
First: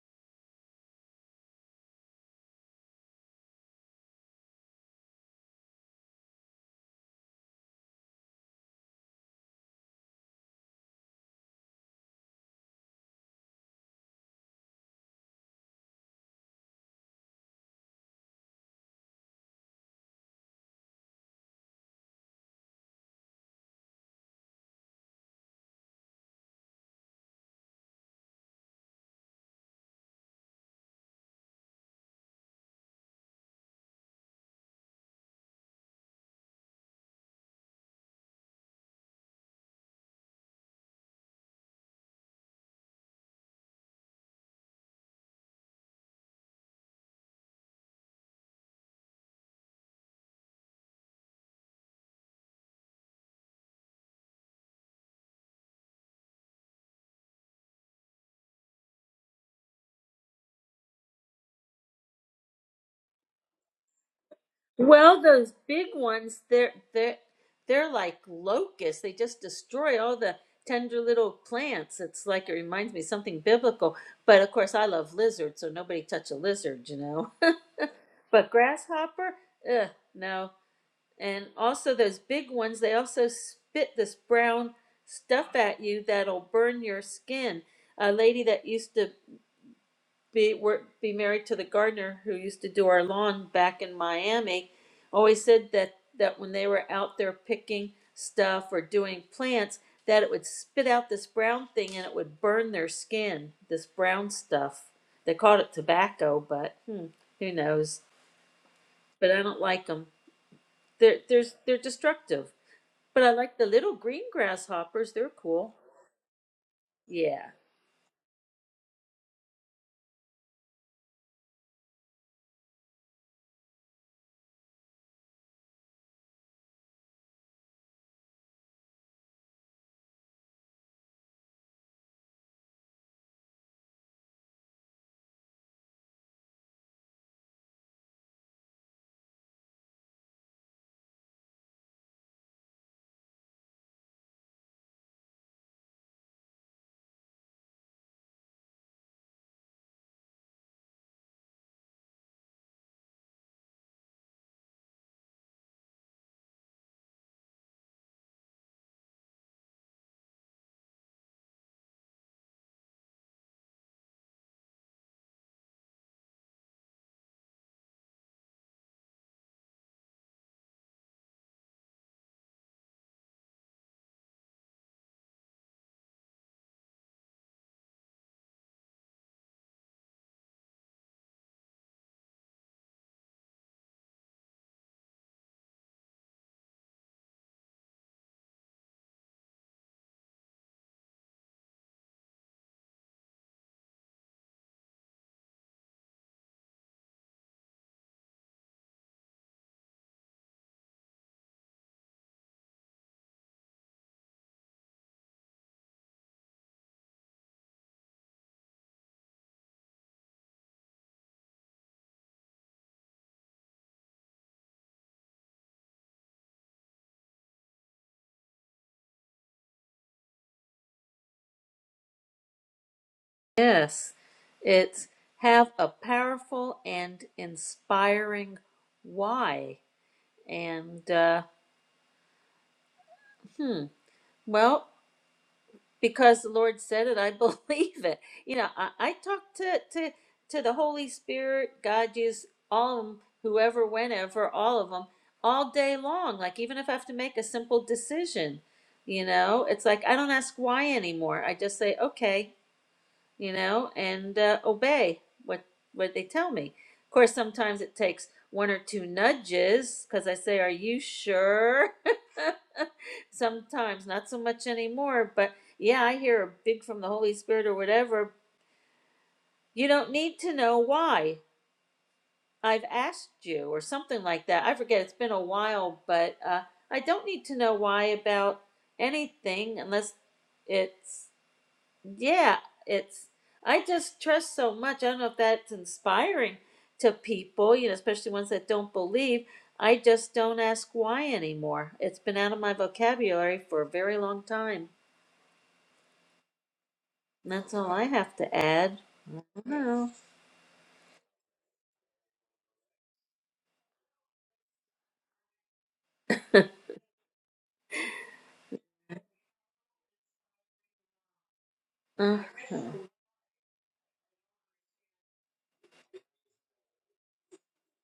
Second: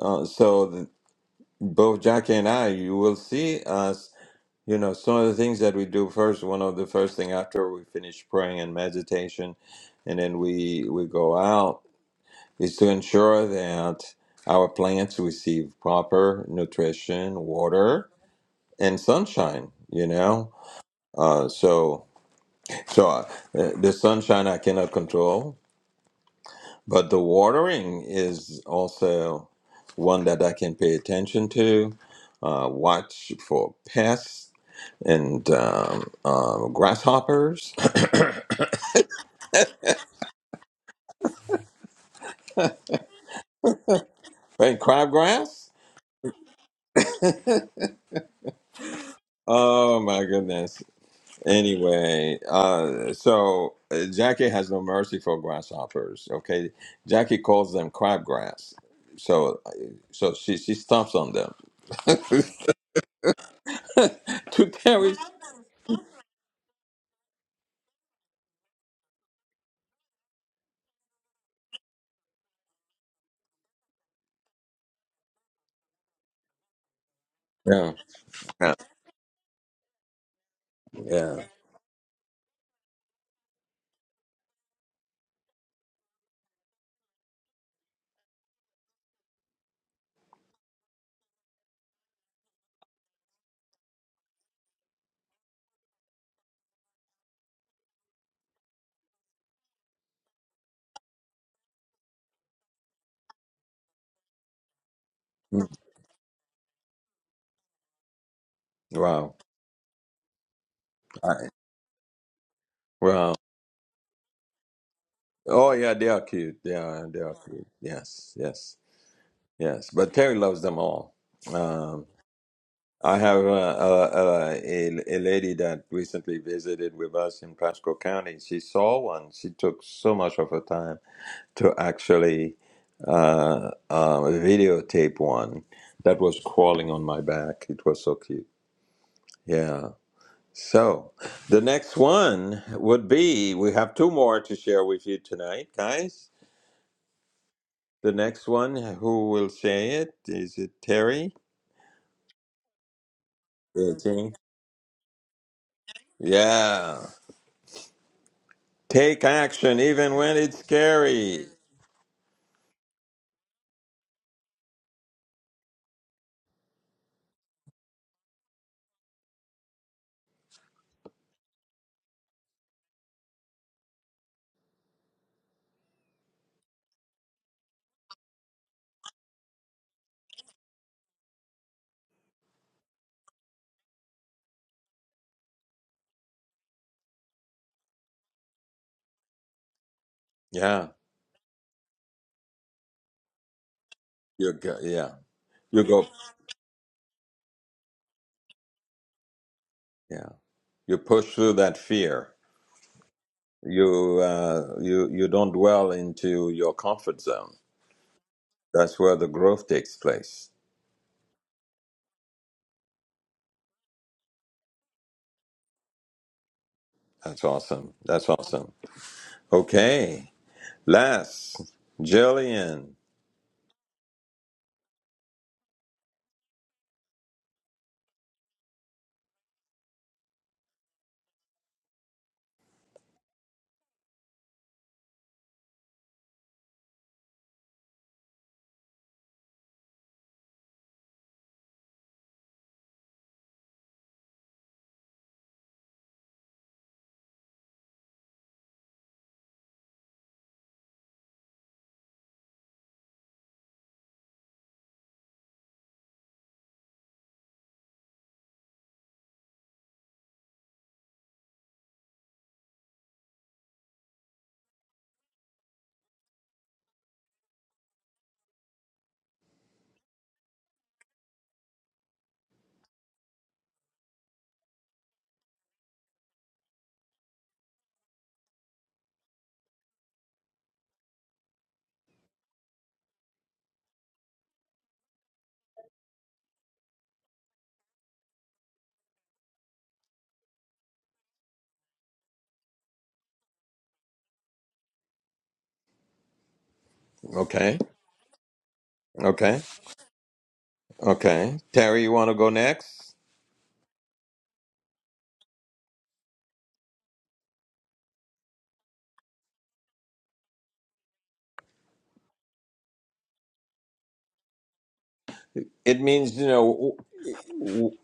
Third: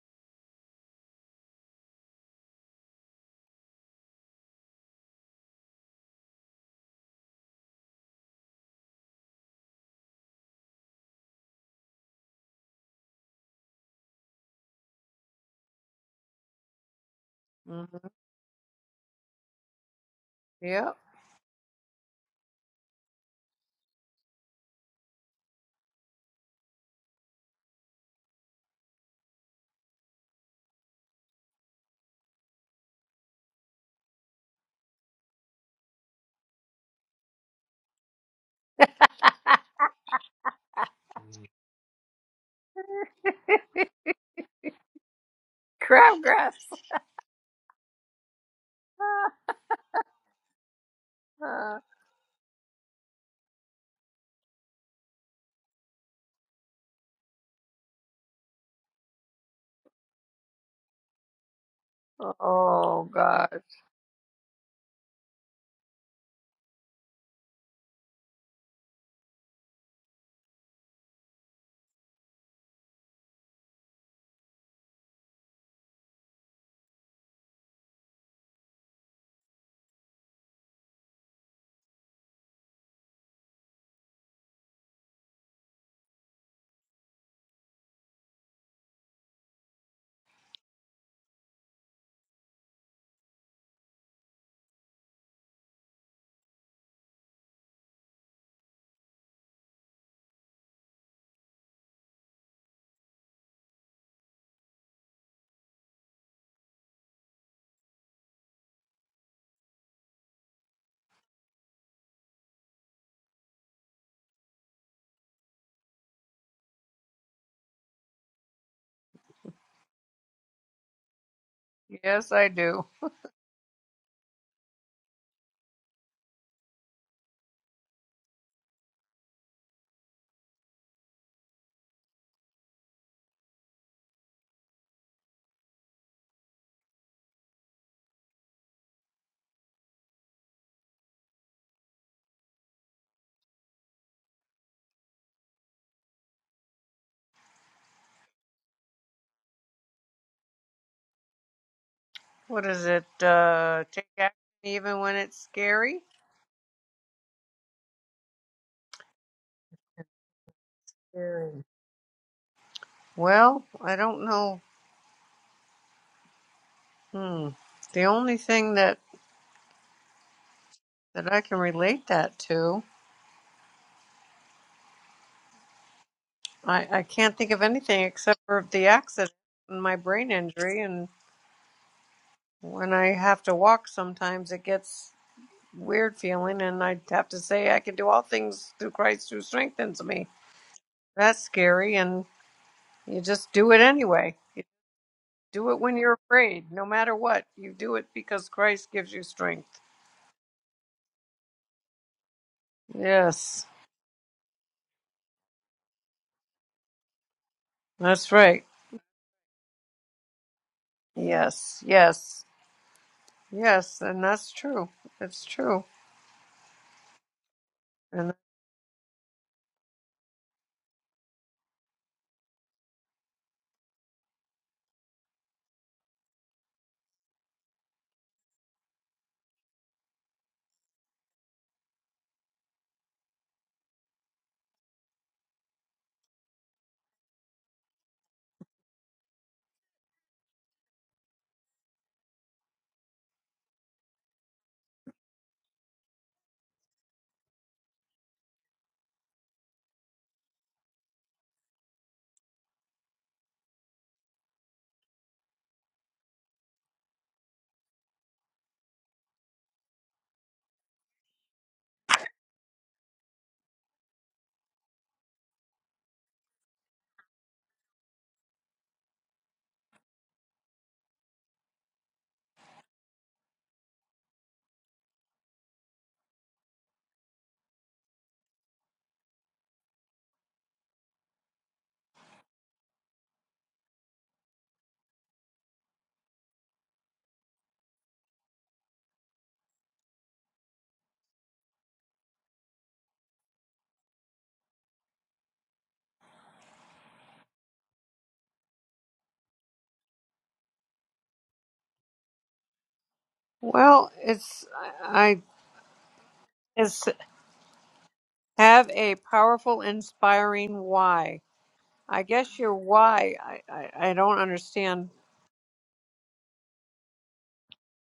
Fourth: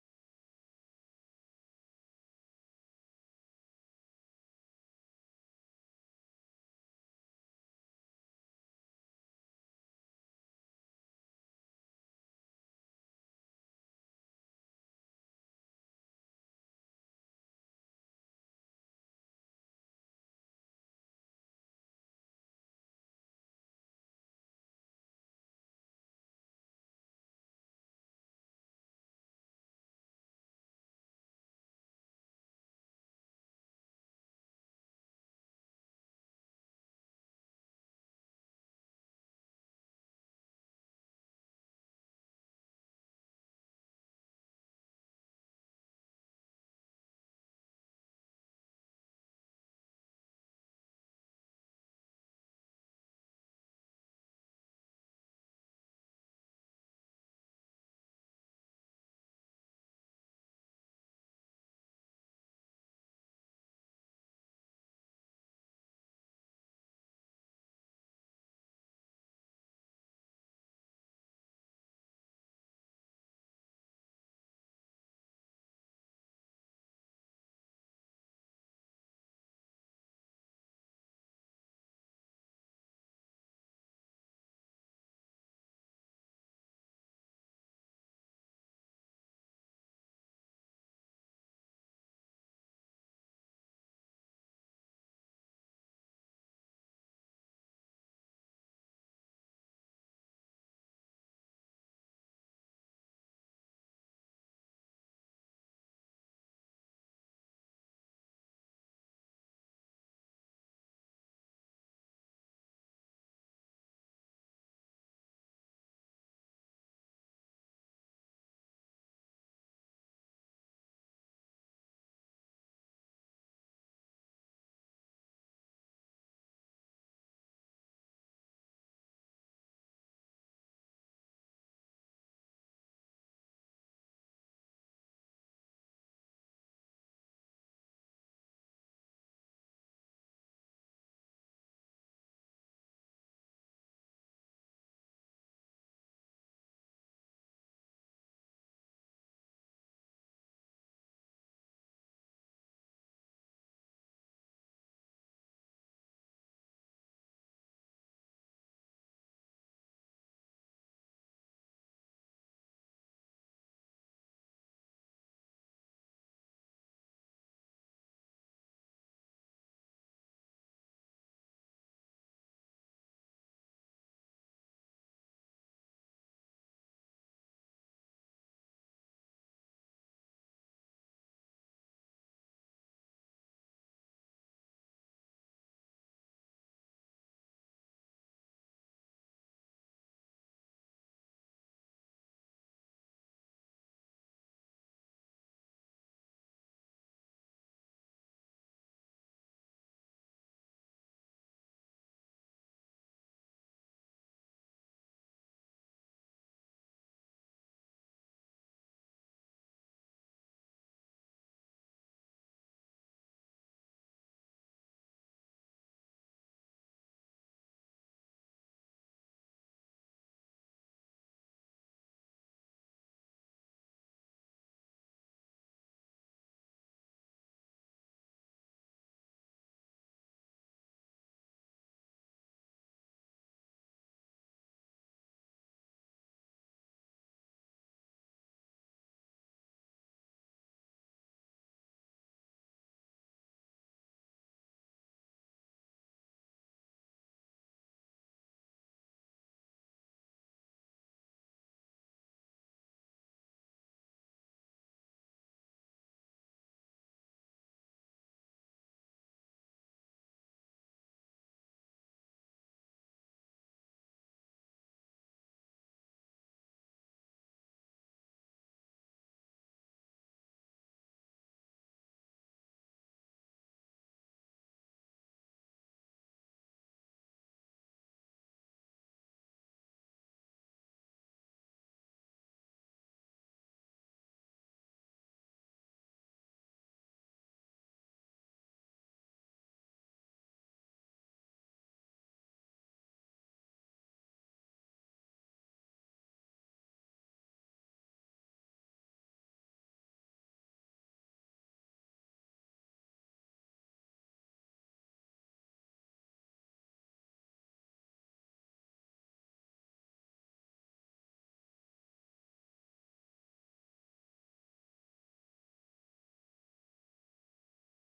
Speaker 1: uh, so the, both Jackie and I, you will see us. You know, some of the things that we do first. One of the first thing after we finish praying and meditation, and then we we go out is to ensure that our plants receive proper nutrition,
Speaker 3: Mhm.
Speaker 1: water, and sunshine you know
Speaker 3: Yep.
Speaker 1: uh, so so uh, the sunshine i cannot control but the watering is also one that i can pay attention to uh, watch for pests and um, um, grasshoppers and crabgrass
Speaker 3: Crabgrass.
Speaker 1: oh my goodness Anyway, uh, so uh, Jackie has no mercy for grasshoppers. Okay, Jackie calls them crabgrass. So, uh, so she she stomps on them.
Speaker 3: oh God.
Speaker 1: to Terry's.
Speaker 2: Well, those big ones, they're they're they're like locusts. They just destroy all the tender little plants. It's like it reminds me of something biblical. But of course, I love lizards, so nobody touch a lizard, you know.
Speaker 1: Yeah,
Speaker 2: But
Speaker 1: yeah,
Speaker 2: grasshopper, ugh, no.
Speaker 1: yeah.
Speaker 2: And also those big ones, they also spit this brown stuff at you that'll burn your skin. A lady that used to be were be married to the gardener who used to do our lawn back in Miami, always said that that when they were out there picking stuff or doing plants, that it would spit out this brown thing and it would burn their skin. This brown stuff. They called
Speaker 1: Mm,
Speaker 2: it tobacco, but hmm, who knows? But
Speaker 1: Wow.
Speaker 2: I don't like them. They're
Speaker 1: I,
Speaker 2: they're they're destructive. But I
Speaker 1: wow.
Speaker 2: like the little green grasshoppers. They're
Speaker 1: Oh
Speaker 2: cool.
Speaker 1: yeah, they are cute. They are. They are
Speaker 2: Yeah.
Speaker 1: cute. Yes, yes, yes. But Terry loves them all. Um,
Speaker 3: Yes, I do.
Speaker 1: I have a uh, uh, a, a lady that recently visited with us in Pasco County. She saw one. She took so much of her time to actually uh, uh, videotape one that was crawling on my back. It was so cute. Yeah. So the next one would be we have two more to share with you tonight, guys. The next one, who will say it? Is it Terry?
Speaker 3: What is it? Uh,
Speaker 1: Yeah,
Speaker 3: take
Speaker 1: Terry.
Speaker 3: action even when it's scary.
Speaker 1: Yeah. Take action even when it's scary.
Speaker 3: Scary. Well, I don't know. Hmm. The only thing that that I can relate that to. I, I can't think of anything except for the accident and my brain injury. And when I have to walk, sometimes it gets weird feeling, and I have to say, I can do all things through Christ who strengthens me.
Speaker 1: Yeah,
Speaker 3: That's scary, and you just do it anyway.
Speaker 1: you
Speaker 3: You
Speaker 1: go. Yeah,
Speaker 3: do it
Speaker 1: you
Speaker 3: when
Speaker 1: go.
Speaker 3: you're afraid, no matter what. You do it because Christ gives you strength.
Speaker 1: Yeah, you push through that fear.
Speaker 3: Yes,
Speaker 1: You uh, you you don't dwell into your comfort zone.
Speaker 3: that's right.
Speaker 1: That's where the growth takes place.
Speaker 3: Yes, yes, yes, and that's true. It's true.
Speaker 1: That's awesome.
Speaker 3: and.
Speaker 1: That's awesome. Okay, last Jillian.
Speaker 2: Yes, it's have a powerful and inspiring why. And uh, hmm, well, because the Lord said it, I believe it. You know, I, I talk to, to to the Holy Spirit, God, Jesus, all of them, whoever, whenever, all of them, all day long. Like even if I have to make a simple decision, you know, it's like I don't ask why anymore. I just say, okay, you know, and uh, obey what what they tell me. Of course, sometimes it takes one or two nudges because I say, "Are you sure?" Sometimes, not so much anymore. But yeah, I hear a big from the Holy Spirit or whatever. You don't need to know why I've asked you or something like that. I forget. It's been a while, but uh, I don't need to know why about anything unless it's yeah, it's I just trust so much. I don't know if that's inspiring to people, you know, especially ones that don't believe. I just don't ask why anymore. It's been out of my vocabulary for a very long time. And That's
Speaker 1: Okay,
Speaker 2: all I have to add.
Speaker 1: okay,
Speaker 2: I don't know.
Speaker 1: okay. Terry, you want to go next?
Speaker 3: Well, it's I it's have a powerful, inspiring why. I guess your
Speaker 2: Uh-huh.
Speaker 3: why. I I, I don't understand.
Speaker 1: It means you know w- w-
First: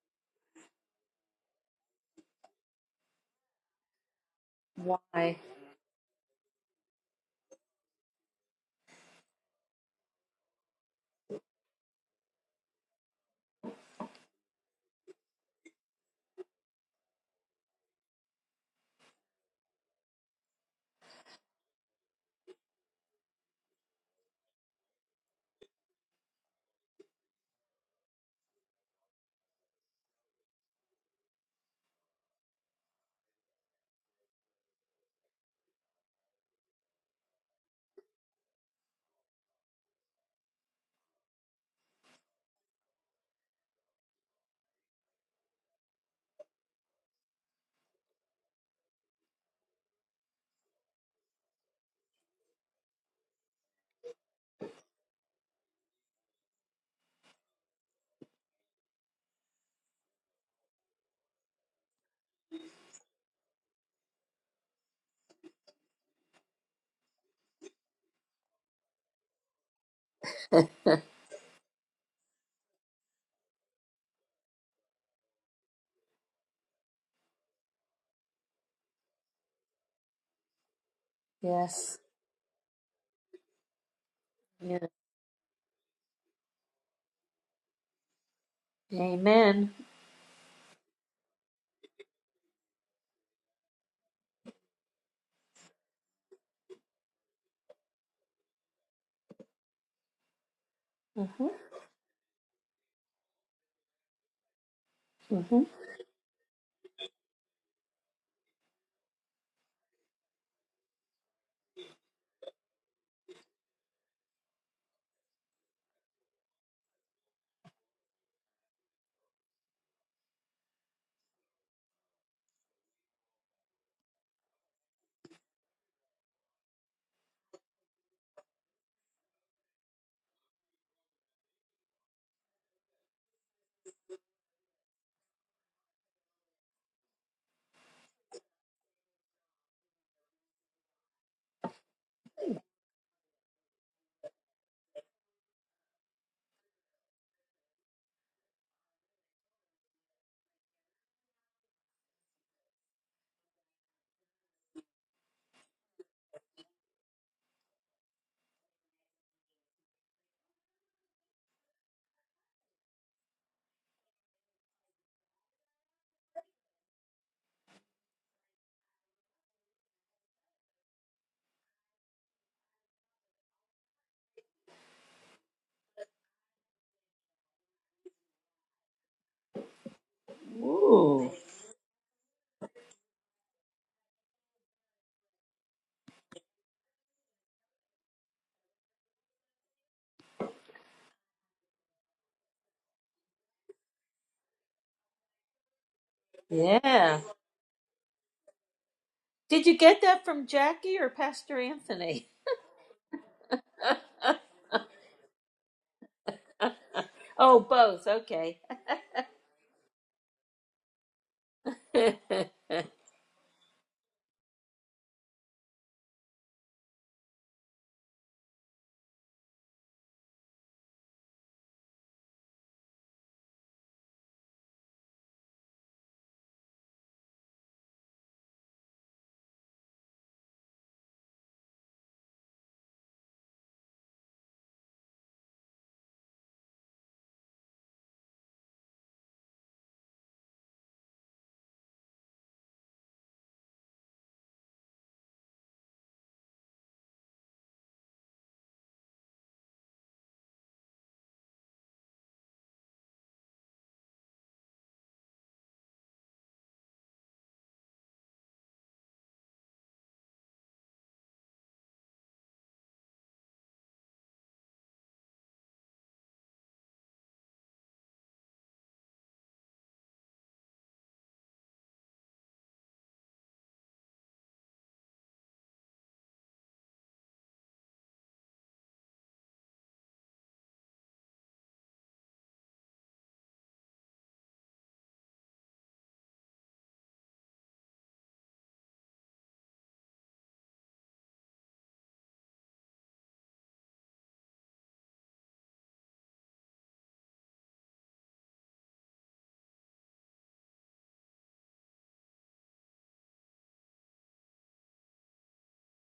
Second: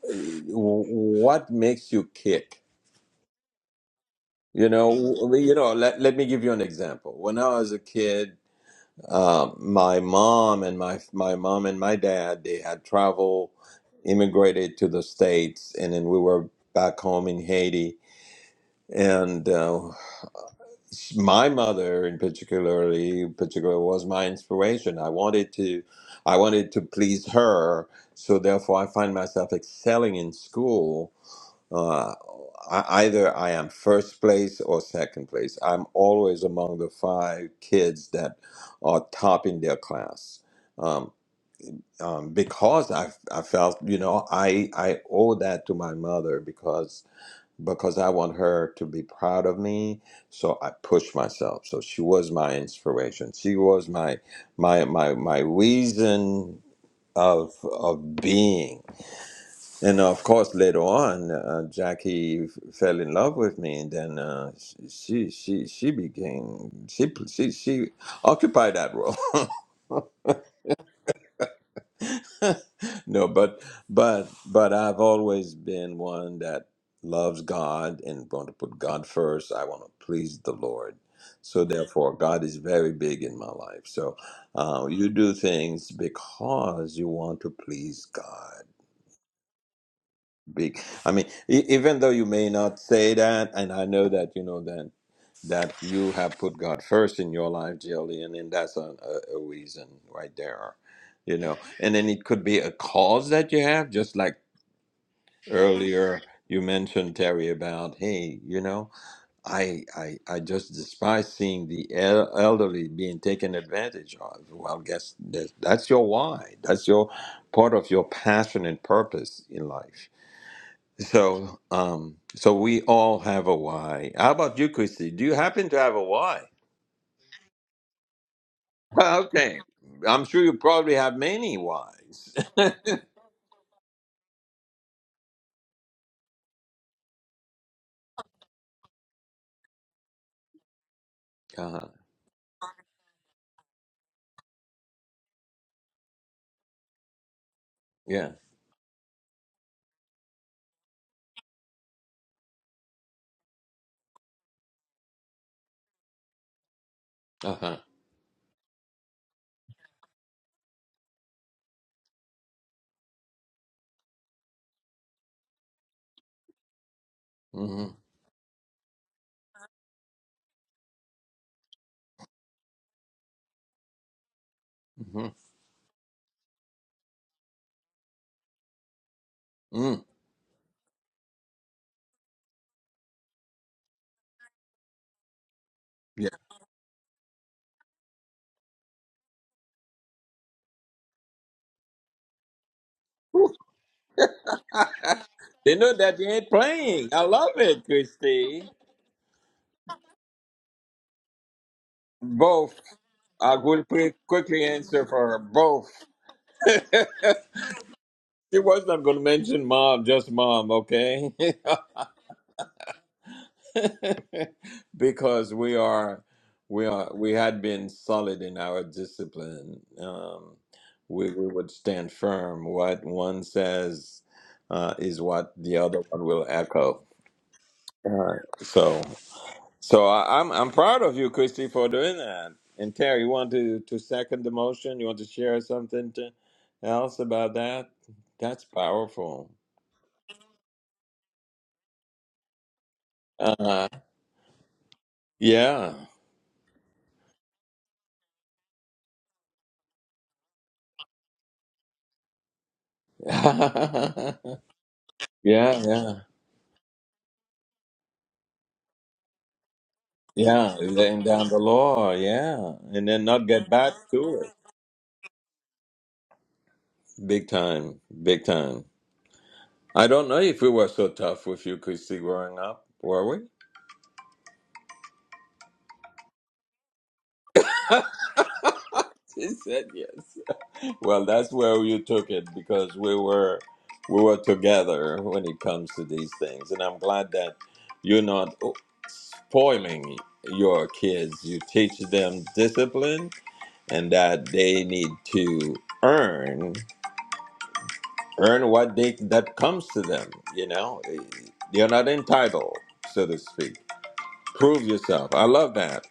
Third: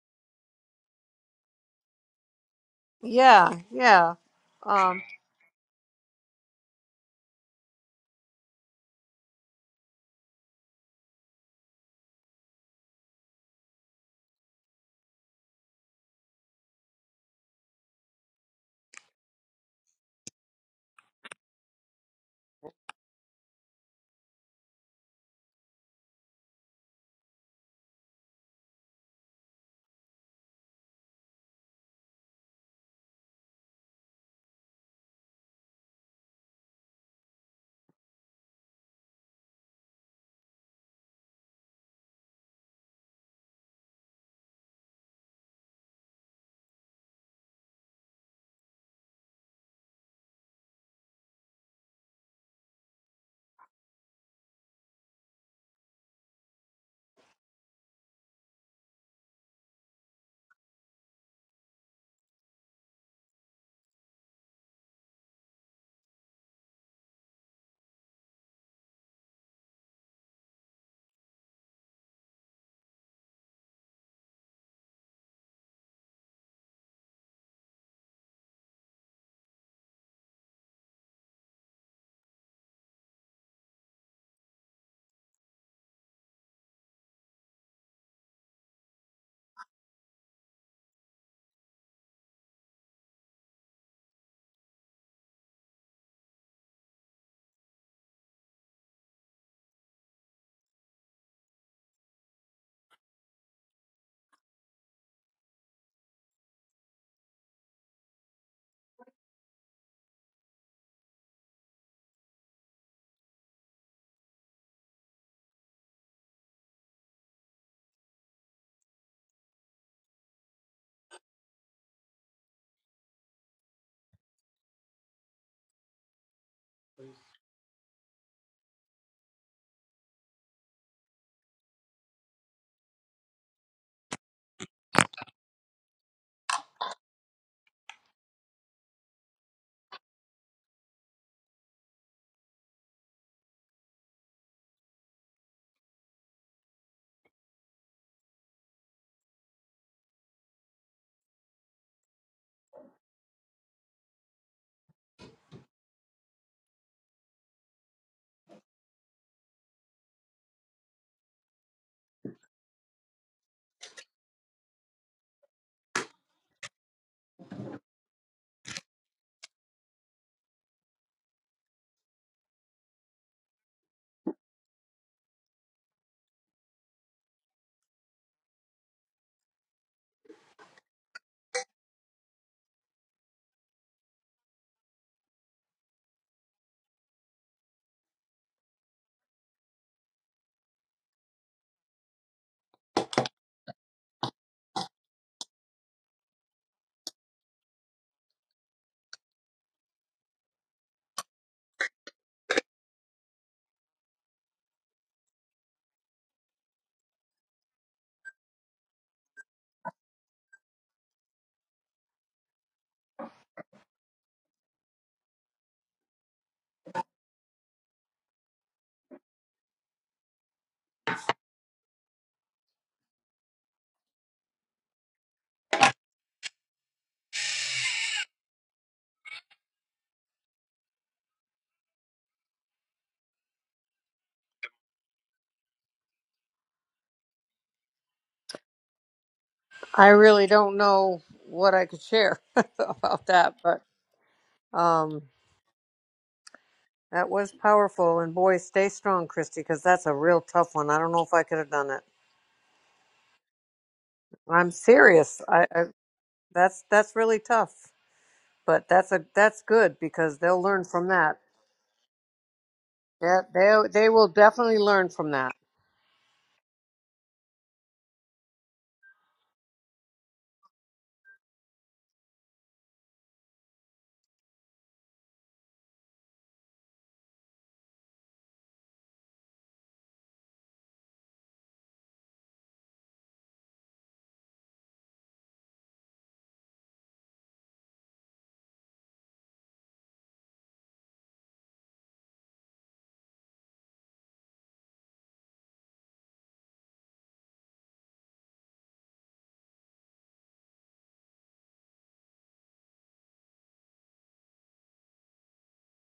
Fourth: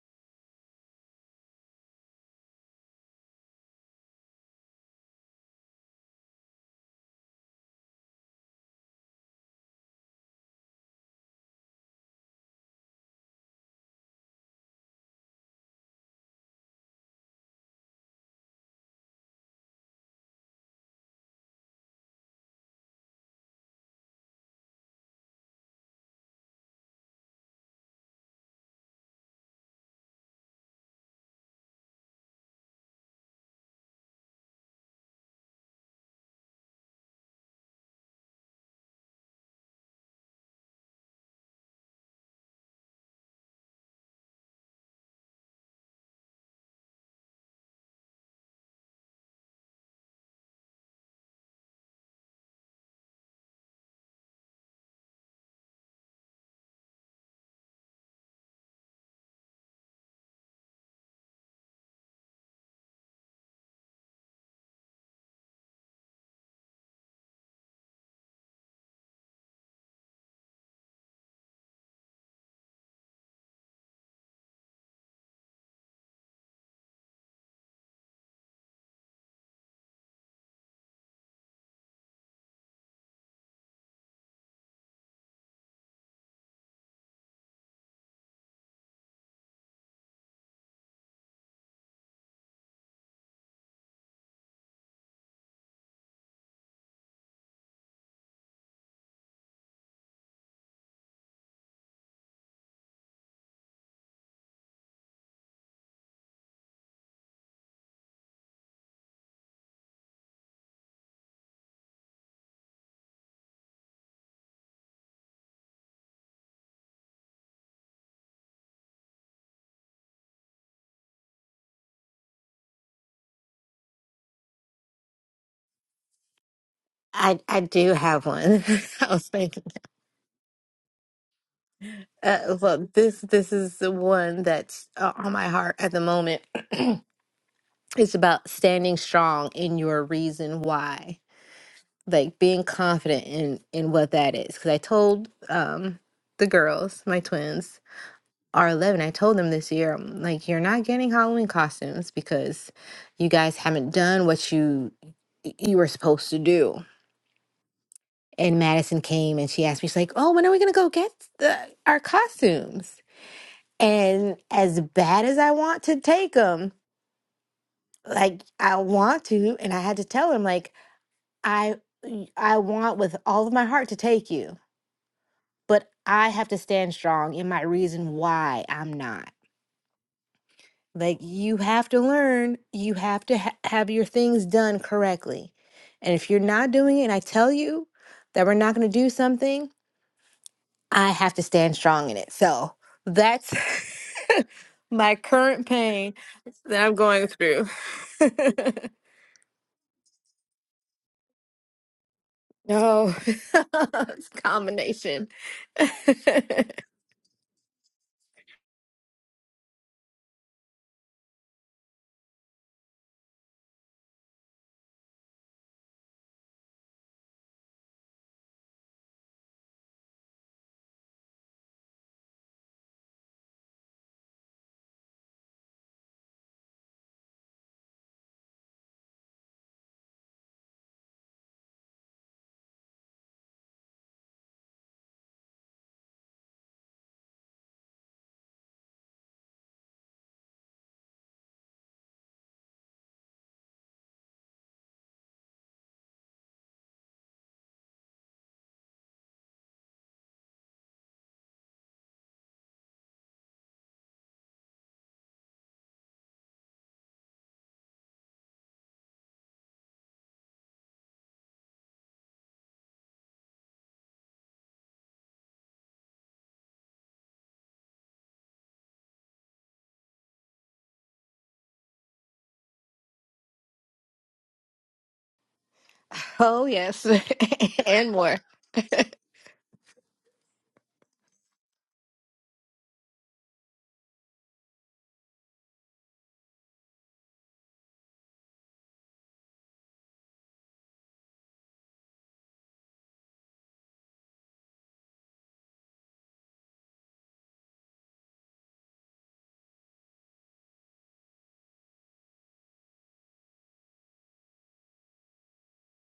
Speaker 1: w- what makes you kick
Speaker 3: Yeah, yeah.
Speaker 1: You know,
Speaker 3: Um,
Speaker 2: Why?
Speaker 1: you know. Let let me give you an example. When I was a kid, um, my mom and my my mom and my dad they had traveled, immigrated to the states, and then we were back home in Haiti. And uh, my mother, in particularly particular, was my inspiration. I wanted to, I wanted to please her. So therefore, I find myself excelling in school uh, I, either I am first place or second place. I'm always among the five kids that are topping their class. Um, um, because I, I felt, you know, I, I owe that to my mother because because I want her to be proud of me. So I pushed myself. So she was my inspiration. She was my my my my reason of of being and uh, of course, later on, uh, Jackie f- fell in love with me, and then uh, sh- she she she became she she she occupied that role. no, but but but I've always been one that loves God and want to put God first. I want to please the Lord, so
Speaker 2: Yes.
Speaker 1: therefore, God is very big in my life. So
Speaker 2: Yeah.
Speaker 1: uh, you do things because you want to please God.
Speaker 2: Amen.
Speaker 1: big. I mean, e- even though you may not say that, and I know that you know that that you have put God first in your life, Jillian, and that's a, a, a reason right there, you
Speaker 2: Uh-huh.
Speaker 1: know. And then it could be a cause that you have, just like
Speaker 2: Uh-huh.
Speaker 1: earlier you mentioned Terry about, hey, you know, I I I just despise seeing the el- elderly being taken advantage of. Well, guess that that's your why. That's your part of your passion and purpose in life so, um, so we all have a why. How about you, Christy? Do you happen to have a why?
Speaker 4: I I do have one. I was
Speaker 1: Okay,
Speaker 4: thinking.
Speaker 1: I'm sure you probably have many whys.
Speaker 4: Uh, well, this this is the one that's uh, on my heart at the moment. It's about standing strong in your reason why.
Speaker 1: uh-huh.
Speaker 4: like being confident in in what that is because i told um the girls my twins
Speaker 1: Yeah.
Speaker 4: are 11 i told them this year i'm like you're not getting halloween costumes because you guys haven't done what you you were supposed to do
Speaker 1: Uh-huh.
Speaker 4: and madison came and she asked me she's like oh when are we gonna go get the, our costumes and as bad as i want to take them
Speaker 1: hmm
Speaker 4: like i want to and i had to tell him like i i want with all of my heart to take you
Speaker 1: hmm
Speaker 4: but I have to stand strong in my reason why I'm not.
Speaker 1: Mm.
Speaker 4: Like
Speaker 2: Ooh.
Speaker 4: you have to learn, you have to ha- have your things done correctly. And
Speaker 1: Yeah.
Speaker 4: if you're not doing it and I tell you that we're not going to do something, I have to stand strong in it. So that's my current
Speaker 1: they know
Speaker 4: pain
Speaker 1: that you ain't
Speaker 4: that I'm
Speaker 1: playing. I
Speaker 2: Yeah.
Speaker 4: going
Speaker 1: love
Speaker 4: through.
Speaker 1: it, Christy.
Speaker 2: Did you get that from Jackie or Pastor Anthony?
Speaker 1: Both.
Speaker 4: no, it's
Speaker 1: I will pre-
Speaker 4: a
Speaker 1: quickly answer for
Speaker 4: combination.
Speaker 1: her. Both.
Speaker 2: Oh, both. Okay.
Speaker 1: She was not going to mention mom, just mom, okay? because we are we are we had been solid in our discipline um we, we would stand firm what one says uh is what the other one will echo uh, so so I, i'm i'm proud of you christy for doing that and terry you want to to second the motion you want to share something to, else about that that's powerful
Speaker 3: I really don't know what I could share about that, but
Speaker 1: uh
Speaker 3: um,
Speaker 1: yeah
Speaker 3: that was powerful. And boy, stay strong, Christy, because that's a real tough one. I don't know if I could have done it.
Speaker 1: yeah
Speaker 3: I'm serious. I, I
Speaker 1: yeah
Speaker 3: that's that's really tough, but that's a that's good because they'll
Speaker 1: Yeah,
Speaker 3: learn from
Speaker 1: laying
Speaker 3: that.
Speaker 1: down the law, yeah, and then
Speaker 3: Yeah,
Speaker 1: not get
Speaker 3: they
Speaker 1: back
Speaker 3: they will
Speaker 1: to it.
Speaker 3: definitely learn from that.
Speaker 1: Big time, big time. I don't know if we were so tough with you, Christy, growing up, were we?
Speaker 4: oh, yes, and more.
Speaker 1: She said yes. Well, that's where you took it because we were we were together when it comes to these things, and I'm glad that you're not oh, spoiling your kids. You teach them discipline and that they need to earn. earn what they that comes to them. You know, you're not entitled, so to speak. Prove yourself. I love that.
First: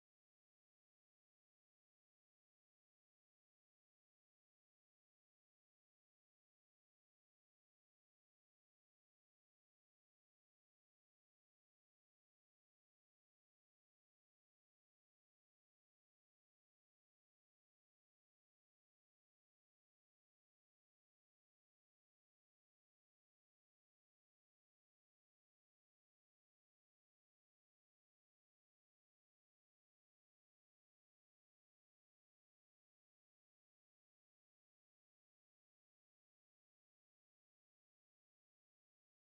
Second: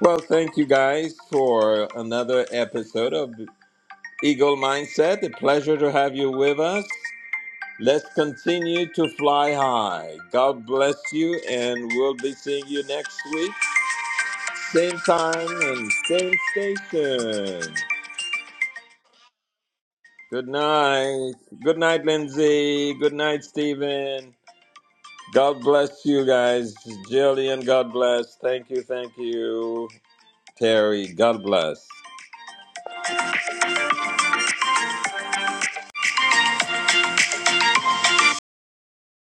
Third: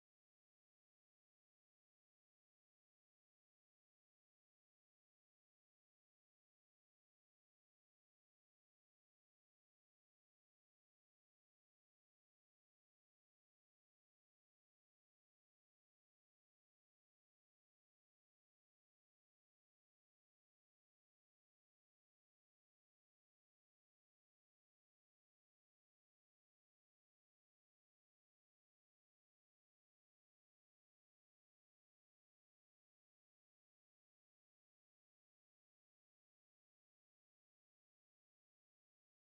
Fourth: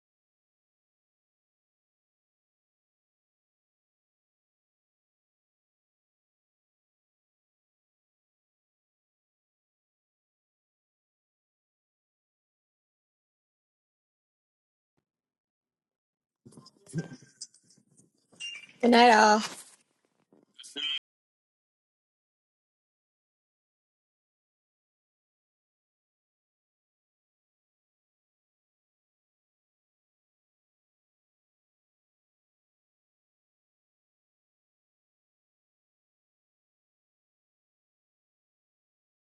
Speaker 1: Well, thank you guys for another episode of Eagle Mindset. A pleasure to have you with us. Let's continue to fly high. God bless you, and we'll be seeing you next week. Same time and same station.
Speaker 4: Good night, all.
Speaker 1: Good night. Good night, Lindsay. Good night, Stephen. God bless you guys. Jillian, God bless. Thank you, thank you. Terry, God bless.